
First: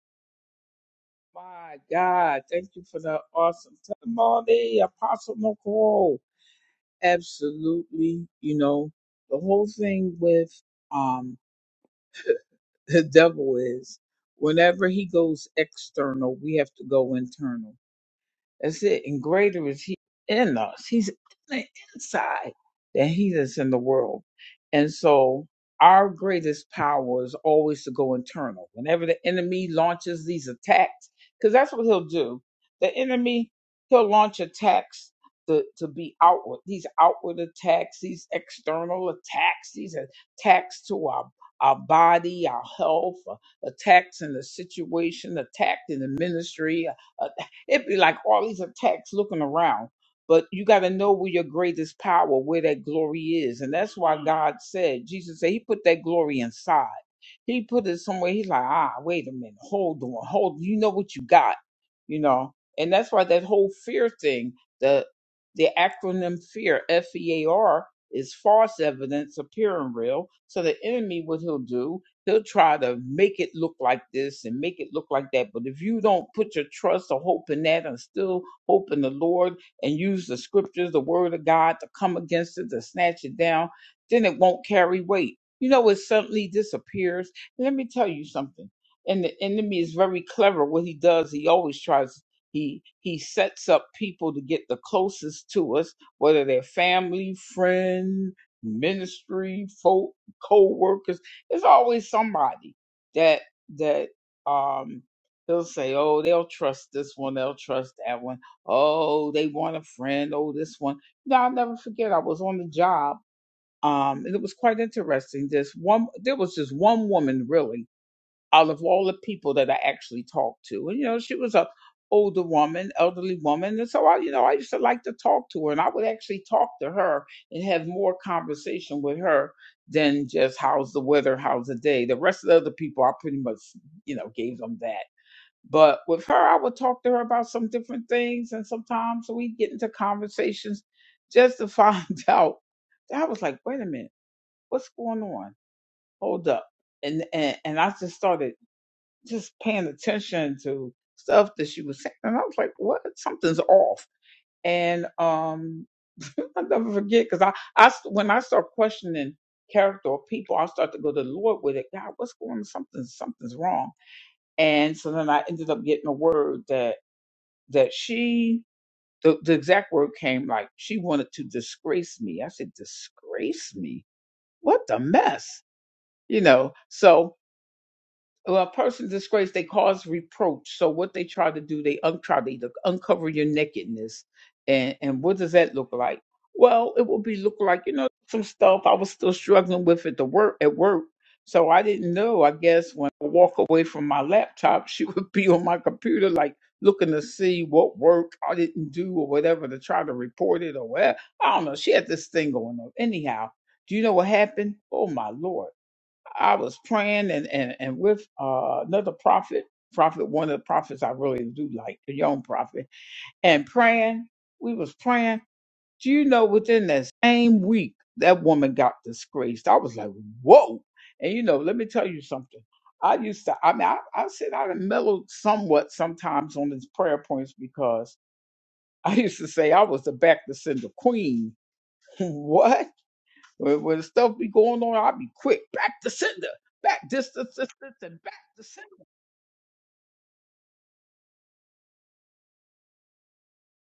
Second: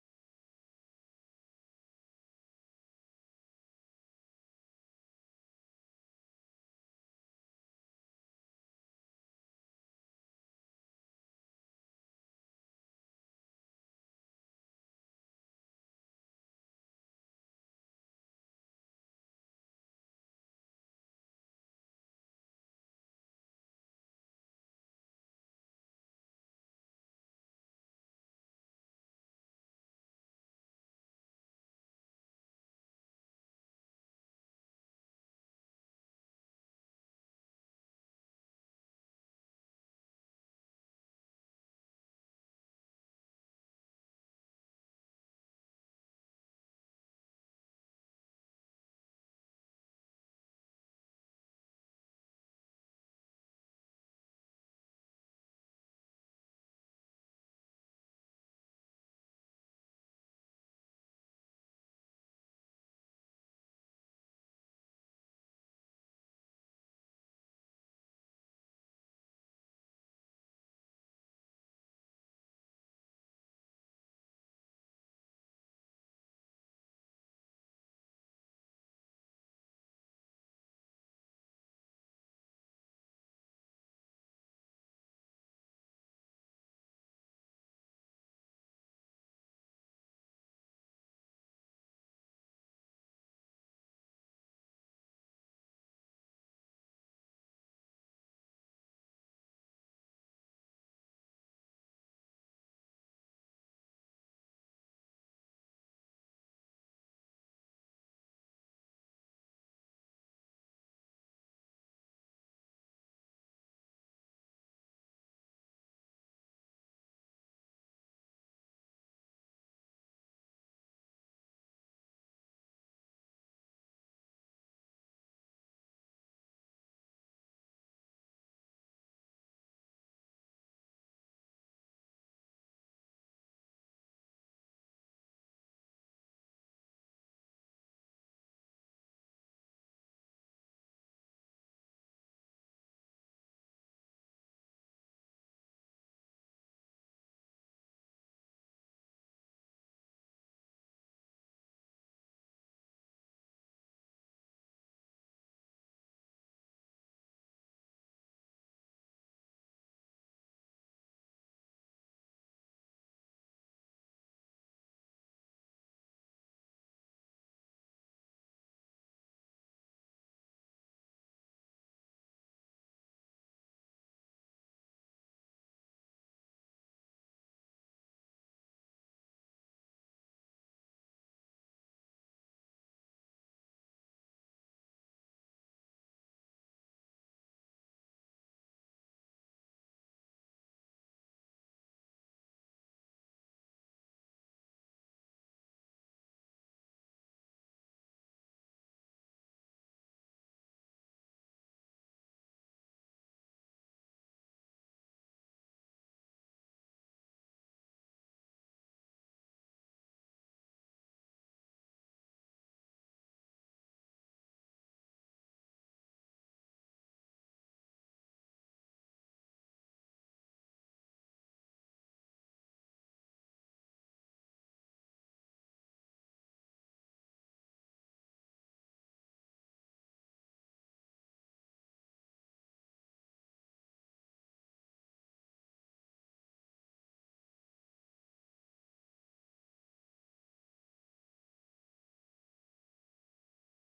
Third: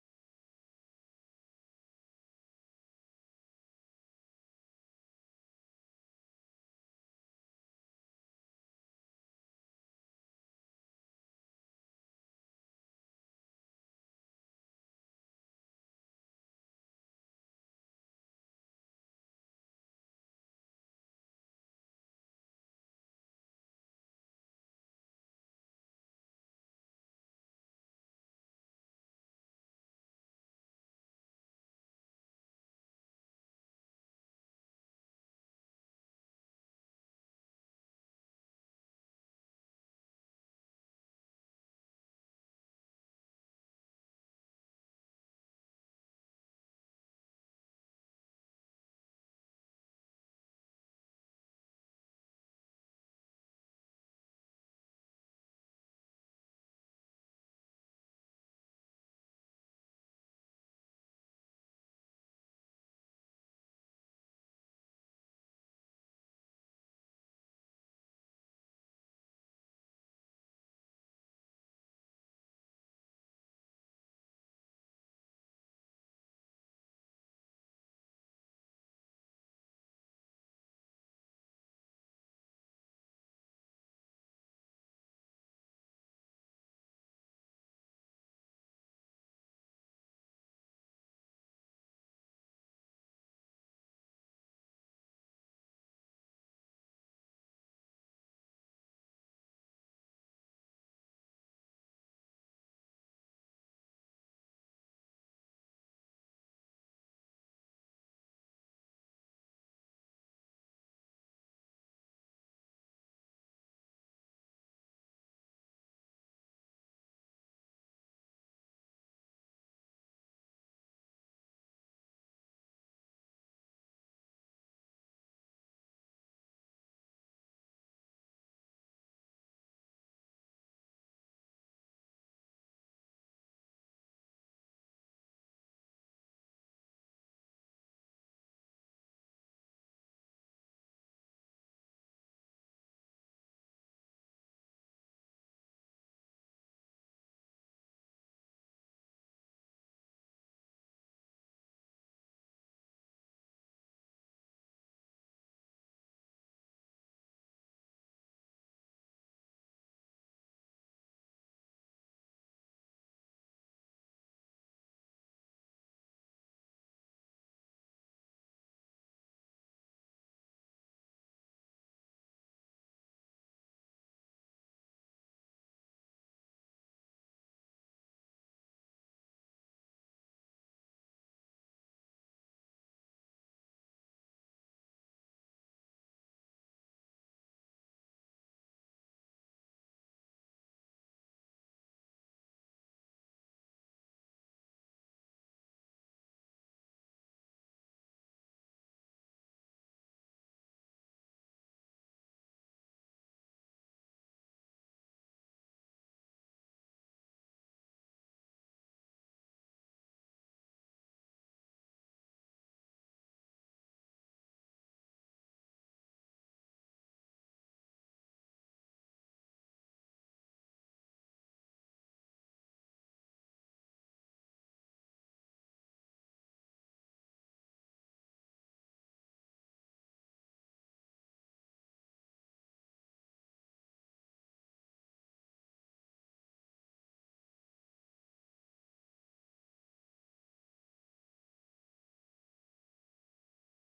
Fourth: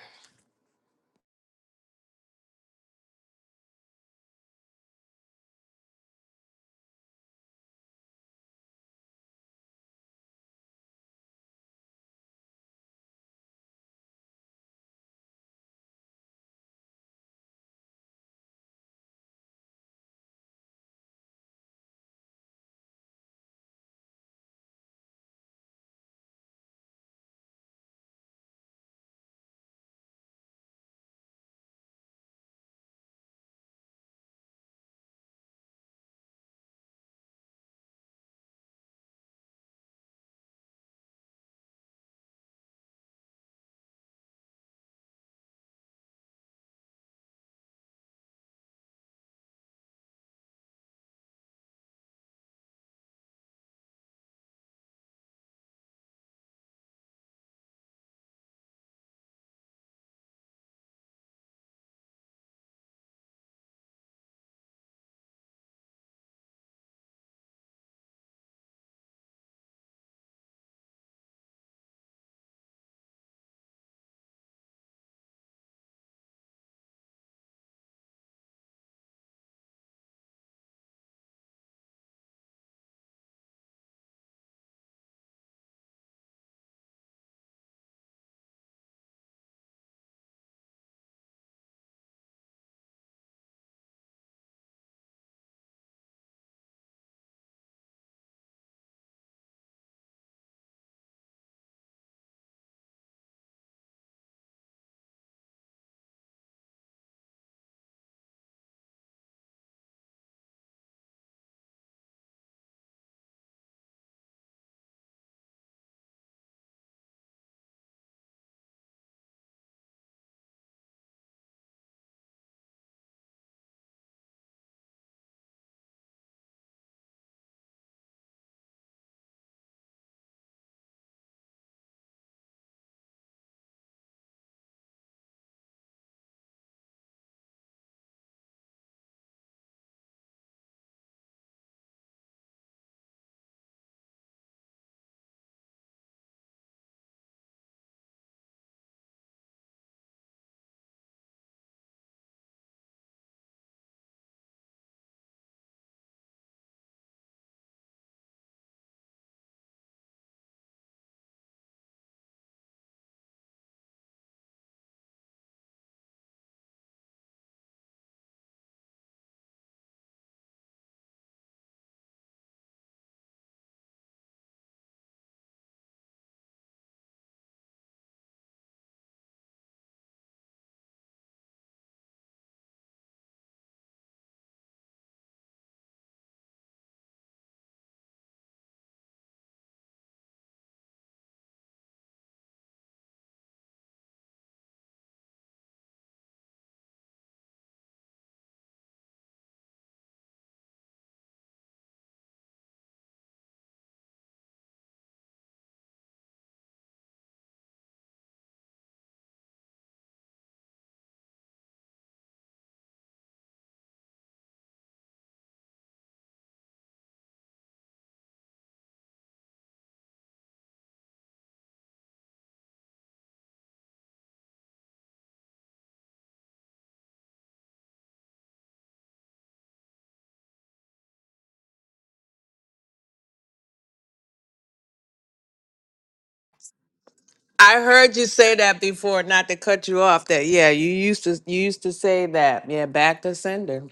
Speaker 4: I heard you say that before, not to cut you off. That yeah, you used to you used to say that. Yeah, back to sender.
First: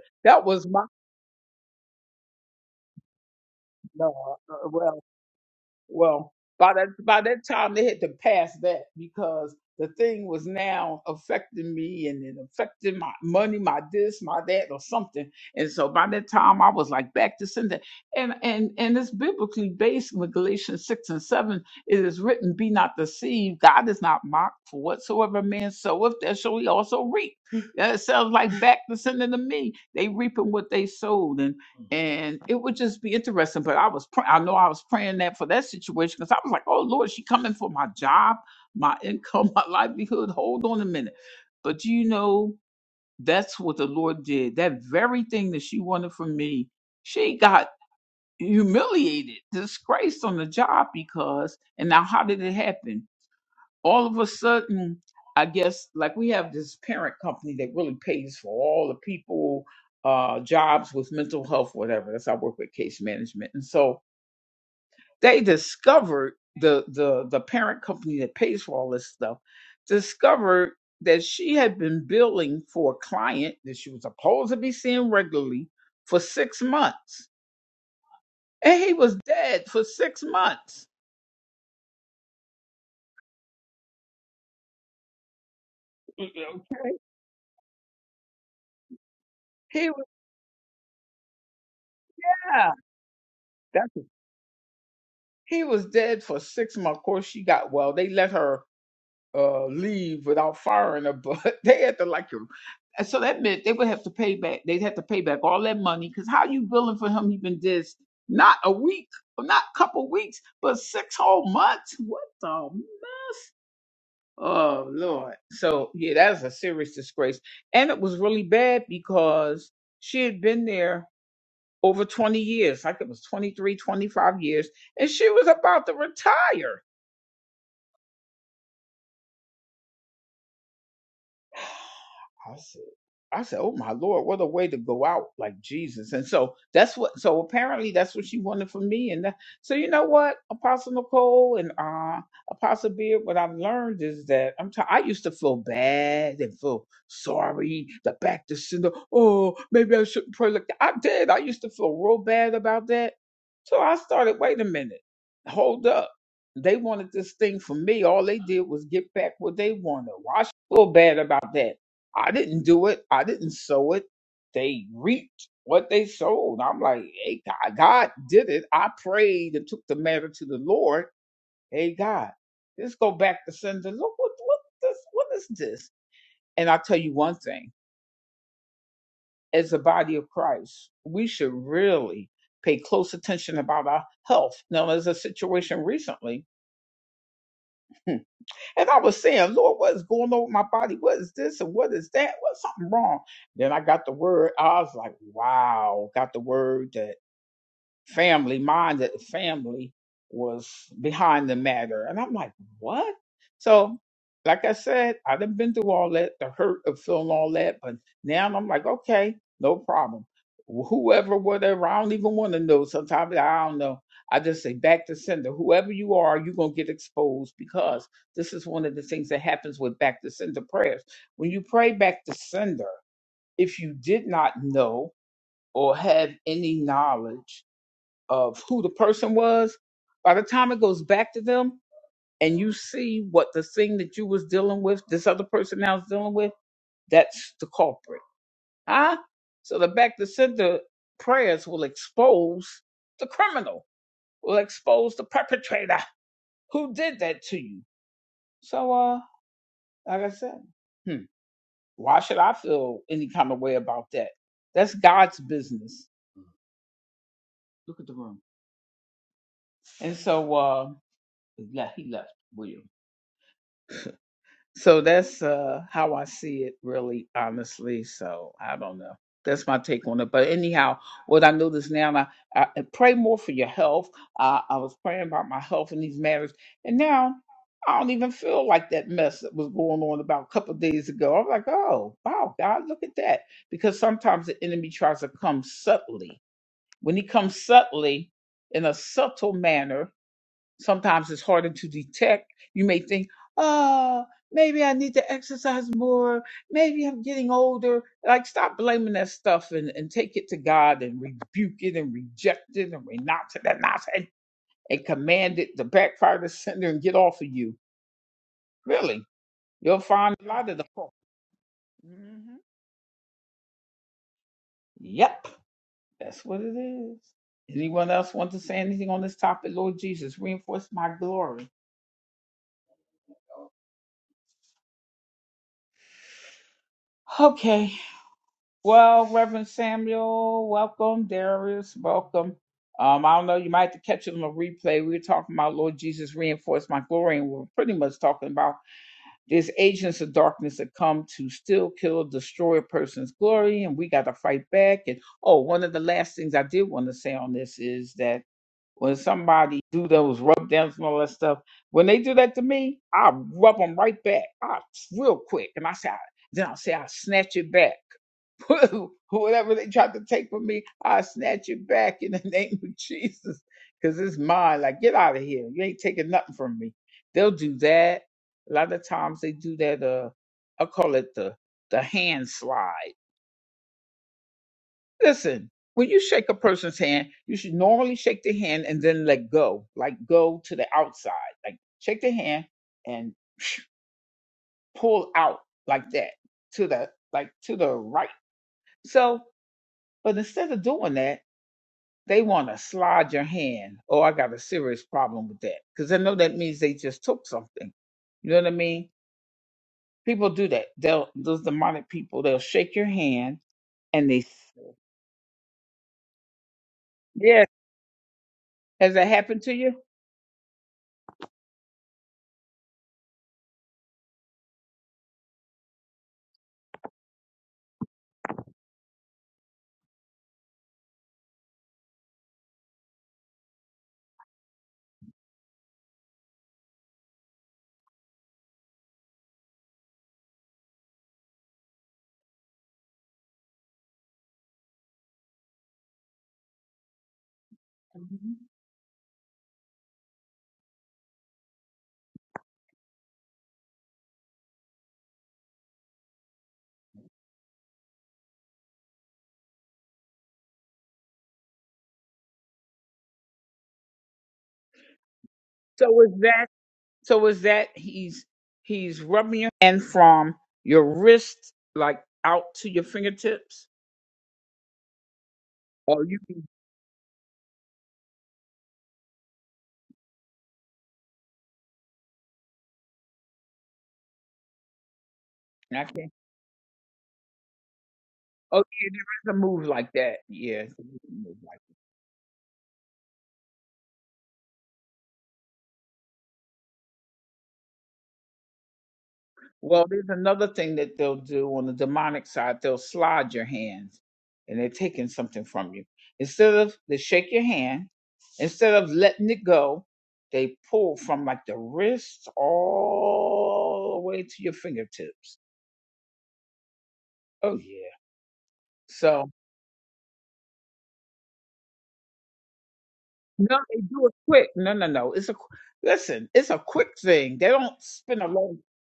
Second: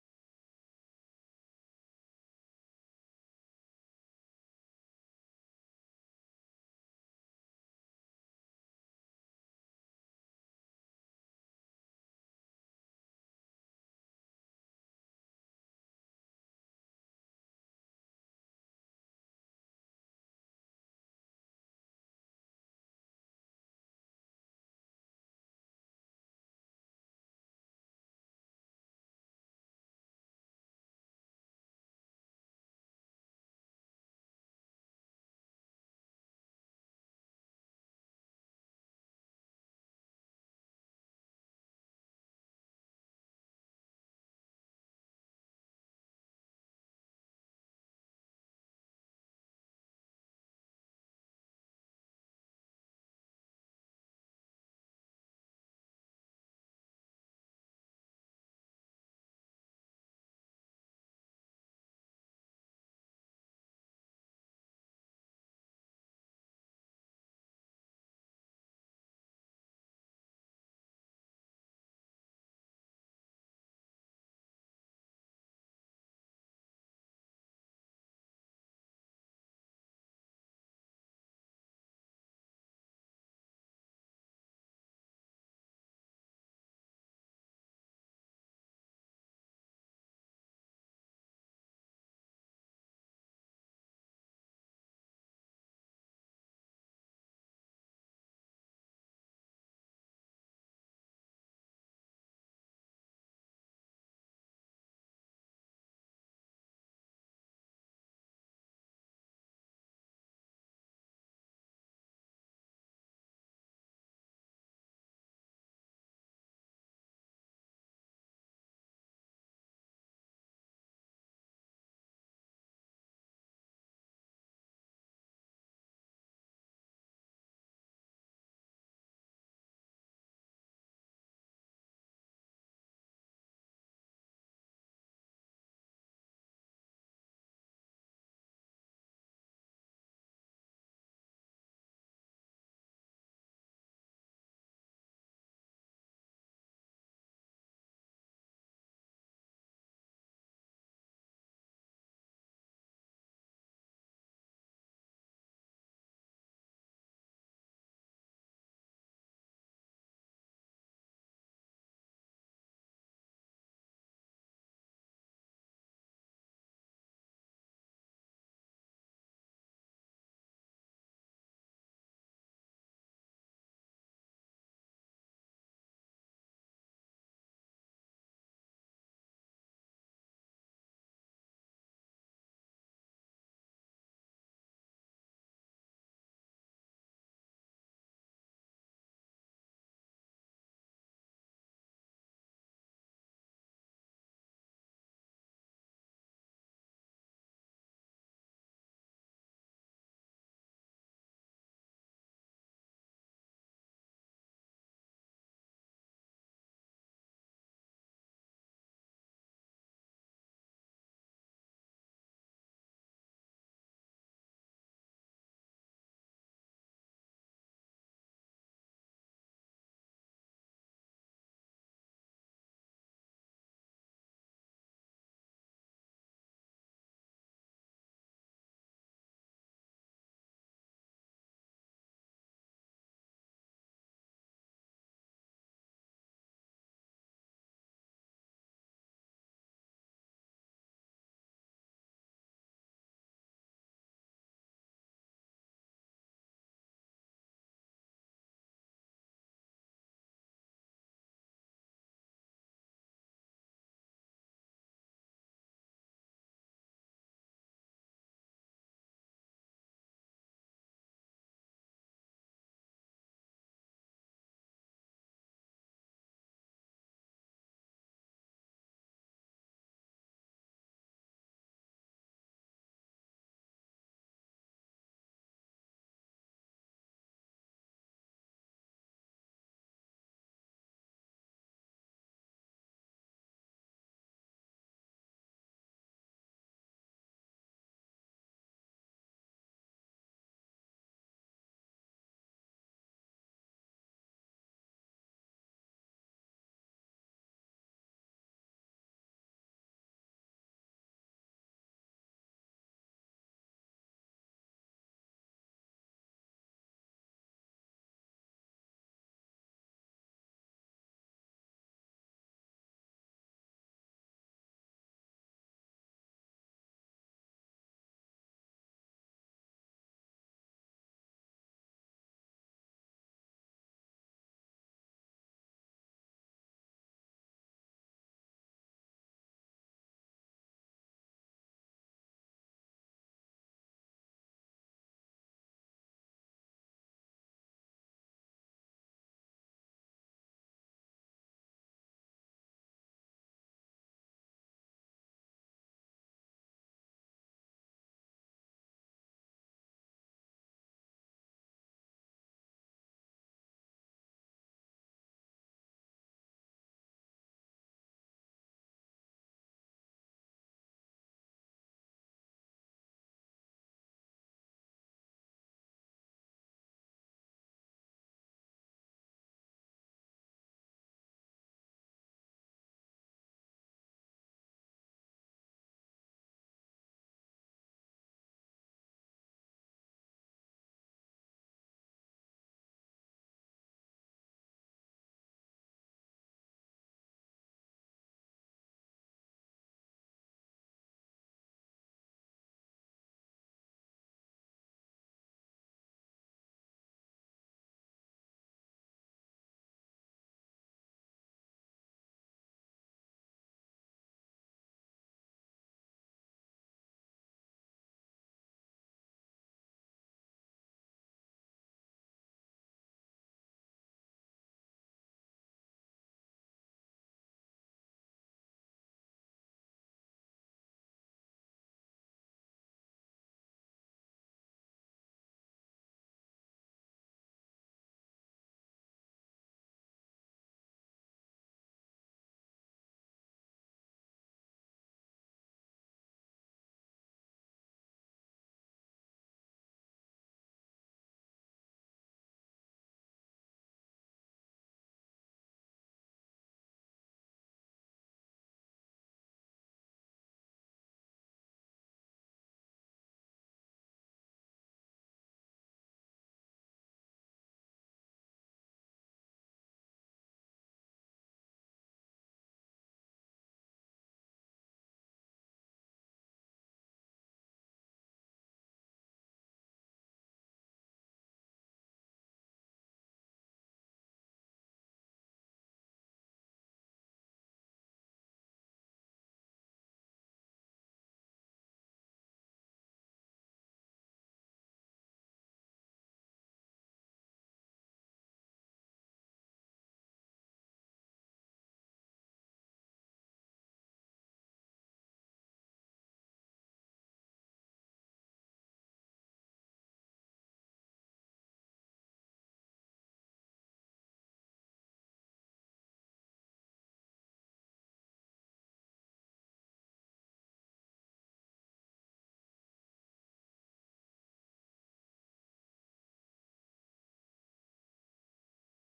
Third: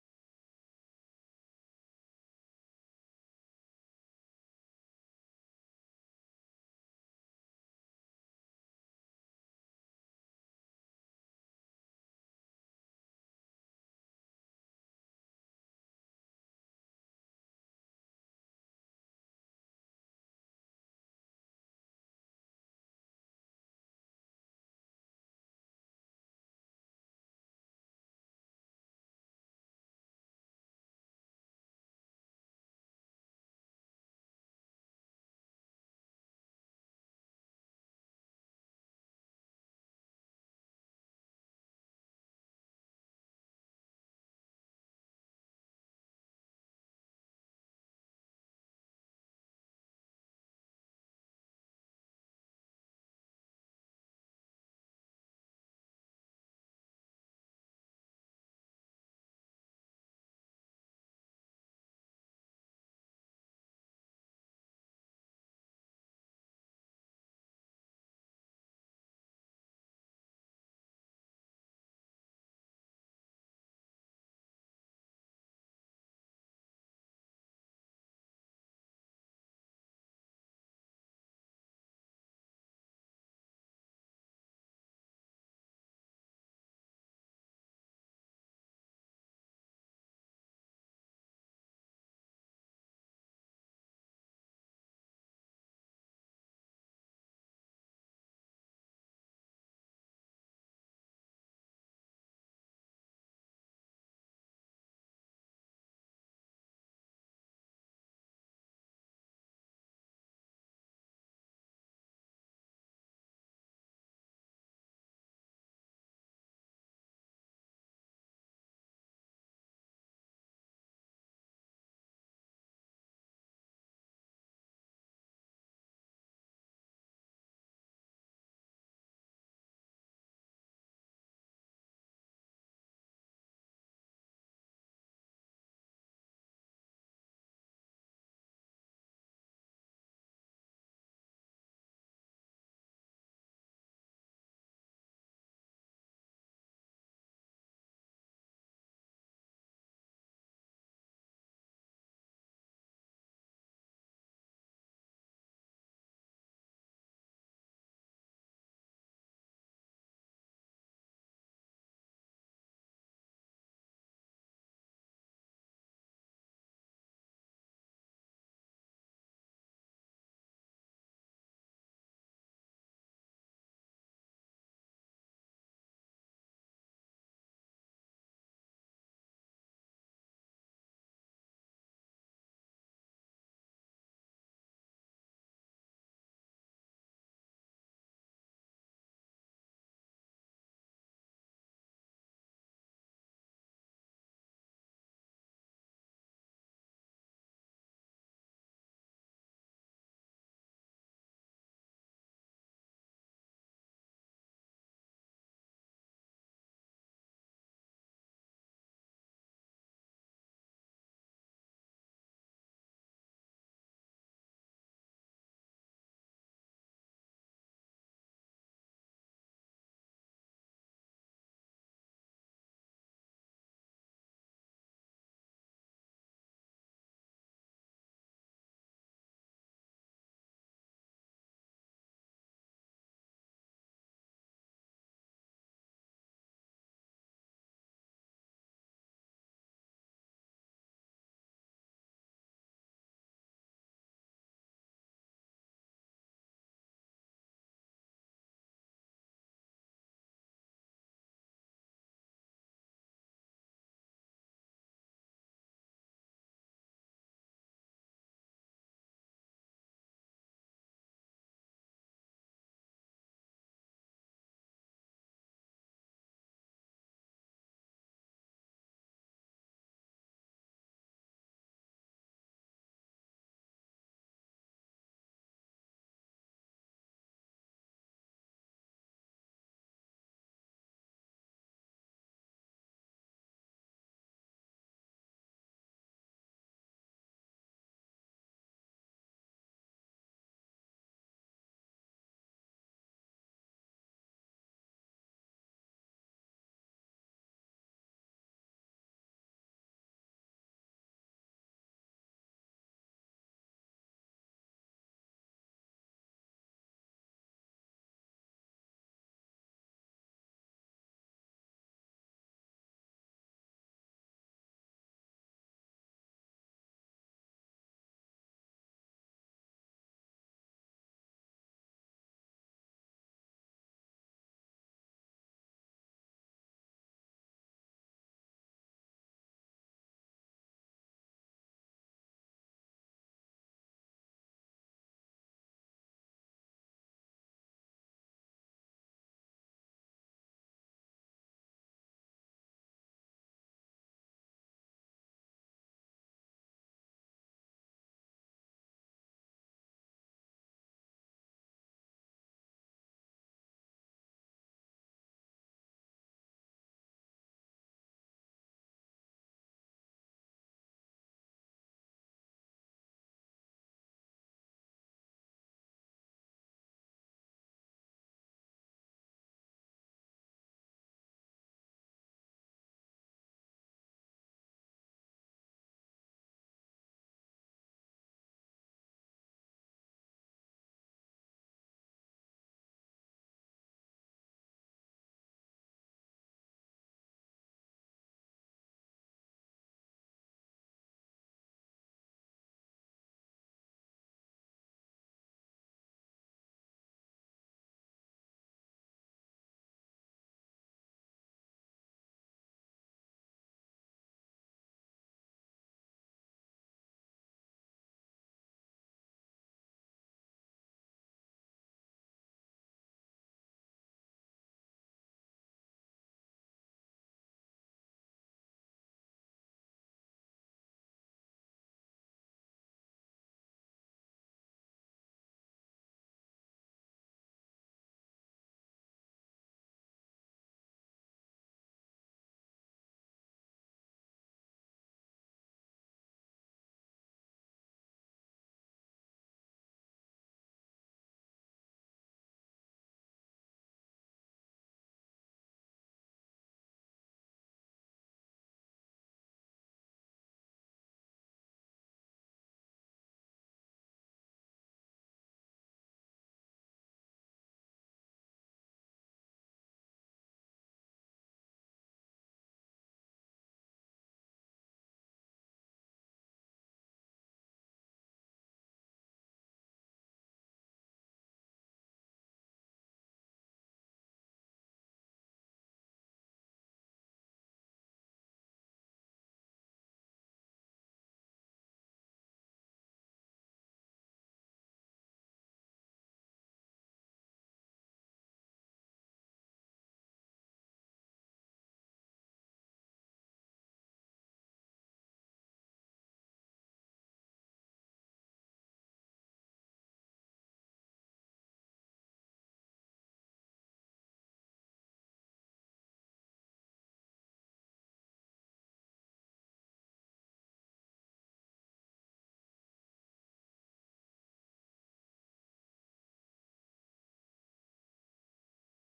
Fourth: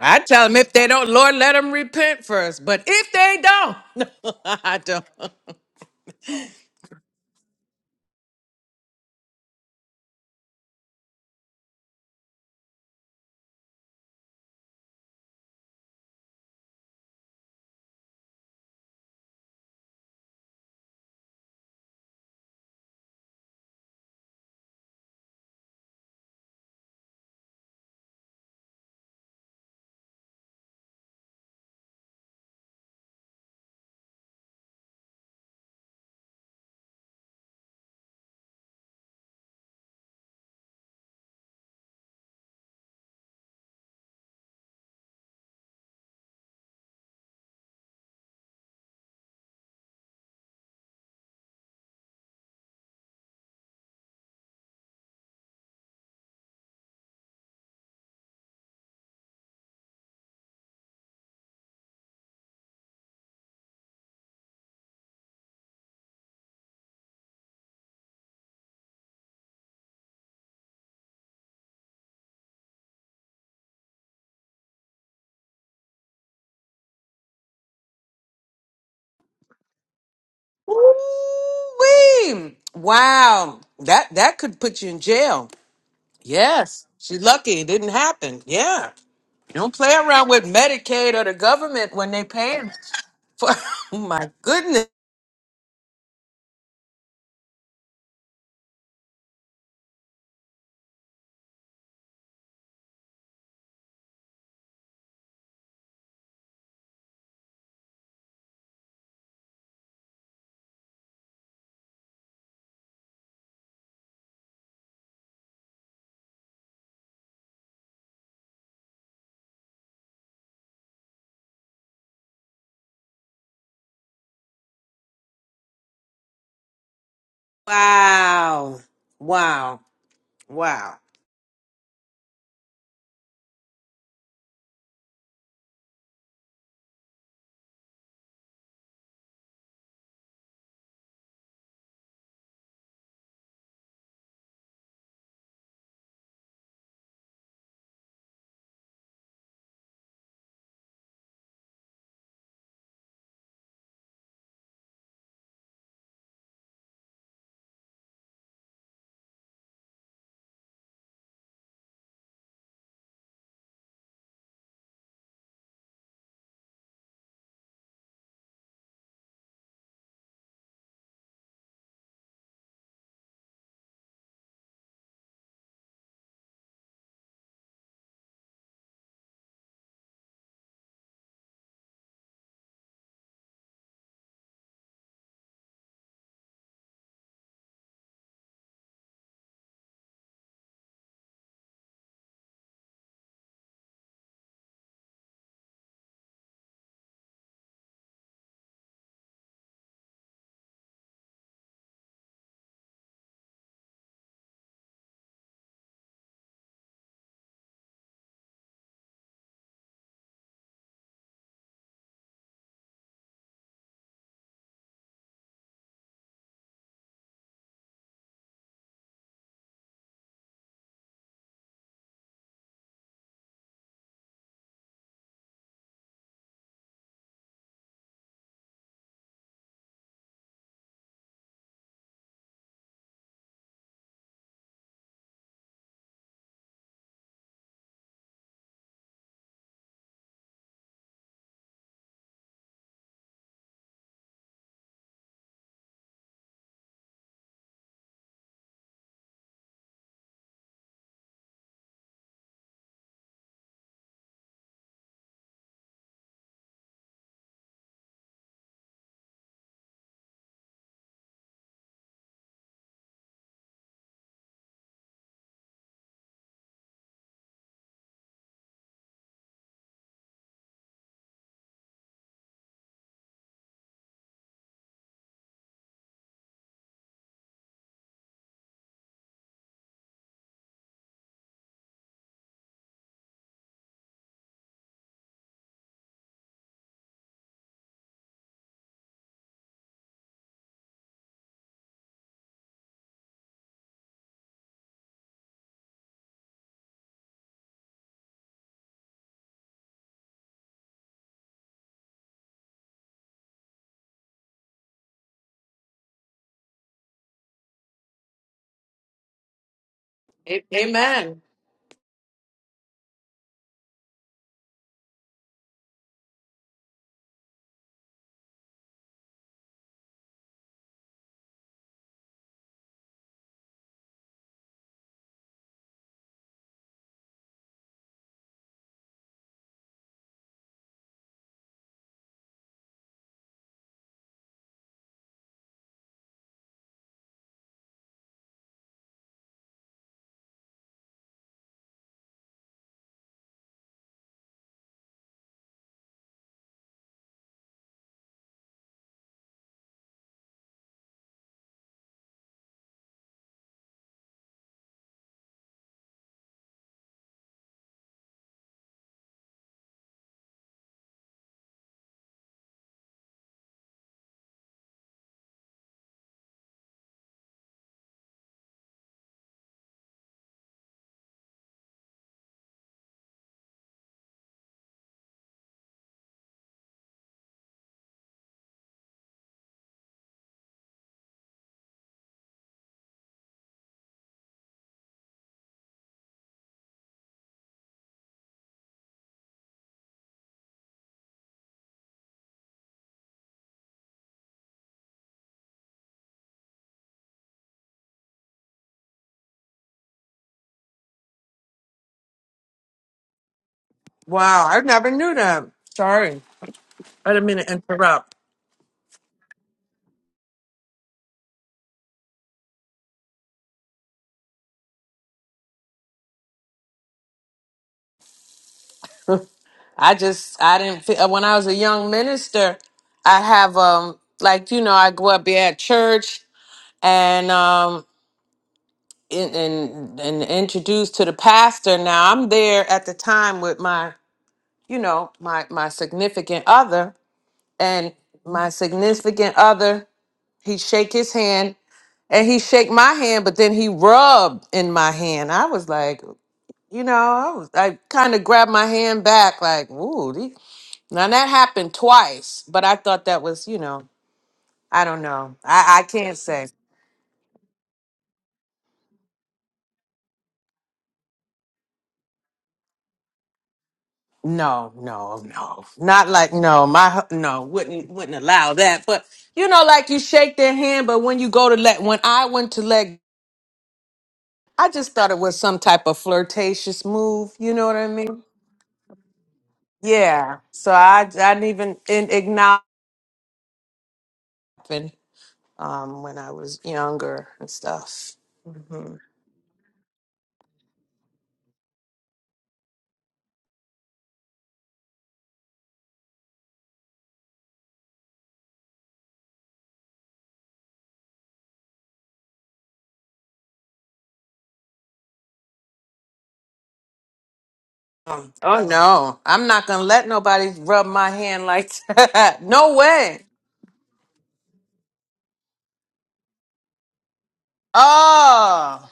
Speaker 4: I tell them if they don't, Lord, let them repent first. But if they don't, [LAUGHS] no, I don't. Ooh-wee. Wow, that that could put you in jail. Yes, she's lucky it didn't happen. Yeah, don't play around with Medicaid or the government when they paying for. [LAUGHS] Oh my goodness! Wow, wow, wow. A- Amen. Wow, I never knew that. Sorry, I didn't mean to interrupt. I just I didn't feel uh, when I was a young minister. I have um like you know I grew up here at church and um and and, and introduced to the pastor. Now I'm there at the time with my you know my my significant other and my significant other. He shake his hand and he shake my hand, but then he rubbed in my hand. I was like, you know, I was I kind of grabbed my hand back, like, ooh, these. now that happened twice, but I thought that was, you know, I don't know. I, I can't say. No, no, no. Not like no, my hu- no, wouldn't wouldn't allow that. But you know, like you shake their hand, but when you go to let when I went to let I just thought it was some type of flirtatious move, you know what I mean? Yeah. So I I didn't even in acknowledge um when I was younger and stuff. Mm-hmm. Um, Oh no, I'm not gonna let nobody rub my hand like that. [LAUGHS] No way. Oh,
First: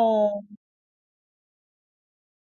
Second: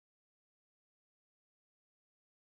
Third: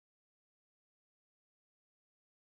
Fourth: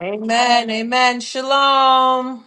Speaker 4: amen, amen, shalom.